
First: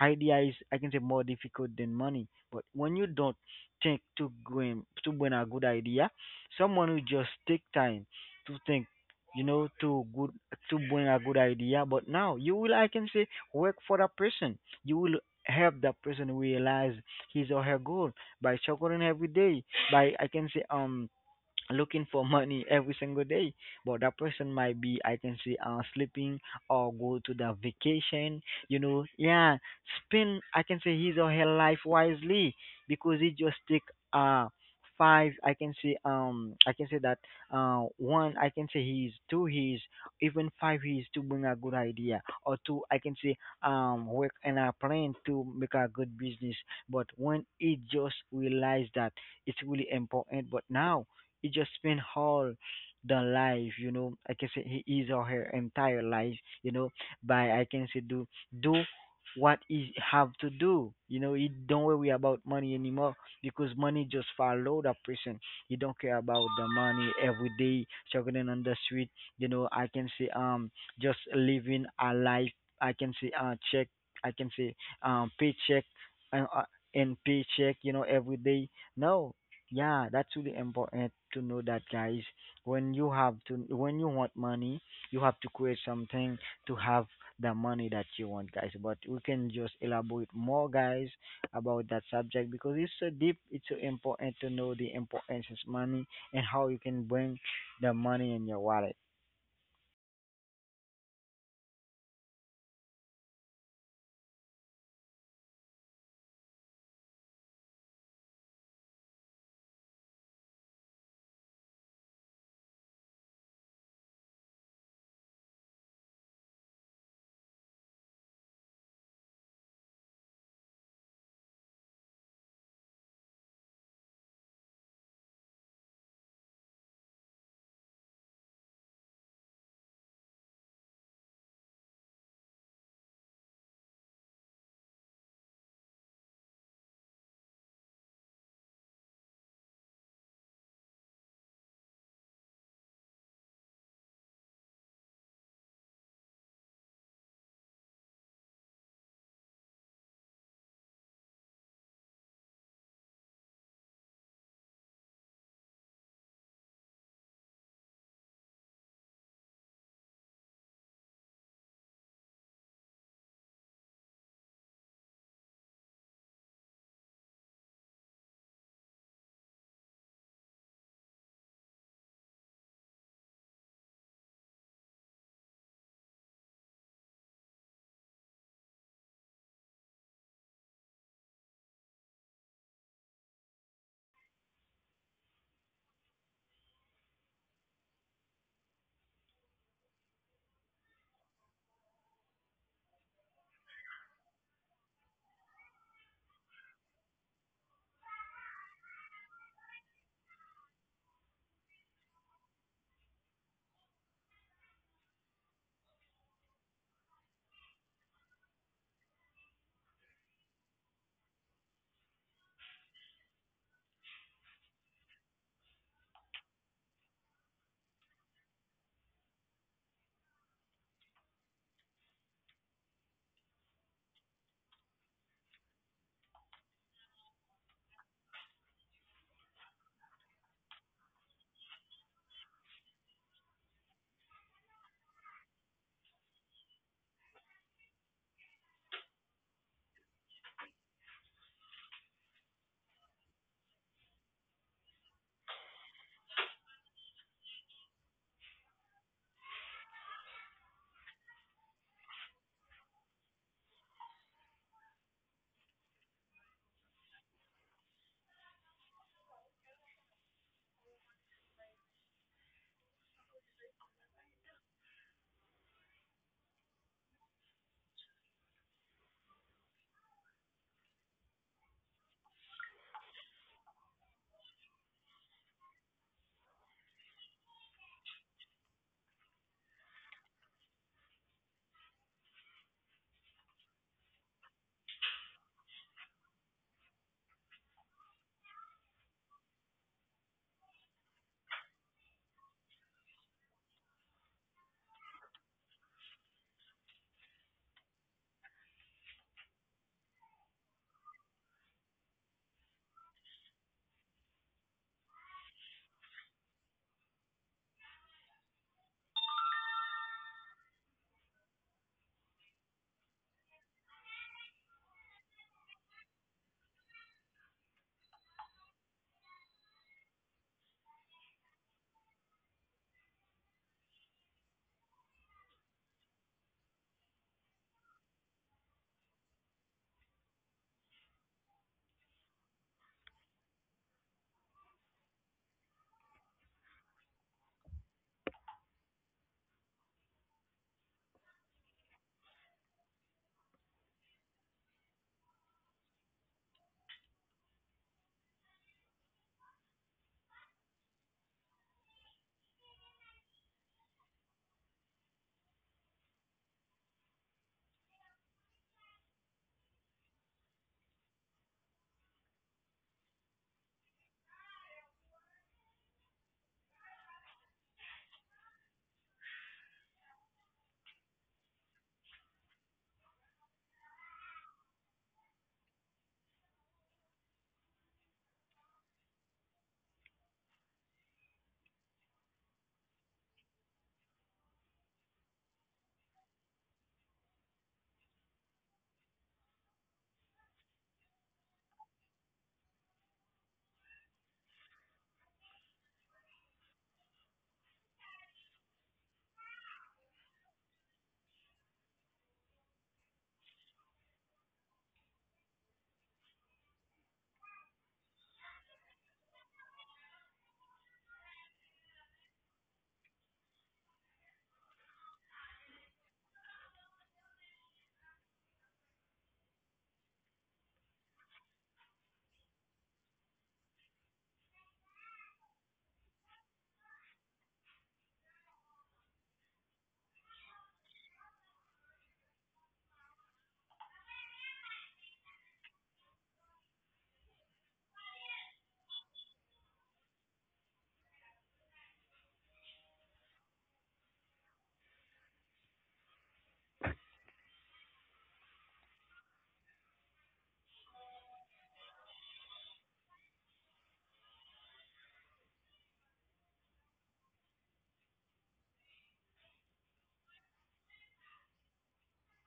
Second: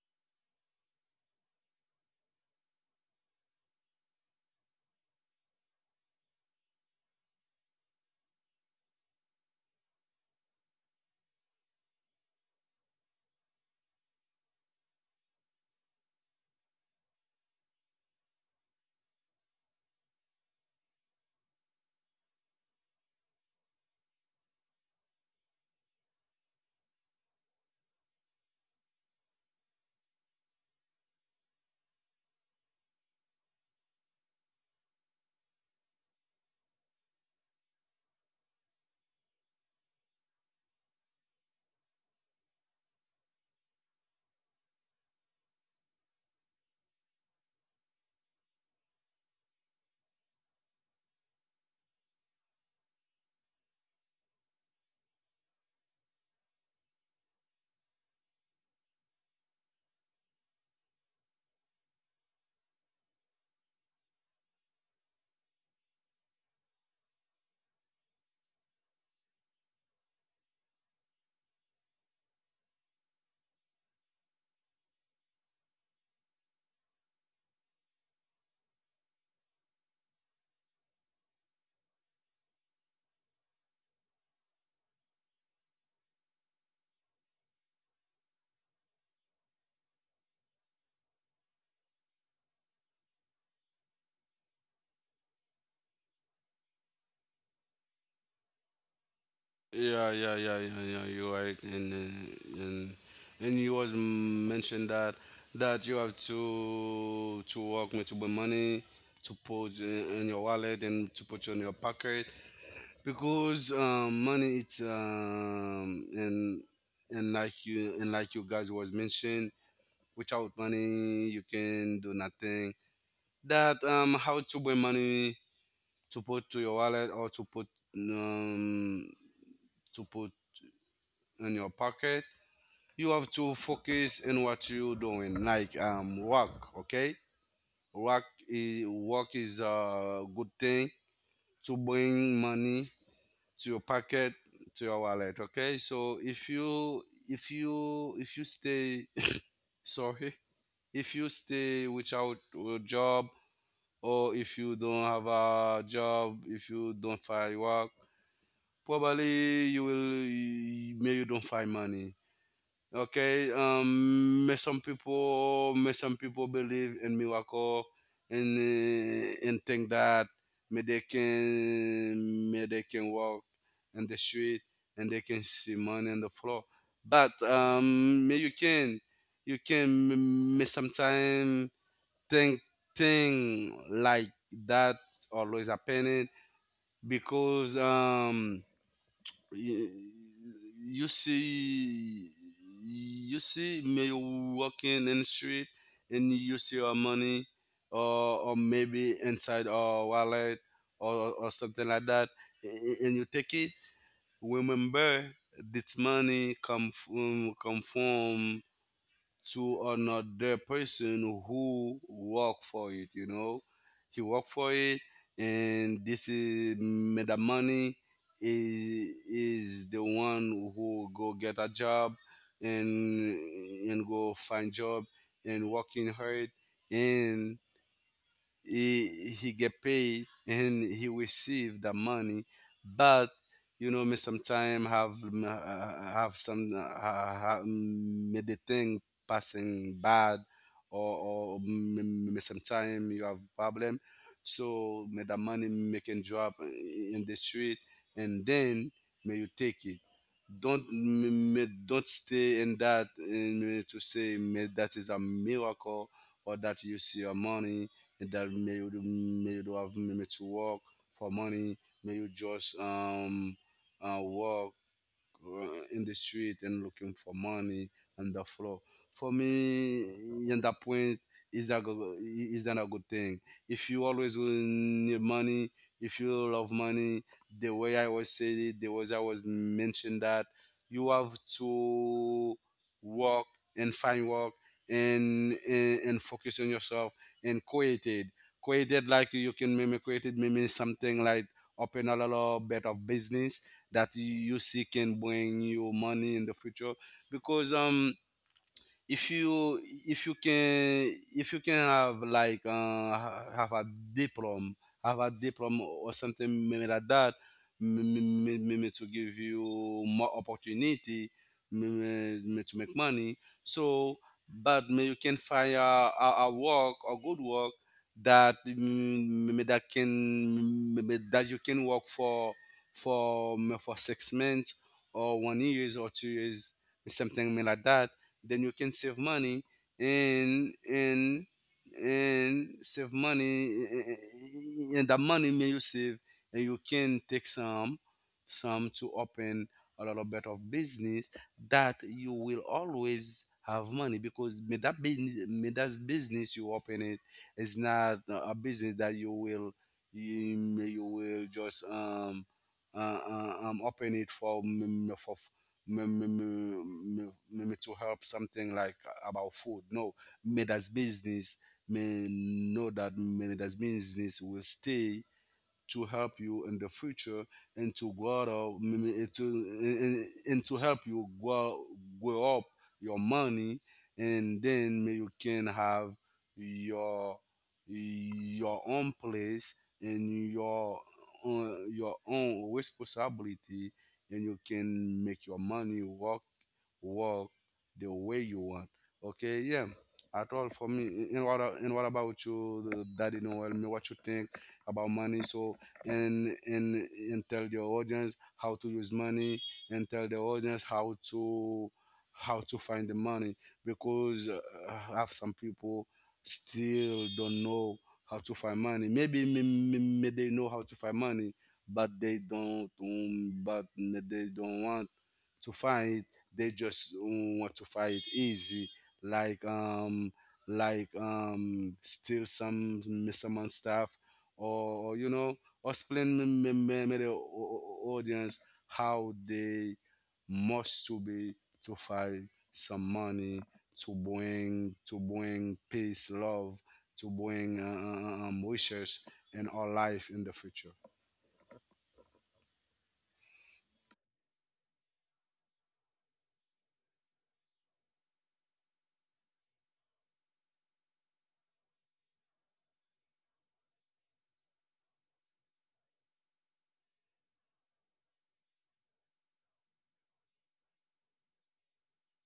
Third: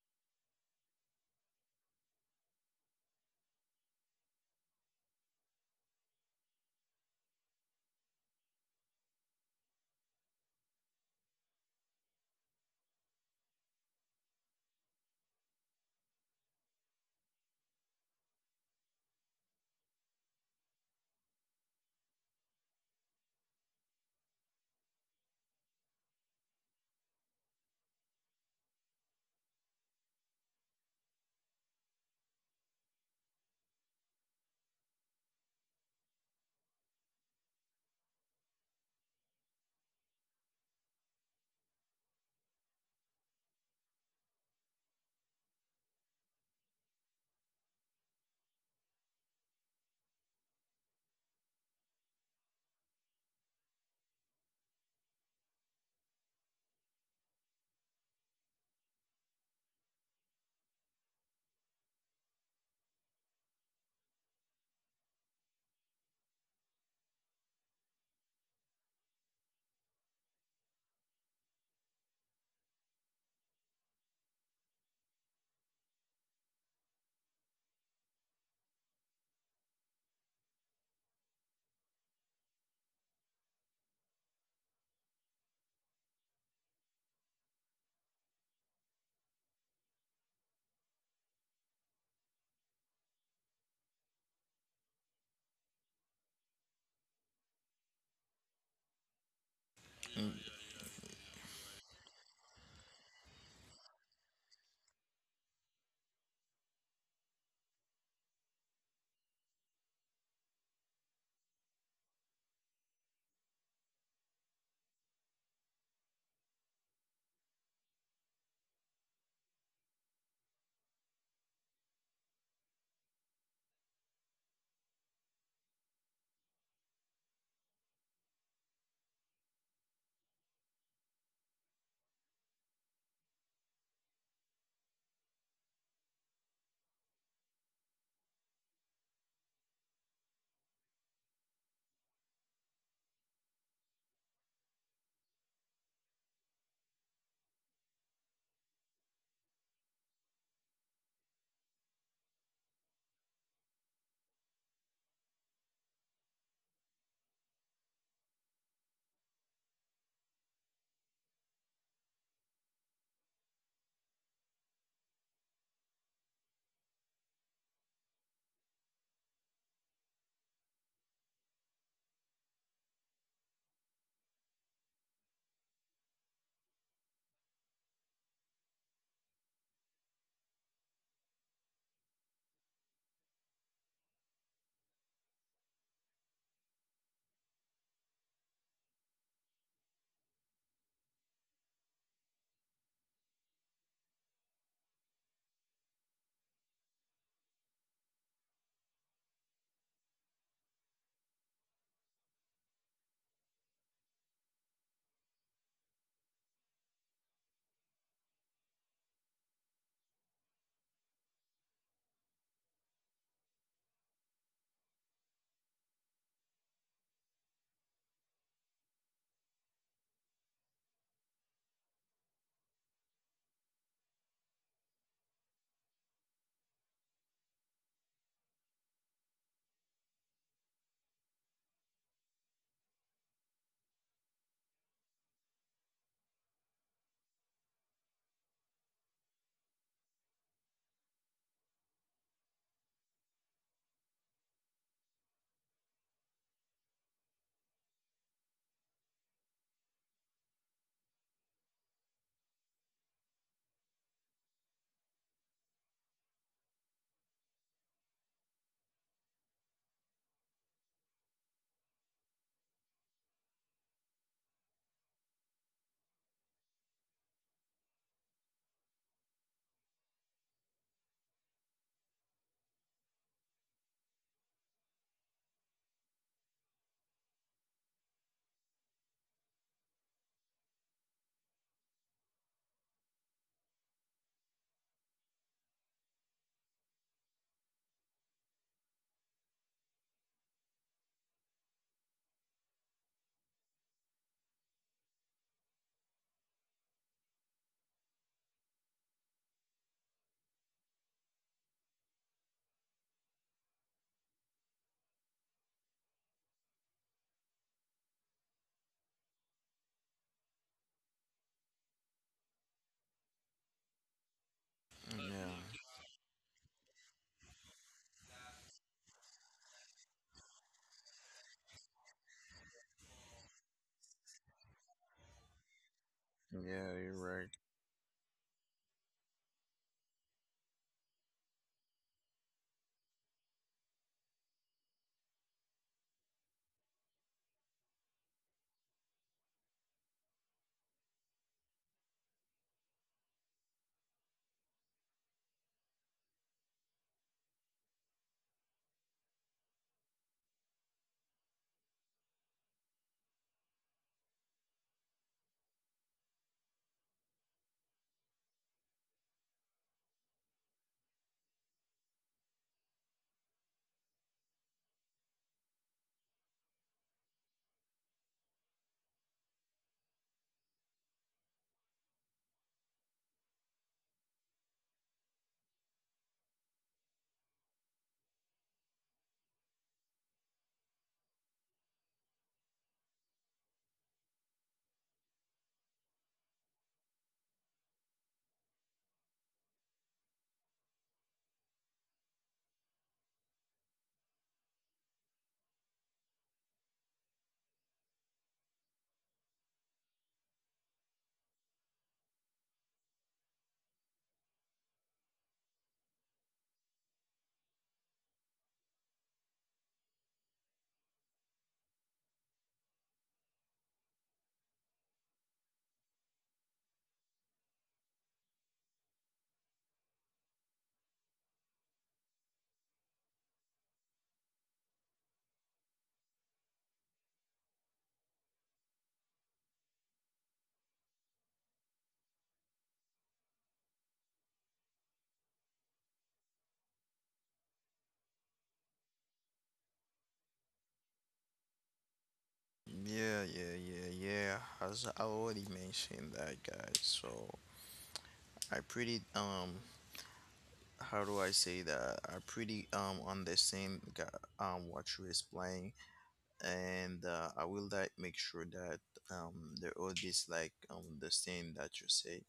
[SPEAKER 1] Idea is I can say more difficult than money. But when you don't think to going to win a good idea, someone will just take time to think, you know, to good to bring a good idea. But now you will I can say work for that person. You will help that person realize his or her goal by struggling every day. By I can say looking for money every single day. But that person might be, I can say, sleeping or go to the vacation. You know, yeah, spend, I can say, his or her life wisely because it just take uh five. I can say that one, I can say he is two, he is even five, he is to bring a good idea or two, I can say, work and a plan to make a good business. But when it just realized that it's really important, but now he just spent all the life, you know, I can say he is or her entire life, you know, by I can say do what he have to do. You know, he don't worry about money anymore because money just follow that person. He don't care about the money every day, struggling on the street. You know, I can say just living a life. I can say check. I can say paycheck and uh, and paycheck. You know, every day. No, yeah, that's really important to know that, guys. When you have to, when you want money, you have to create something to have the money that you want, guys. But we can just elaborate more, guys, about that subject because it's so deep. It's so important to know the importance of money and how you can bring the money in your wallet.
[SPEAKER 3] Yeah,
[SPEAKER 2] Mm,
[SPEAKER 3] yeah, yeah, yeah, yeah. You're right, and and you was mentioned that you have to work with your money, to put in your wallet and to put you in your pocket, because money it's, and like you, and like you guys was mentioned, without money you can do nothing. That, how to bring money, to put to your wallet, or to put, um to put in your pocket, you have to focus in what you doing, like work. Okay. Work is a good thing to bring money to your pocket, to your wallet. Okay, so if you stay sorry, if you stay without a job, or if you don't have a job, if you don't find work, probably you will, maybe you don't find money. Okay, may some people believe in miracle, and think that may they can walk in the street and they can see money on the floor. But may you can, you can may sometimes thing thing like that always happening, because you, you see you see me walking in the street and you see your money, or maybe inside our wallet, or something like that, and you take it. Remember, this money come from to another person who work for it, you know. He work for it, and this is made the money is the one who go get a job, and and go find job, and working hard, and he get paid and he receive the money. But you know, me sometime have some made the thing passing bad, or me sometime you have problem. So may the money making drop in the street, and then may you take it. Don't m- m- Don't stay in that and to say may that is a miracle, or that you see your money, that may you do have made to work for money. May you just work in the street and looking for money on the floor. For me, in that point, is that a good thing? If you always will need money, if you love money, the way I was said it, the way I was mentioned that you have to work and find work, and focus on yourself and created, like you can maybe created maybe something like open a lot of better business, that you see can bring you money in the future. Because if you if you can have like have a diploma, have a diploma or something maybe like that, maybe, to give you more opportunity, maybe, to make money. So but may you
[SPEAKER 2] yeah,
[SPEAKER 3] can find a good work, that maybe that can maybe that you can work for 6 months, or 1 years, or 2 years,
[SPEAKER 2] yeah, you're right.
[SPEAKER 3] something like that. Then you can save money, and and and save money and the money may you save, and you can take some, to open a little bit of business, that you will always have money, because may that business you open it is not a business that you will just, uh, open it for me, me, me, me, me me to help something like about food. No, me that's business. Me know that me that's business will stay to help you in the future, and to grow up, and to, and to help you grow up your money. And then may you can have your your own place, and your own responsibility, and you can make your money work the way you want. Okay, yeah. At all for me. And what a- and what about you, Daddy Noel? Me, what you think about money? So and and and tell your audience how to use money, and tell the audience how to, find the money, because I have some people still don't know how to find money. Maybe me, me, me they know how to find money, but they don't want to find, they just want to find easy, like steal someone stuff, or you know, or explain the audience how they must to be, to find some money, to bring, peace, love, to bring wishes in our life in the future.
[SPEAKER 2] Yeah, yeah, yeah, yeah. As I already mentioned that, guys, so I pretty, how do I say that, I pretty understand, what you explain. And I will like make sure that, the audience like, understand that you say.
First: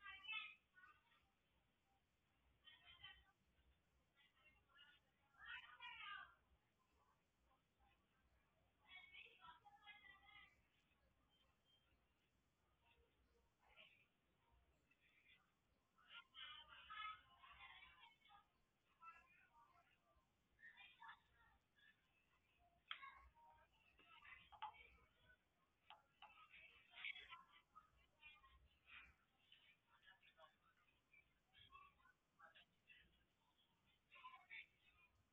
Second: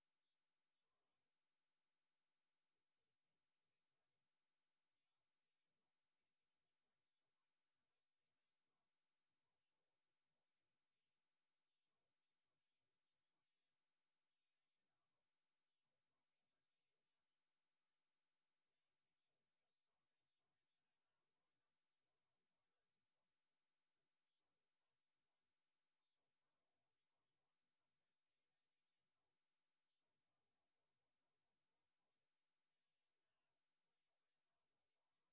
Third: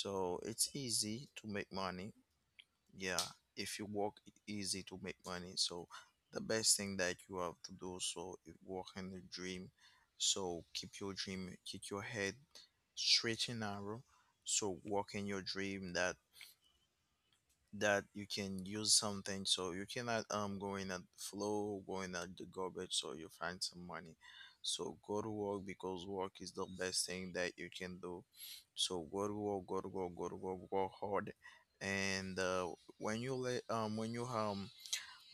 [SPEAKER 2] So it's easy to make money. Yeah, if you work, it's easy to make money. So the best thing that you have to do, so, is work in the dream. So keep your dream, keep your head straight and narrow. So work in your dream, that that you can use something, so you cannot go in at the flow, going at the garbage, so you find some money. So go to work, because work is the best thing that you can do. So go to work, go to work, go to work, work hard. And When you let when you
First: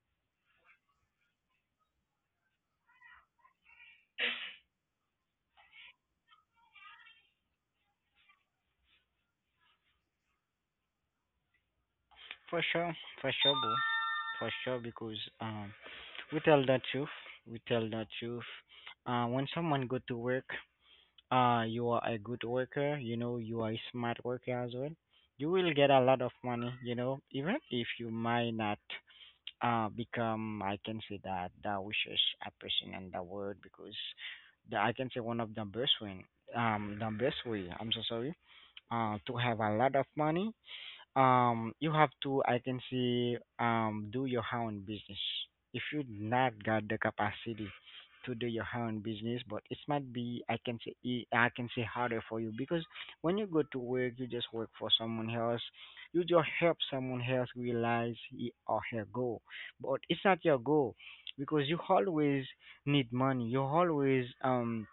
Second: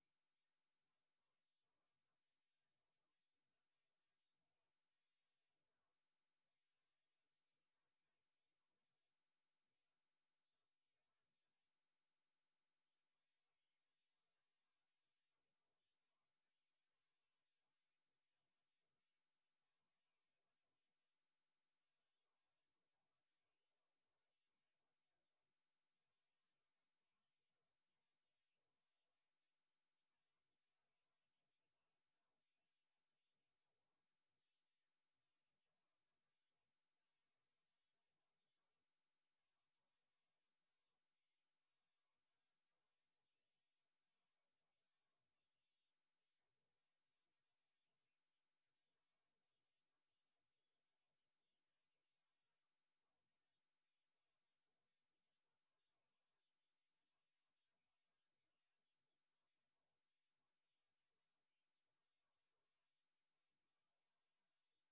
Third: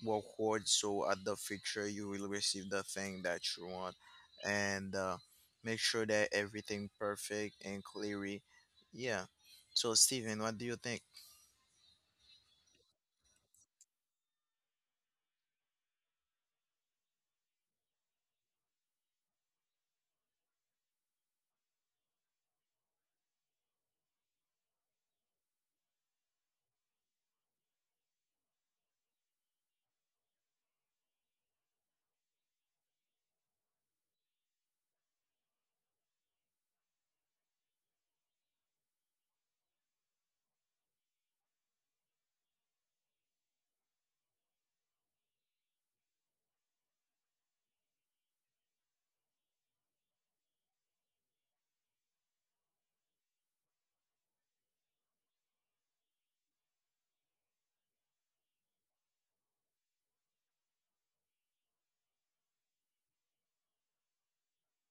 [SPEAKER 2] work hard, so at the future you will receive the thing that you want. And Make sure that everything perfect and clearly. Yeah. So Steven, what do you think?
[SPEAKER 1] For sure, for sure, bro. For sure, because we tell the truth. We tell the truth. When someone go to work, you are a good worker, you know, you are a smart worker as well, you will get a lot of money, you know, even if you might not become, I can say that, the richest a person in the world because the, I can say one of the best way, I'm so sorry, to have a lot of money you have to I can see do your own business. If you not got the capacity to do your own business, but it might be I can say I can say harder for you because when you go to work you just work for someone else. You just help someone else realize he or her goal, but it's not your goal because you always need money, you always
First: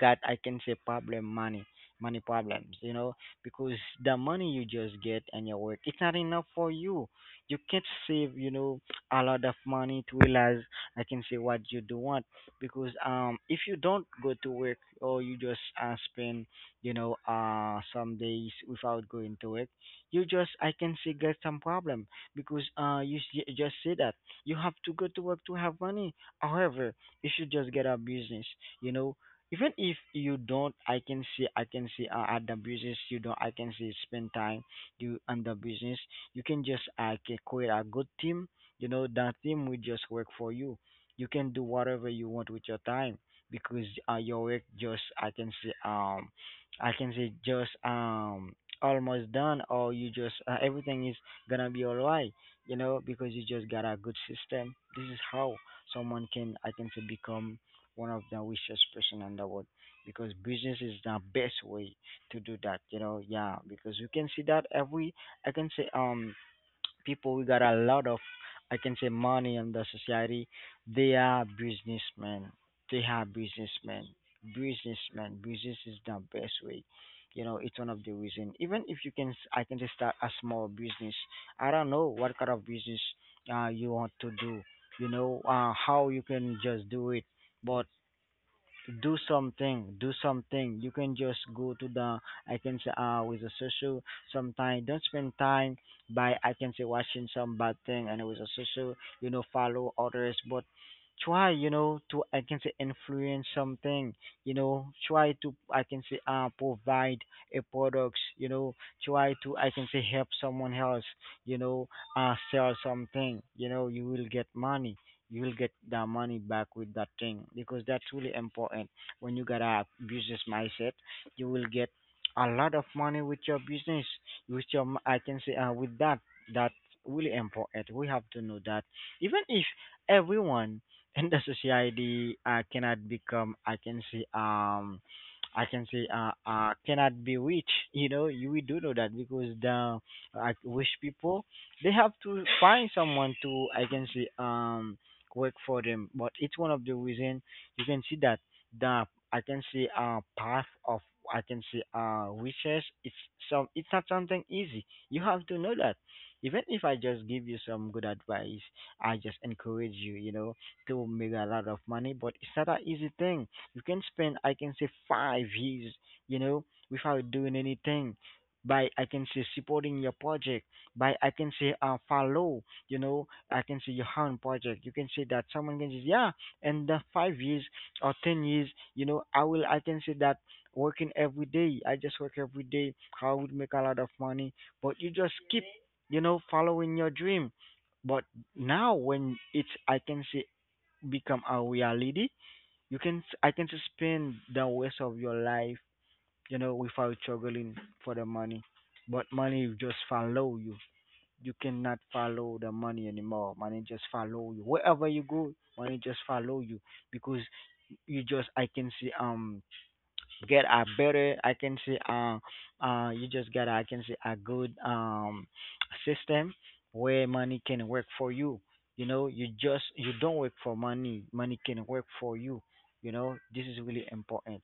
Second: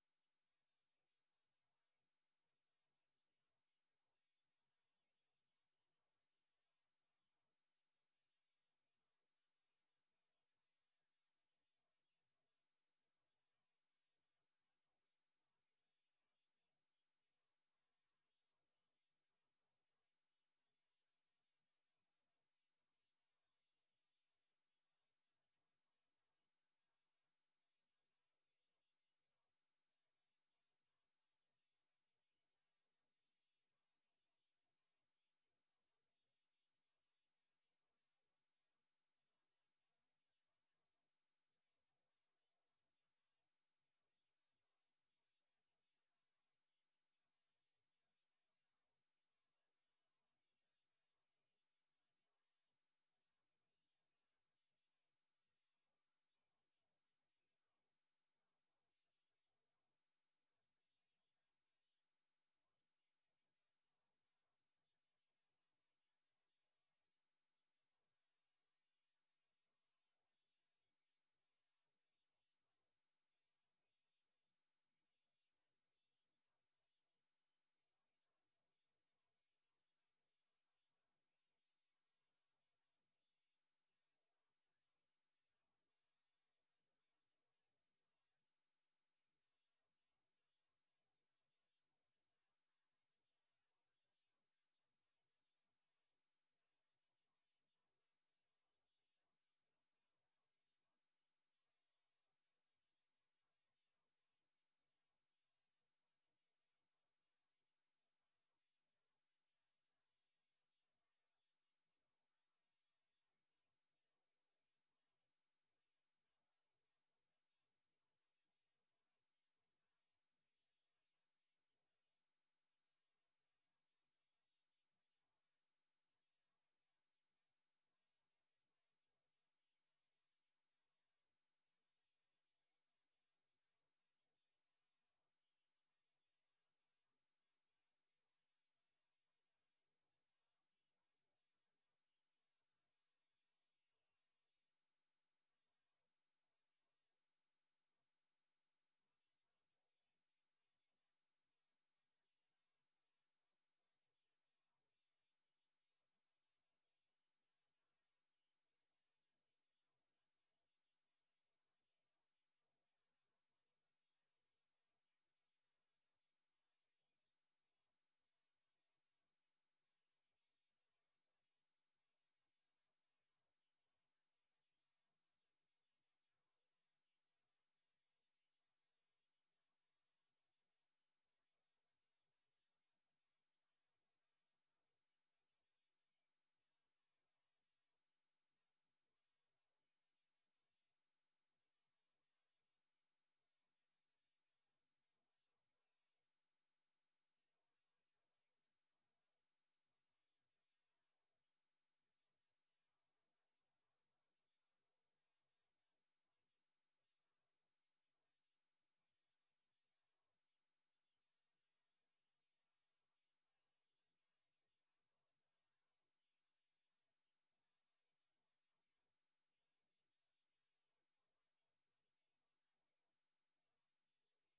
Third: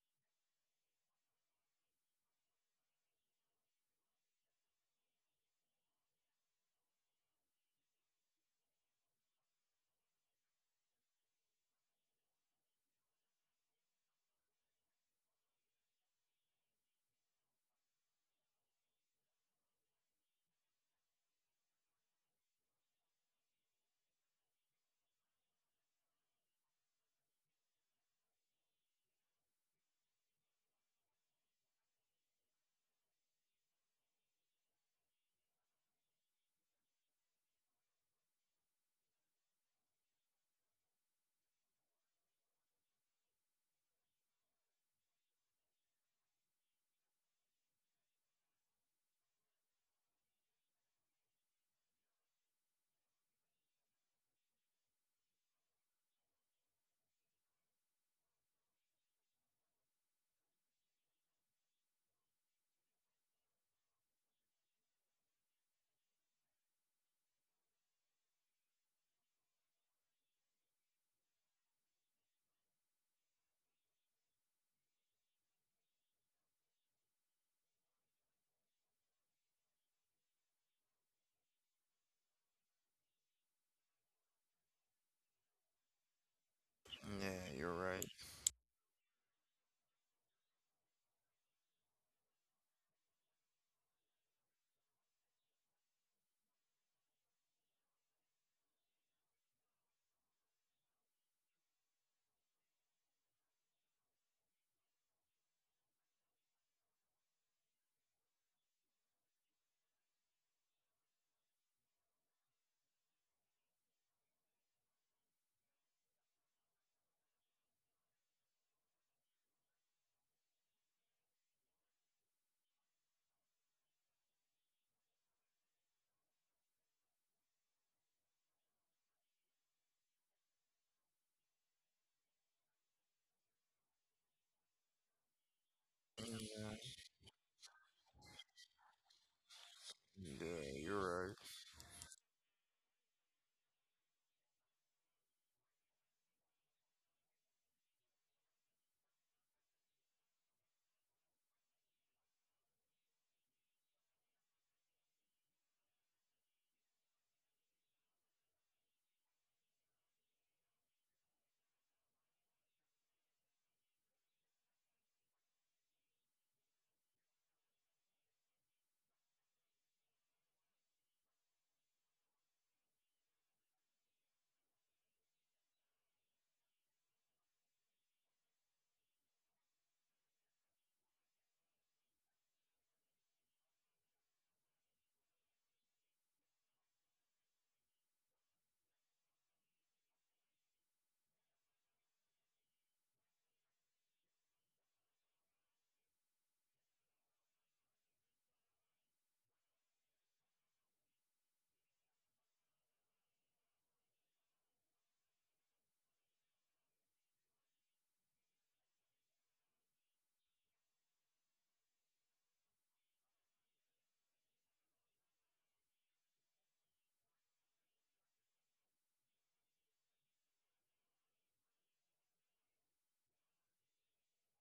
[SPEAKER 1] that I can say problem money, money problems, you know, because the money you just get and your work, it's not enough for you. You can't save, you know, a lot of money to realize I can say what you do want because if you don't go to work or you just spend, you know, some days without going to work, you just I can say get some problem because you just say that you have to go to work to have money. However, if you just get a business, you know, even if you don't I can see at the business you don't I can see spend time you on the business, you can just I can create a good team. You know that team will just work for you. You can do whatever you want with your time because your work just I can see I can say just almost done, or you just everything is gonna be all right. You know because you just got a good system, this is how someone can I can say become one of the richest person in the world because business is the best way to do that, you know. Yeah, because you can see that every I can say people we got a lot of I can say money in the society, they are businessmen, they are businessmen, businessmen, business is the best way, you know. It's one of the reason even if you can I can just start a small business. I don't know what kind of business you want to do, you know, how you can just do it,
[SPEAKER 2] Yeah, you're
[SPEAKER 1] but
[SPEAKER 2] right.
[SPEAKER 1] do something, do something. You can just go to the I can say with a social sometime. Don't spend time by I can say watching some bad thing and with a social, you know, follow others, but try, you know, to I can say influence something, you know. Try to I can say provide a products, you know. Try to I can say help someone else, you know, sell something, you know, you will get money. You will get the money back with that thing because that's really important. When you got a business mindset, you will get a lot of money with your business. With your, I can say, with that, that's really important. We have to know that even if everyone in the society cannot become, I can say,
[SPEAKER 2] Yeah,
[SPEAKER 1] cannot be rich. You know, you, we do know that because the
[SPEAKER 2] yeah,
[SPEAKER 1] rich
[SPEAKER 2] you're right.
[SPEAKER 1] people they have to find someone to, I can say, work for them. But it's one of the reason you can see that the I can see path of I can see research. It's some, it's not something easy. You have to know that. Even if I just give you some good advice, I just encourage you, you know, to make a lot of money. But it's not an easy thing. You can spend I can say 5 years, you know, without doing anything. By I can say supporting your project. By I can say follow, you know, I can see your own project. You can say that someone can say, yeah, in the 5 years or 10 years, you know, I will. I can say that working every day. I just work every day. I would make a lot of money. But you just keep, you know, following your dream. But now when it's, I can say, become a reality. You can, I can just spend the rest of your life, you know, without struggling for the money. But money will just follow you, you cannot follow the money anymore. Money just follow you wherever you go. Money just follow you because you just I can see get a better I can say you just get I can say a good system where money can work for you. You know, you just, you don't work for money, money can work for you. You know, this is really important.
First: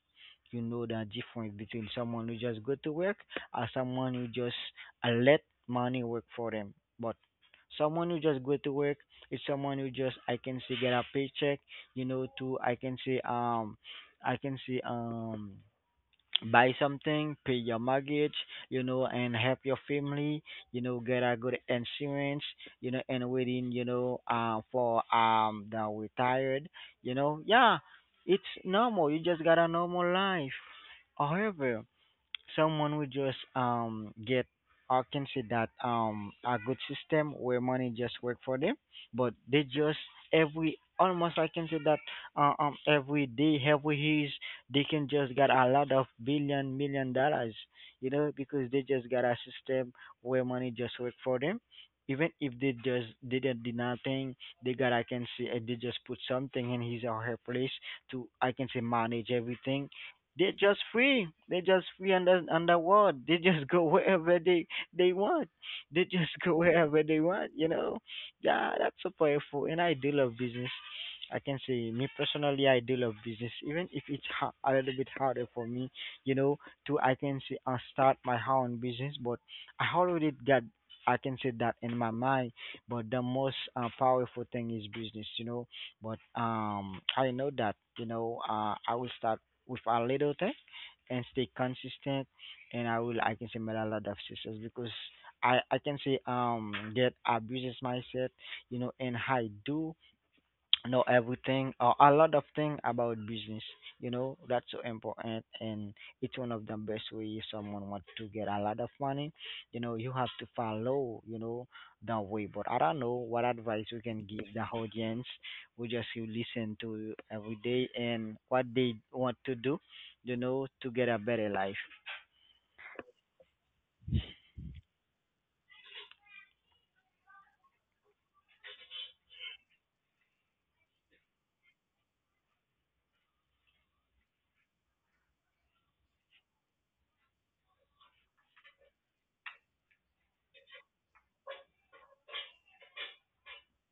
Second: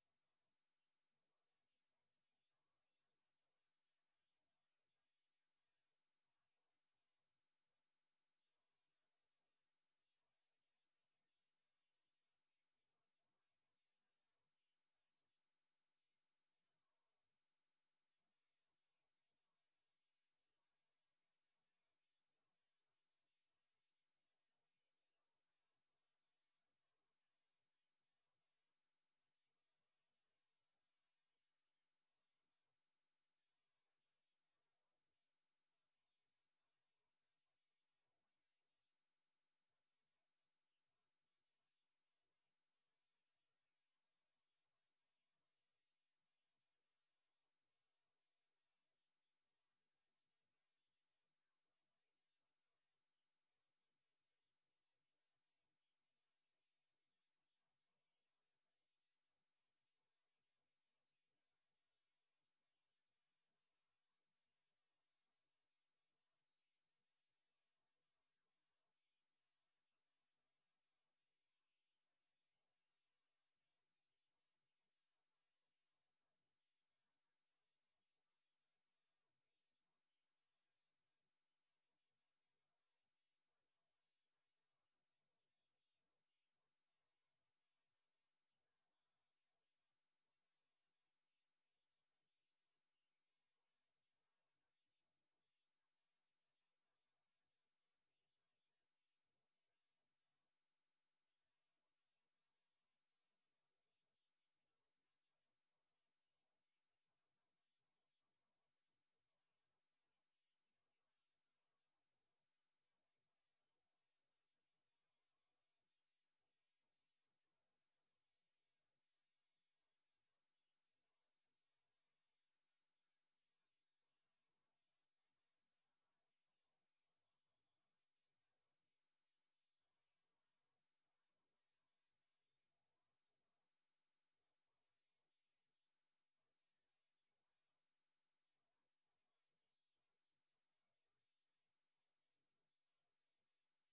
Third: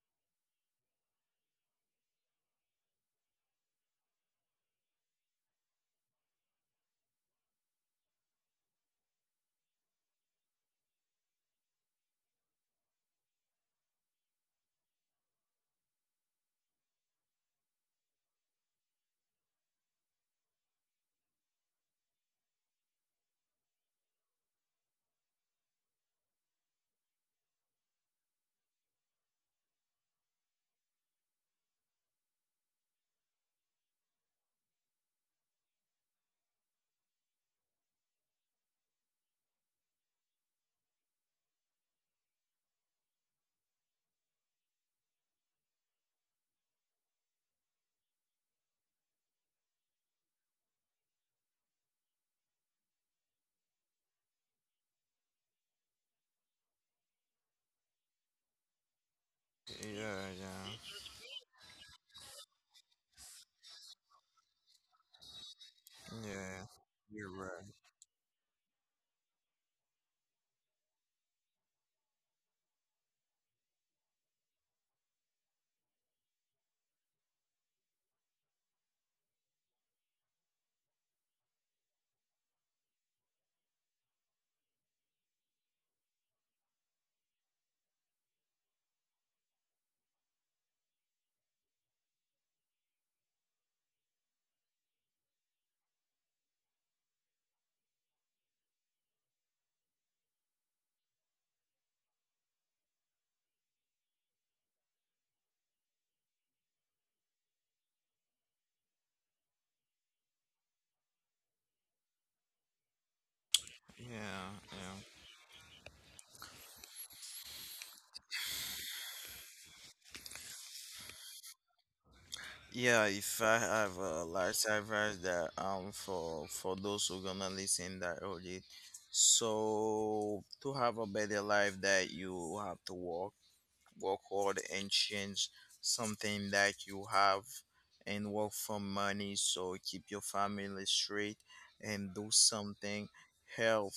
[SPEAKER 1] You know the difference between someone who just go to work or someone who just let money work for them. But someone who just go to work is someone who just I can say get a paycheck, you know, to I can say buy something, pay your mortgage, you know, and help your family, you know, get a good insurance, you know, and waiting, you know, for the retired, you know. Yeah, it's normal. You just got a normal life. However, someone would just get I can say that a good system where money just work for them, but they just every almost I can say that every day, every years, they can just get a lot of billion million dollars, you know, because they just got a system where money just work for them. Even if they just didn't do nothing, they got I can say they just put something in his or her place to I can say manage everything.
[SPEAKER 2] Yeah,
[SPEAKER 1] They're just
[SPEAKER 2] yeah,
[SPEAKER 1] free. They're just free under underworld. They just go wherever they want. They just go
[SPEAKER 2] yeah,
[SPEAKER 1] wherever they
[SPEAKER 2] you're
[SPEAKER 1] want.
[SPEAKER 2] right.
[SPEAKER 1] You know, yeah, that's so powerful. And I do love business. I can say me personally, I do love business, even if it's a little bit harder for me. You know, to I can say I start my own business, but I already got. I can say that in my mind, but the most powerful thing is business, you know. But I know that, you know, I will start with a little thing and stay consistent, and I will I can say make a lot of success because I can say get a business mindset, you know, and I do know everything or a lot of thing about business, you know. That's so important, and it's one of the best way if someone wants to get a lot of money, you know. You have to follow, you know, the way, but I don't know what advice we
[SPEAKER 2] Yeah,
[SPEAKER 1] can give the
[SPEAKER 2] yeah.
[SPEAKER 1] audience. We just you listen to every day and what they want to do, you know, to get a better life.
[SPEAKER 2] Yeah, if I have a last advice that, for those who gonna listen that already, so to have a better life, that you have to work, work hard, and change something that you have, and work for money. So keep your family straight and do something. Help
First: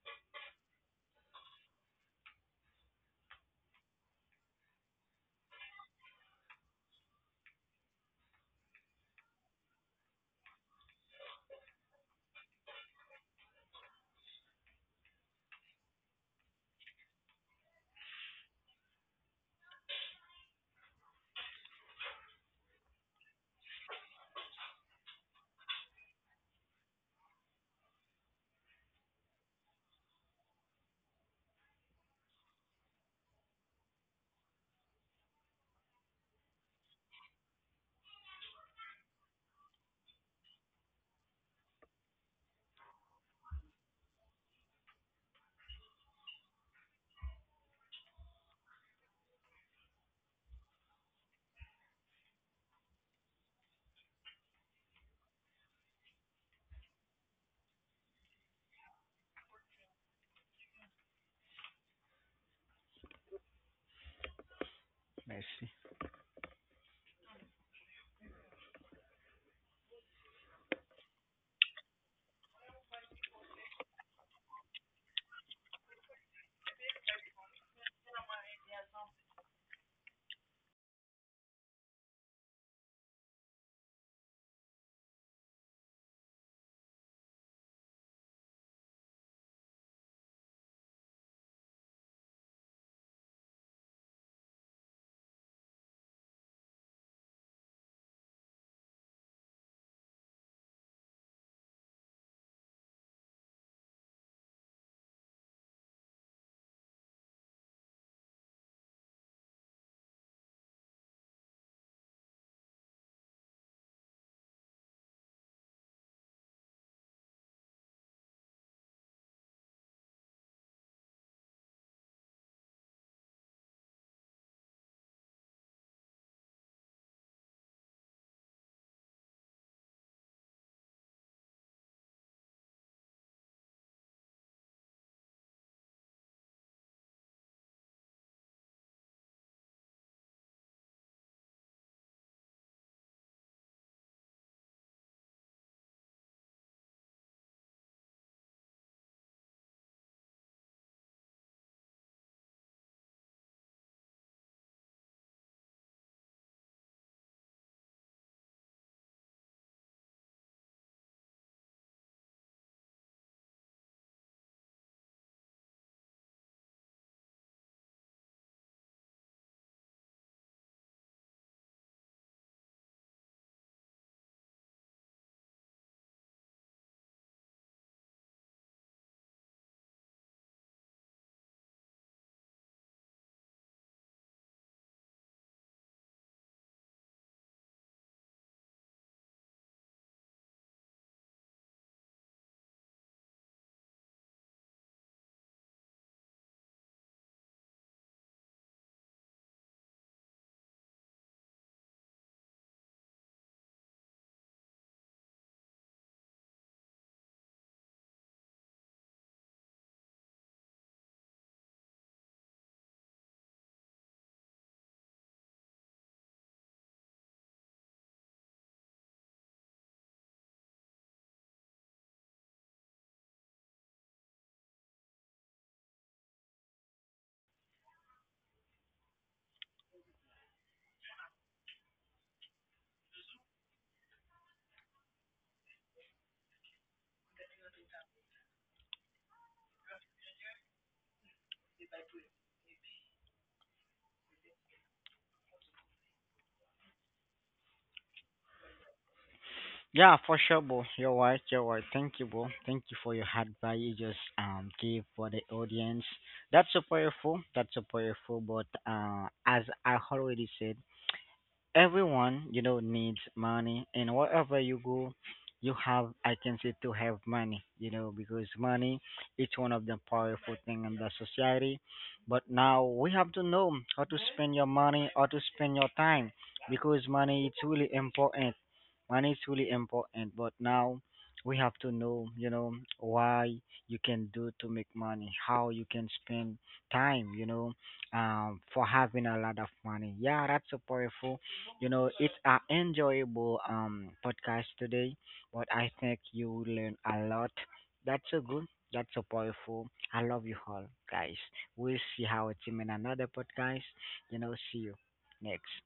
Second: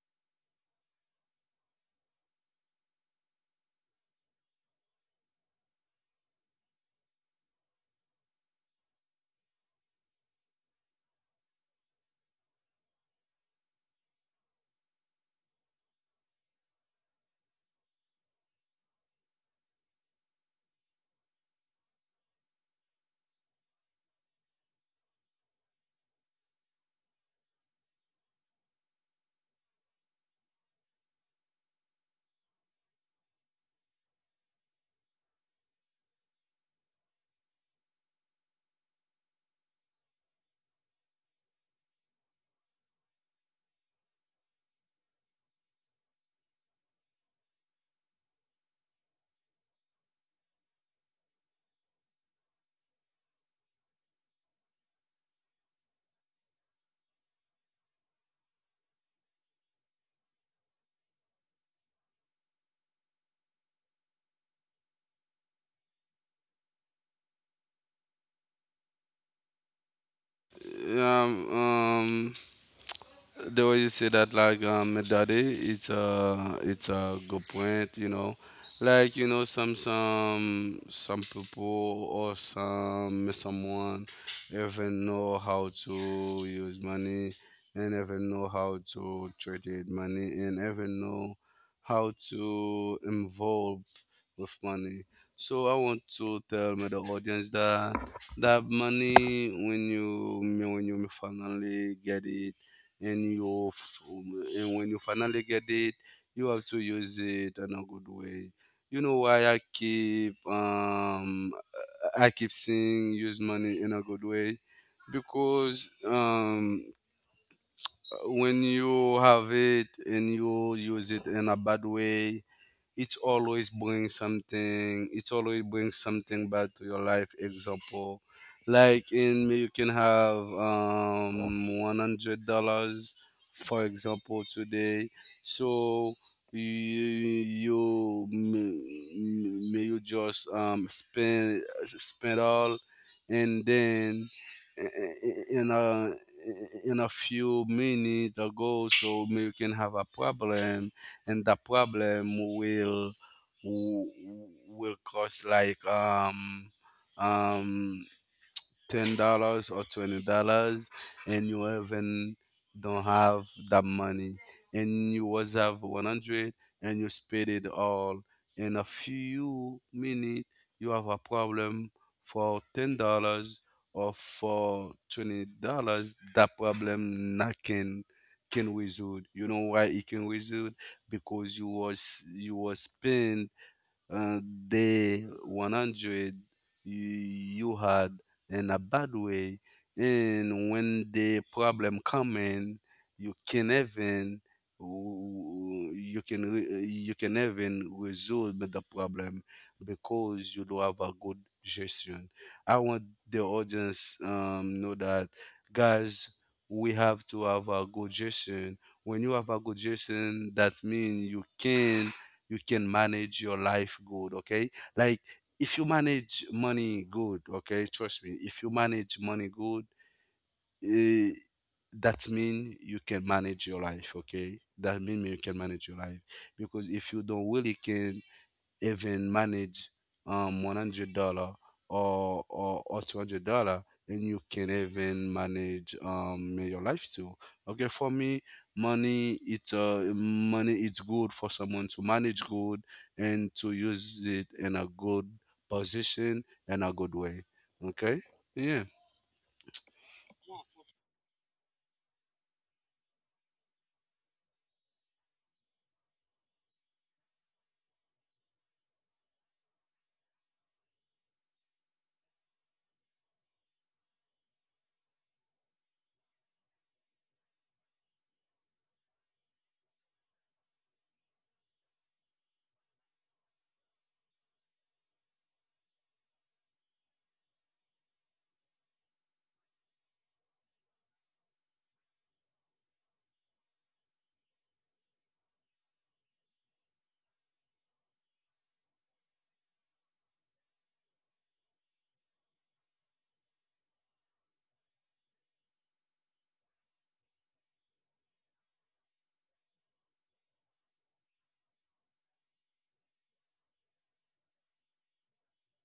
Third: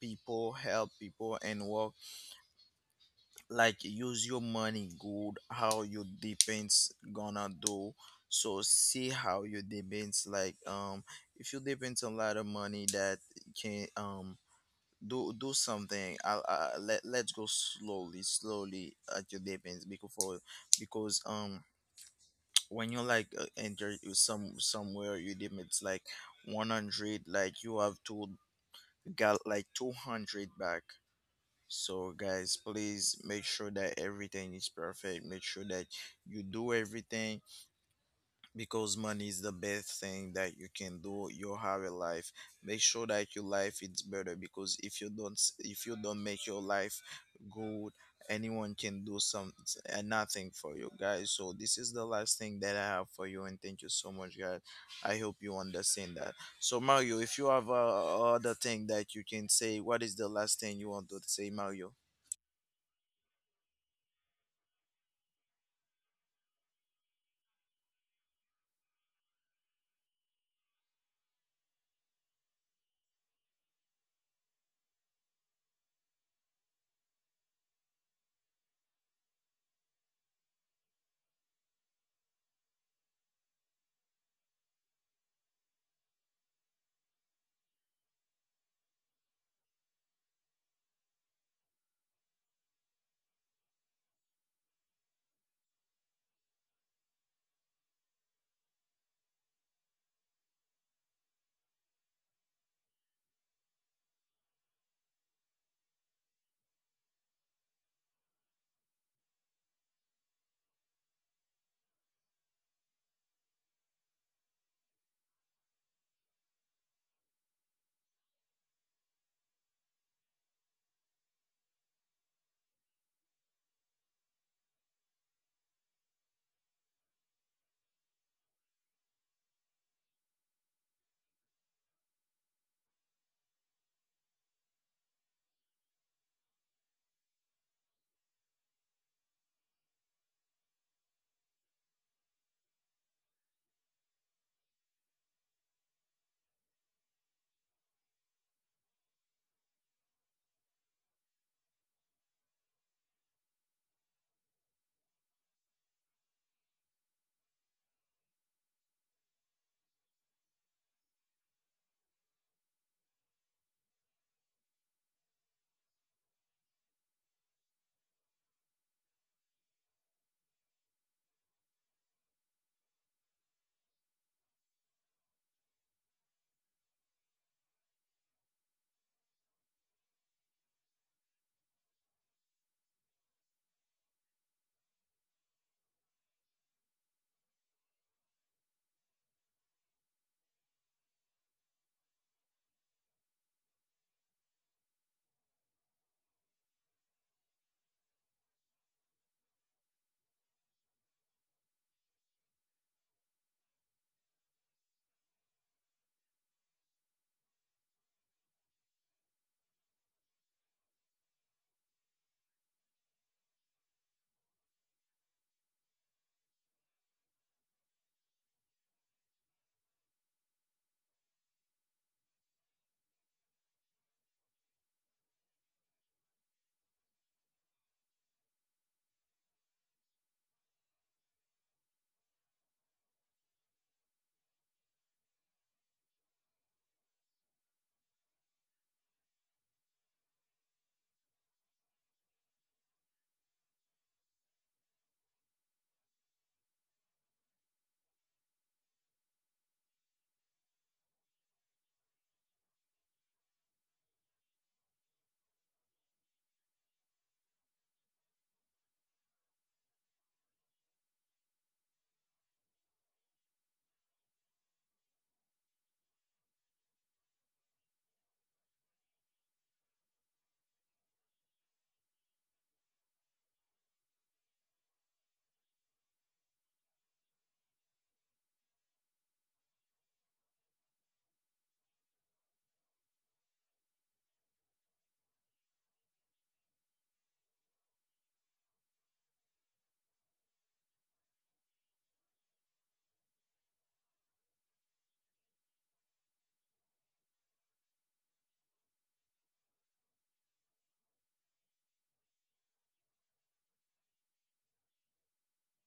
[SPEAKER 2] people, help people, and work, like use your money good, how your depends gonna do. So see how your depends, like, if you depends a lot of money, that can, do do something. I will, I let, let's go slowly slowly at your depends. Because for, because when you like enter some somewhere, your depends like 100, like you have to got like 200 back. So, guys, please make sure that everything is perfect. Make sure that you do everything, because money is the best thing that you can do. Your have a life. Make sure that your life is better, because if you don't, if you don't make your life good, anyone can do some and nothing for you, guys. So this is the last thing that I have for you, and thank you so much, guys. I hope you understand that. So Mario, if you have other thing that you can say, what is the last thing you want to say, Mario?
[SPEAKER 1] Merci.
[SPEAKER 3] um, um, the way you say that, like, daddy, it's a good point. You know, like you know, some people, or some someone, even know how to use money, and even know how to trade money, and even know how to involve with money. So I want to tell my the audience that, that money, when you finally get it, and when you finally get it, you have to use it in a good way. You know why I keep, I keep saying use money in a good way, because when you have it and you use it in a bad way, it's always bring something back to your life, example like in me, you can have $100 for example today. So you you may you just spend all, and then in a in a few minutes ago, so may you can have a problem, and the problem will cause like, um $10 or $20, and you even don't have that money, and you was have 100, and you spend it all in a few minutes, you have a problem for $10 or for $20, that problem not can wizard. You know why it can wizard? Because you was spend uh, the 100 you, you had in a bad way, and when the problem come in, you can even you can even resolve the problem, because you do have a good gestion. I want the audience, know that, guys, we have to have a good gestion. When you have a good gestion, that means you can manage your life good. Okay, like, if you manage money good, okay, trust me, if you manage money good, eh, that mean you can manage your life, okay, that mean you can manage your life, because if you don't really can even manage $100, or $200, and you can even manage your life too. Okay, for me, money it's, money it's good for someone to manage good, and to use it in a good position and a good way. Okay? Yeah.
[SPEAKER 1] Yeah, for sure, bro. You're right. You're right. Thank you, bro. Thank you for your hard advice you just gave for the audience. That's so powerful. That's so powerful. But as I already said, everyone, you know, needs money, and wherever you go you have I can say to have money, you know, because money it's one of the powerful thing in the society. But now we have to know how to spend your money, how to spend your time because money it's really important. Money is really important, but now we have to know, you know, why you can do to make money, how you can spend time, you know, for having a lot of money. Yeah, that's so powerful. You know, it's an enjoyable podcast today, but I think you will learn a lot. That's so good. That's so powerful. I love you all, guys. We'll see how it's in another podcast. You know, see you next.